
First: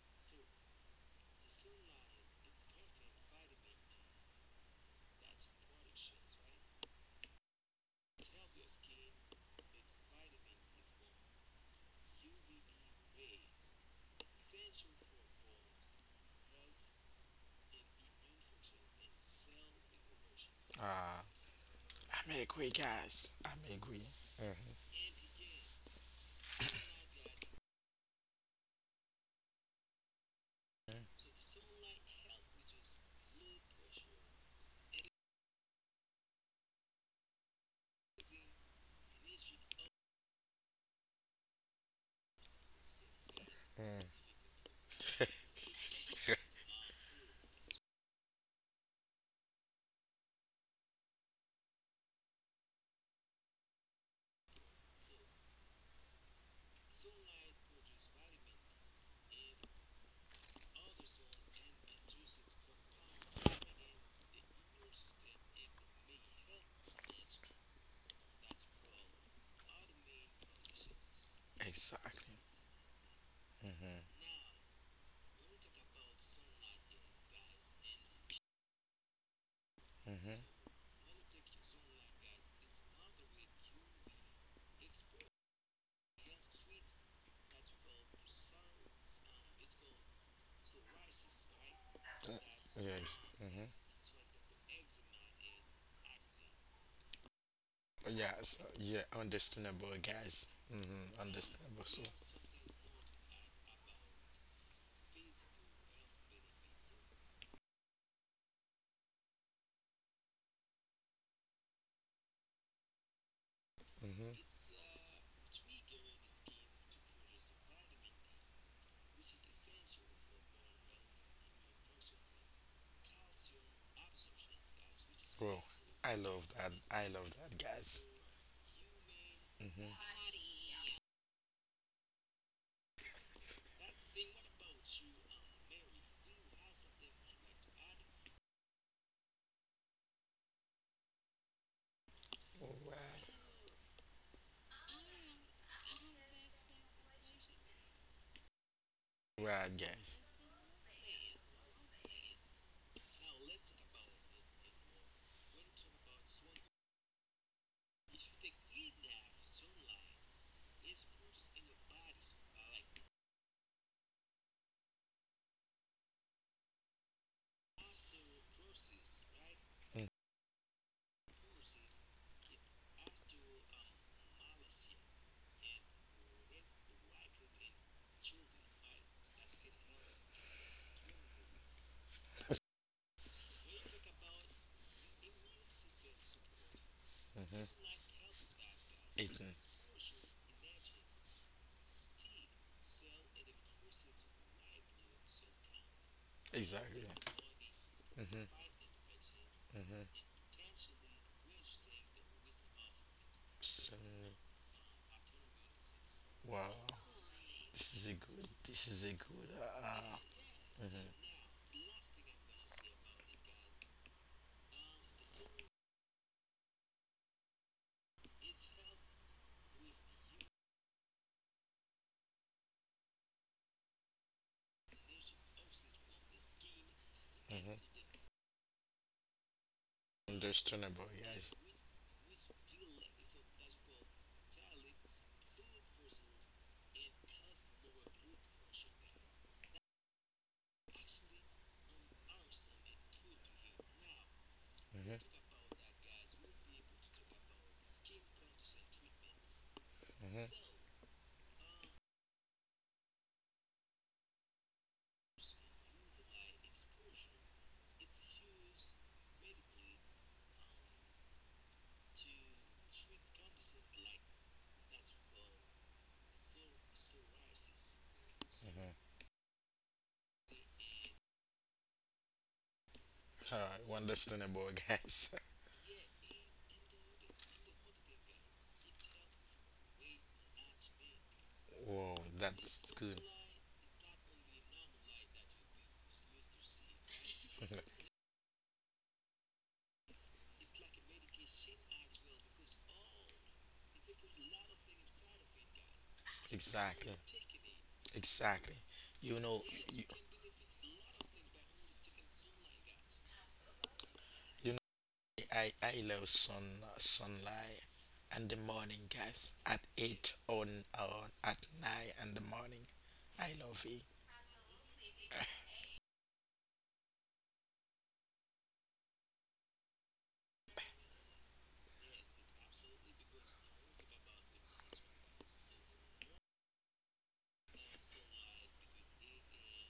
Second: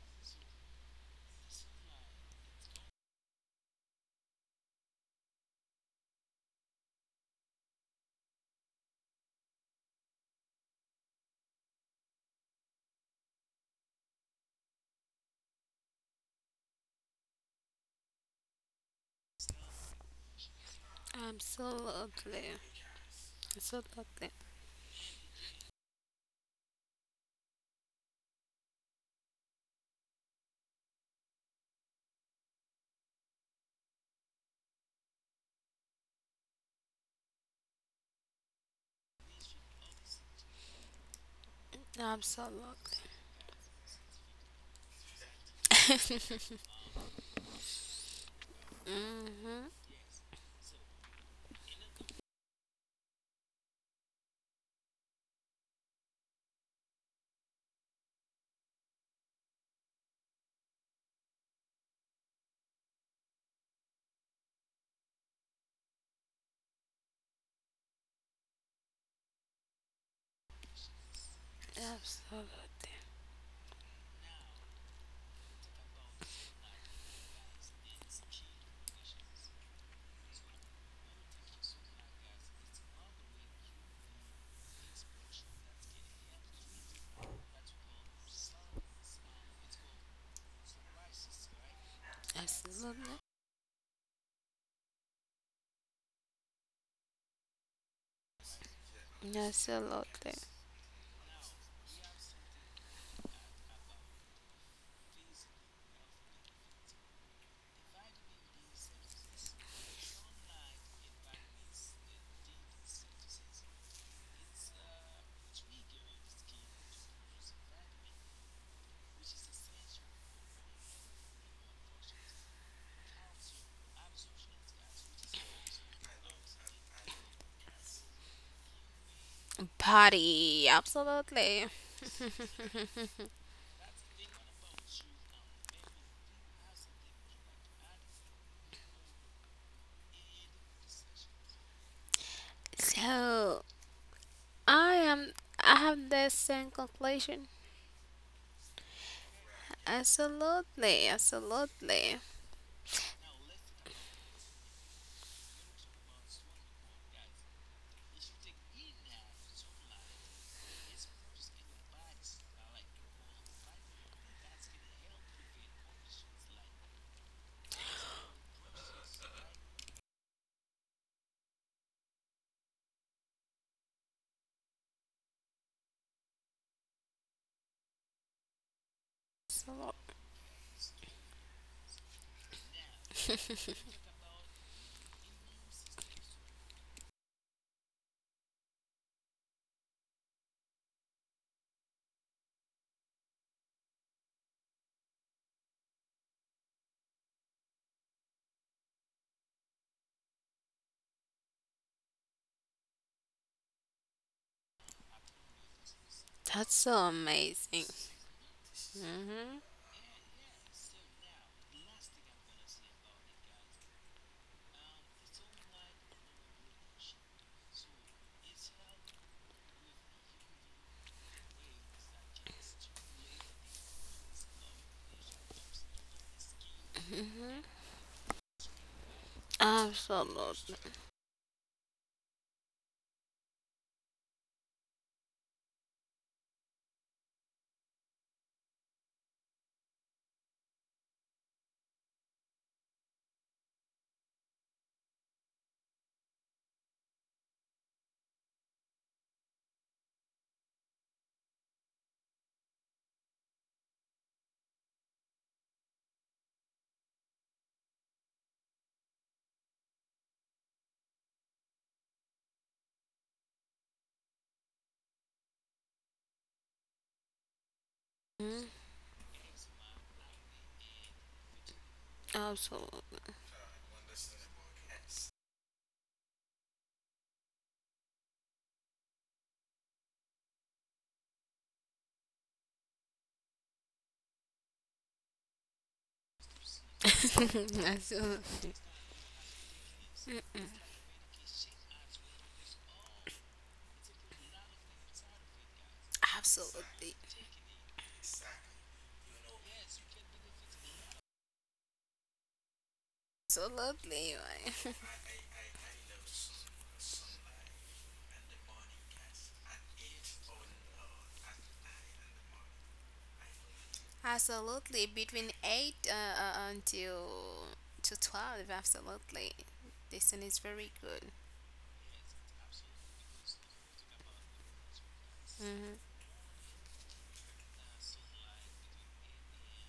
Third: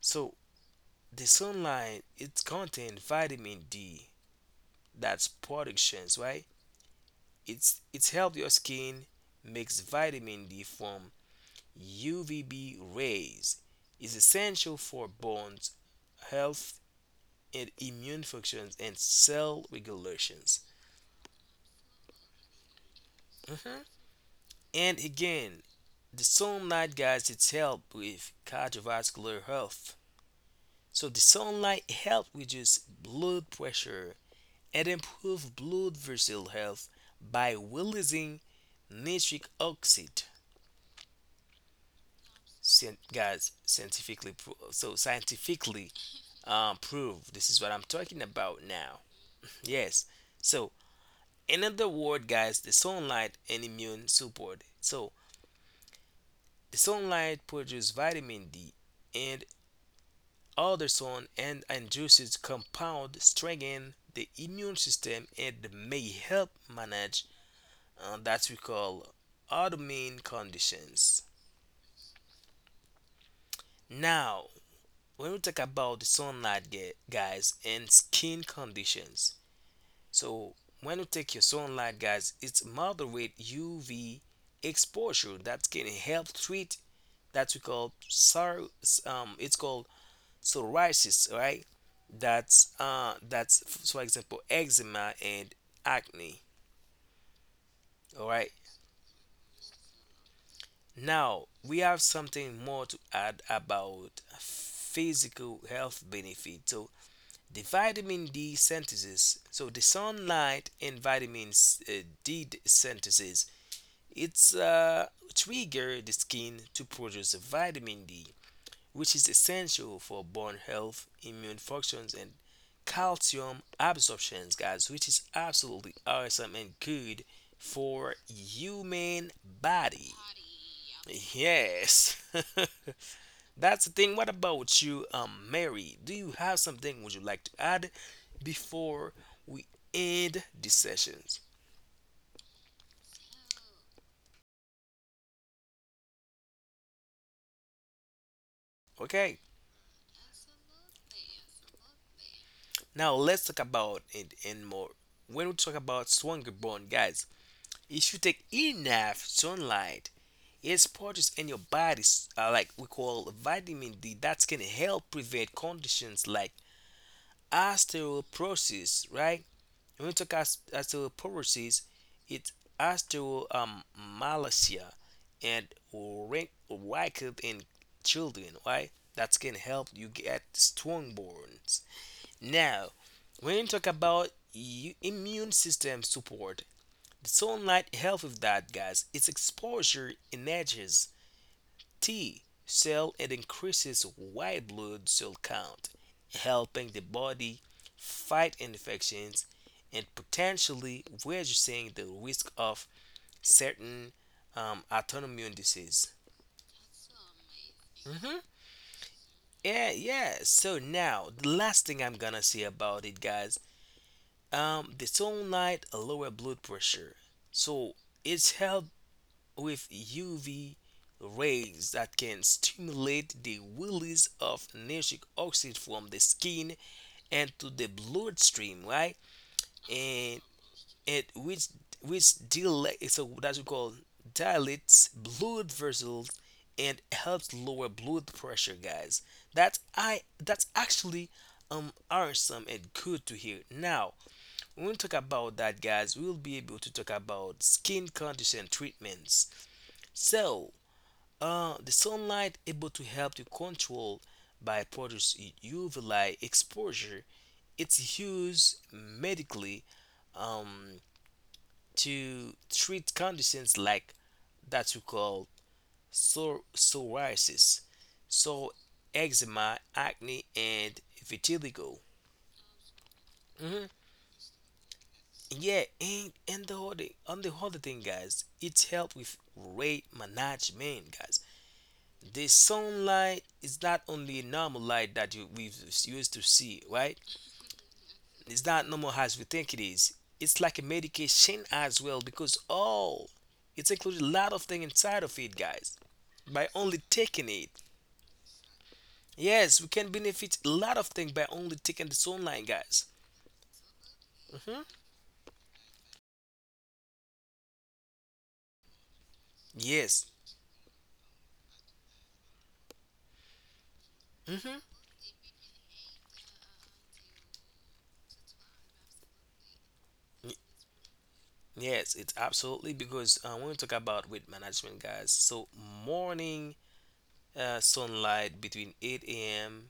So the sunlight it contains vitamin D, that's productions, right? It's help your skin makes vitamin D from UVB rays. Is essential for bones health and immune functions and cell regulations. Ah, I'm Absolutely. agree, guys. I'm Mhm. agree. Absolutely. And again, the sunlight guys it's help with cardiovascular health. So the sunlight help reduce blood pressure and improve blood vessel health by releasing nitric oxide scien- Absolutely. guys Mm. scientifically pro- so scientifically [LAUGHS] proved. This is what I'm talking about now. Mm-hmm. Yes. So in other word guys, the sunlight and immune support. So the sunlight produces vitamin D and other sun and juices compound strengthen the immune system and may help manage that we call autoimmune conditions. Exactly. Absolutely. Mm-hmm. Now when we talk about the sunlight guys and skin conditions, Uh hmm so when you take your sunlight guys, it's moderate UV exposure that can help treat that we call it's called psoriasis, right? That's Absolutely. Yes. Mm-hmm. that's for example eczema and acne, all right. Yes. Yeah. Understandable, Absolutely. guys. Mm-hmm. Now we Understandable. have So. something more to add about physical health benefit. So the vitamin D synthesis. So the sunlight and vitamin synthesis. Mm-hmm. It's trigger the skin to produce vitamin D, which is essential for bone health, immune functions, and calcium absorptions, guys, which is Bro, absolutely I love awesome that. and I good love that, guys. for human Hmm. body. Body. Absolutely. Yes. [LAUGHS] That's the thing. What about you, Mary? Do you have something would you like to add before we end the sessions? All [LAUGHS] right. So, I am. I have the same conclusion. Okay. Right, guys. Absolutely, absolutely, Now let's talk about it and more. When we talk about stronger bone, guys, if you take enough sunlight, it's produced in your body, like we call vitamin D, that can help prevent conditions like osteoporosis, right? hmm When we talk as to policies, it's as to Malaysia and rank wicked in children, right? That can help you absolutely. get strong bones. Now, when you talk about immune system support, like. sunlight help with that, guys. It's hmm exposure energies T cell, it increases white blood cell count, helping the Exactly. body fight Hmm. infections and Hmm. potentially reducing the risk of So, certain autoimmune disease. [LAUGHS] wow, That's so amazing. this is a Hmm. good. This is a good. Hmm. Yeah, yeah. So hmm now the last thing I'm gonna say about it, guys, the sunlight lower blood pressure. So it's help with UV rays that can stimulate the release of nitric oxide from the skin and Hmm. to the hmm bloodstream, right? And Absolutely. Understandable, it guys. which dilate, so that's what we call dilates blood vessels and helps lower blood pressure, guys. That's I that's actually awesome and good to hear. Now, when we talk Mhm. about that, guys, we'll be able to talk about skin condition treatments. Mhm. So, the sunlight able to help to control by producing UV light exposure. It's used medically um, to treat conditions like that we call psoriasis, Mhm. so Mhm. eczema, acne, and vitiligo. Absolutely. All right, Hmm. well, understandable, guys. [LAUGHS] Yeah, and the other on the other thing, guys, it's help with weight management, guys. Whoa, The that's good. sunlight is not only normal light that you we used to see, [LAUGHS] right? [LAUGHS] Mhm. It's Absolutely. not normal as we think it is. It's like a medication as well because all it's included a lot of things inside of it, guys. By only Exactly, Absolutely. taking it, exactly. You know, yes, we you, can benefit a lot of things by only taking the sunlight, guys. Absolutely. you Right. Hmm. know, I love sunlight and the morning, guys. At Yes. eight on or at nine in the morning, I love it. [LAUGHS] Hmm. Absolutely. Between [LAUGHS] 8 until to 12, absolutely. This one is very good. Yes, it's absolutely because when we talk about weight management, guys, so Hmm. morning sunlight between 8 a.m.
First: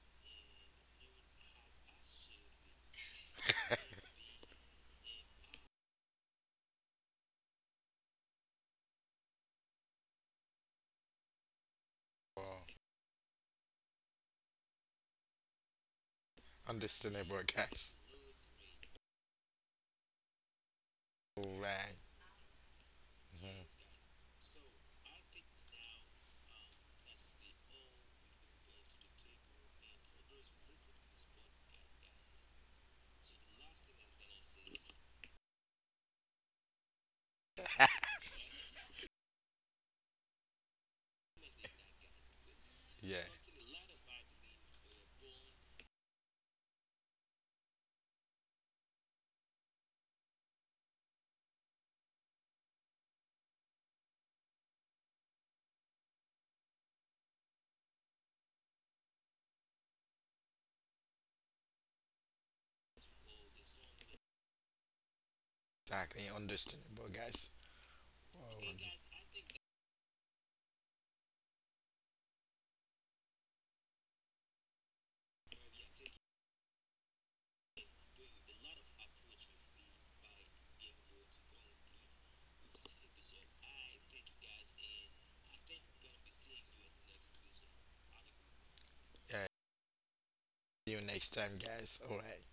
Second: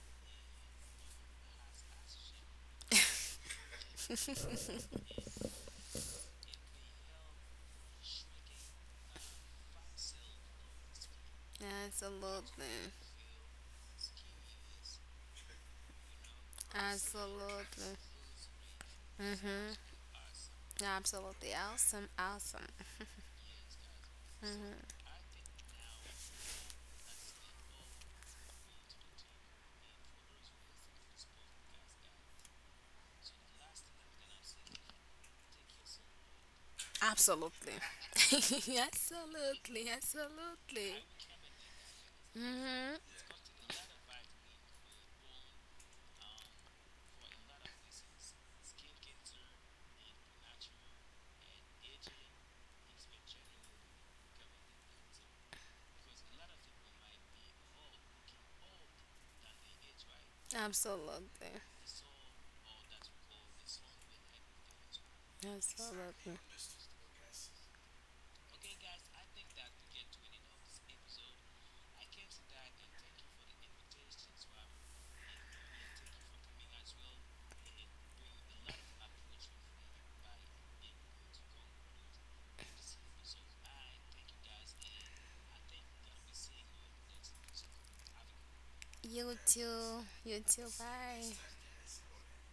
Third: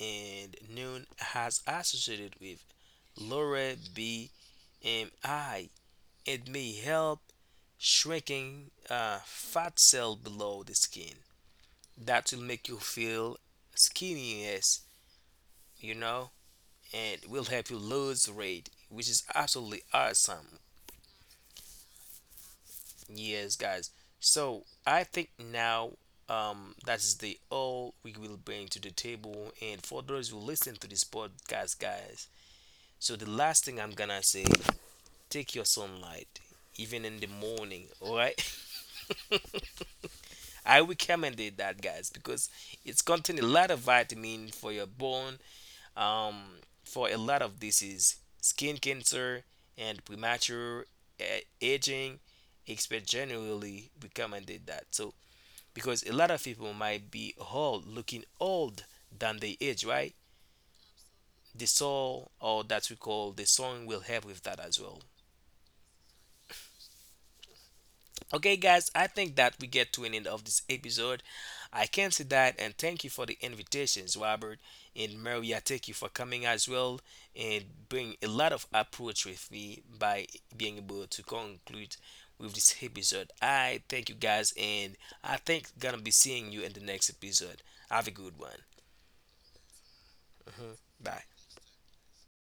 and noon has associated with lower BMI. It may help shrinking fat cell below the skin. That will Wow. make you Absolutely. feel skinniness, you know, and Understandable, will help you guys. Absolutely. lose weight, which is Hmm. absolutely awesome. Absolutely Alright. awesome, awesome. Yes, Mhm. guys. So I think now that is the all we will bring to the table. And for those who listen to this podcast, guys, so the last thing I'm gonna say, take your sunlight, even in the Absolutely. morning. All [LAUGHS] right, Absolutely, [LAUGHS] I absolutely. recommended that, guys, Mm because it's [LAUGHS] hmm. Yeah. contain a lot of vitamin for your bone, um, for a lot of disease, skin cancer, and premature uh, aging expert generally recommended that. So because a lot of people might be old, looking old than they age, right? Absolutely. The soul, or that we call the song, will help with that as well. Exactly. Absolutely. Understandable, guys. Okay, Wow. guys, I think that we get to an end of this episode. I can see that, and thank you for the invitations, Robert and Maria. Thank you for coming as well and bring a lot of approach with me by being able to conclude with this episode. I thank you guys, and I think gonna be seeing you in the next episode. Have a good one. You Yeah. too. You too. See you Bye. next Bye. time, guys. Alright.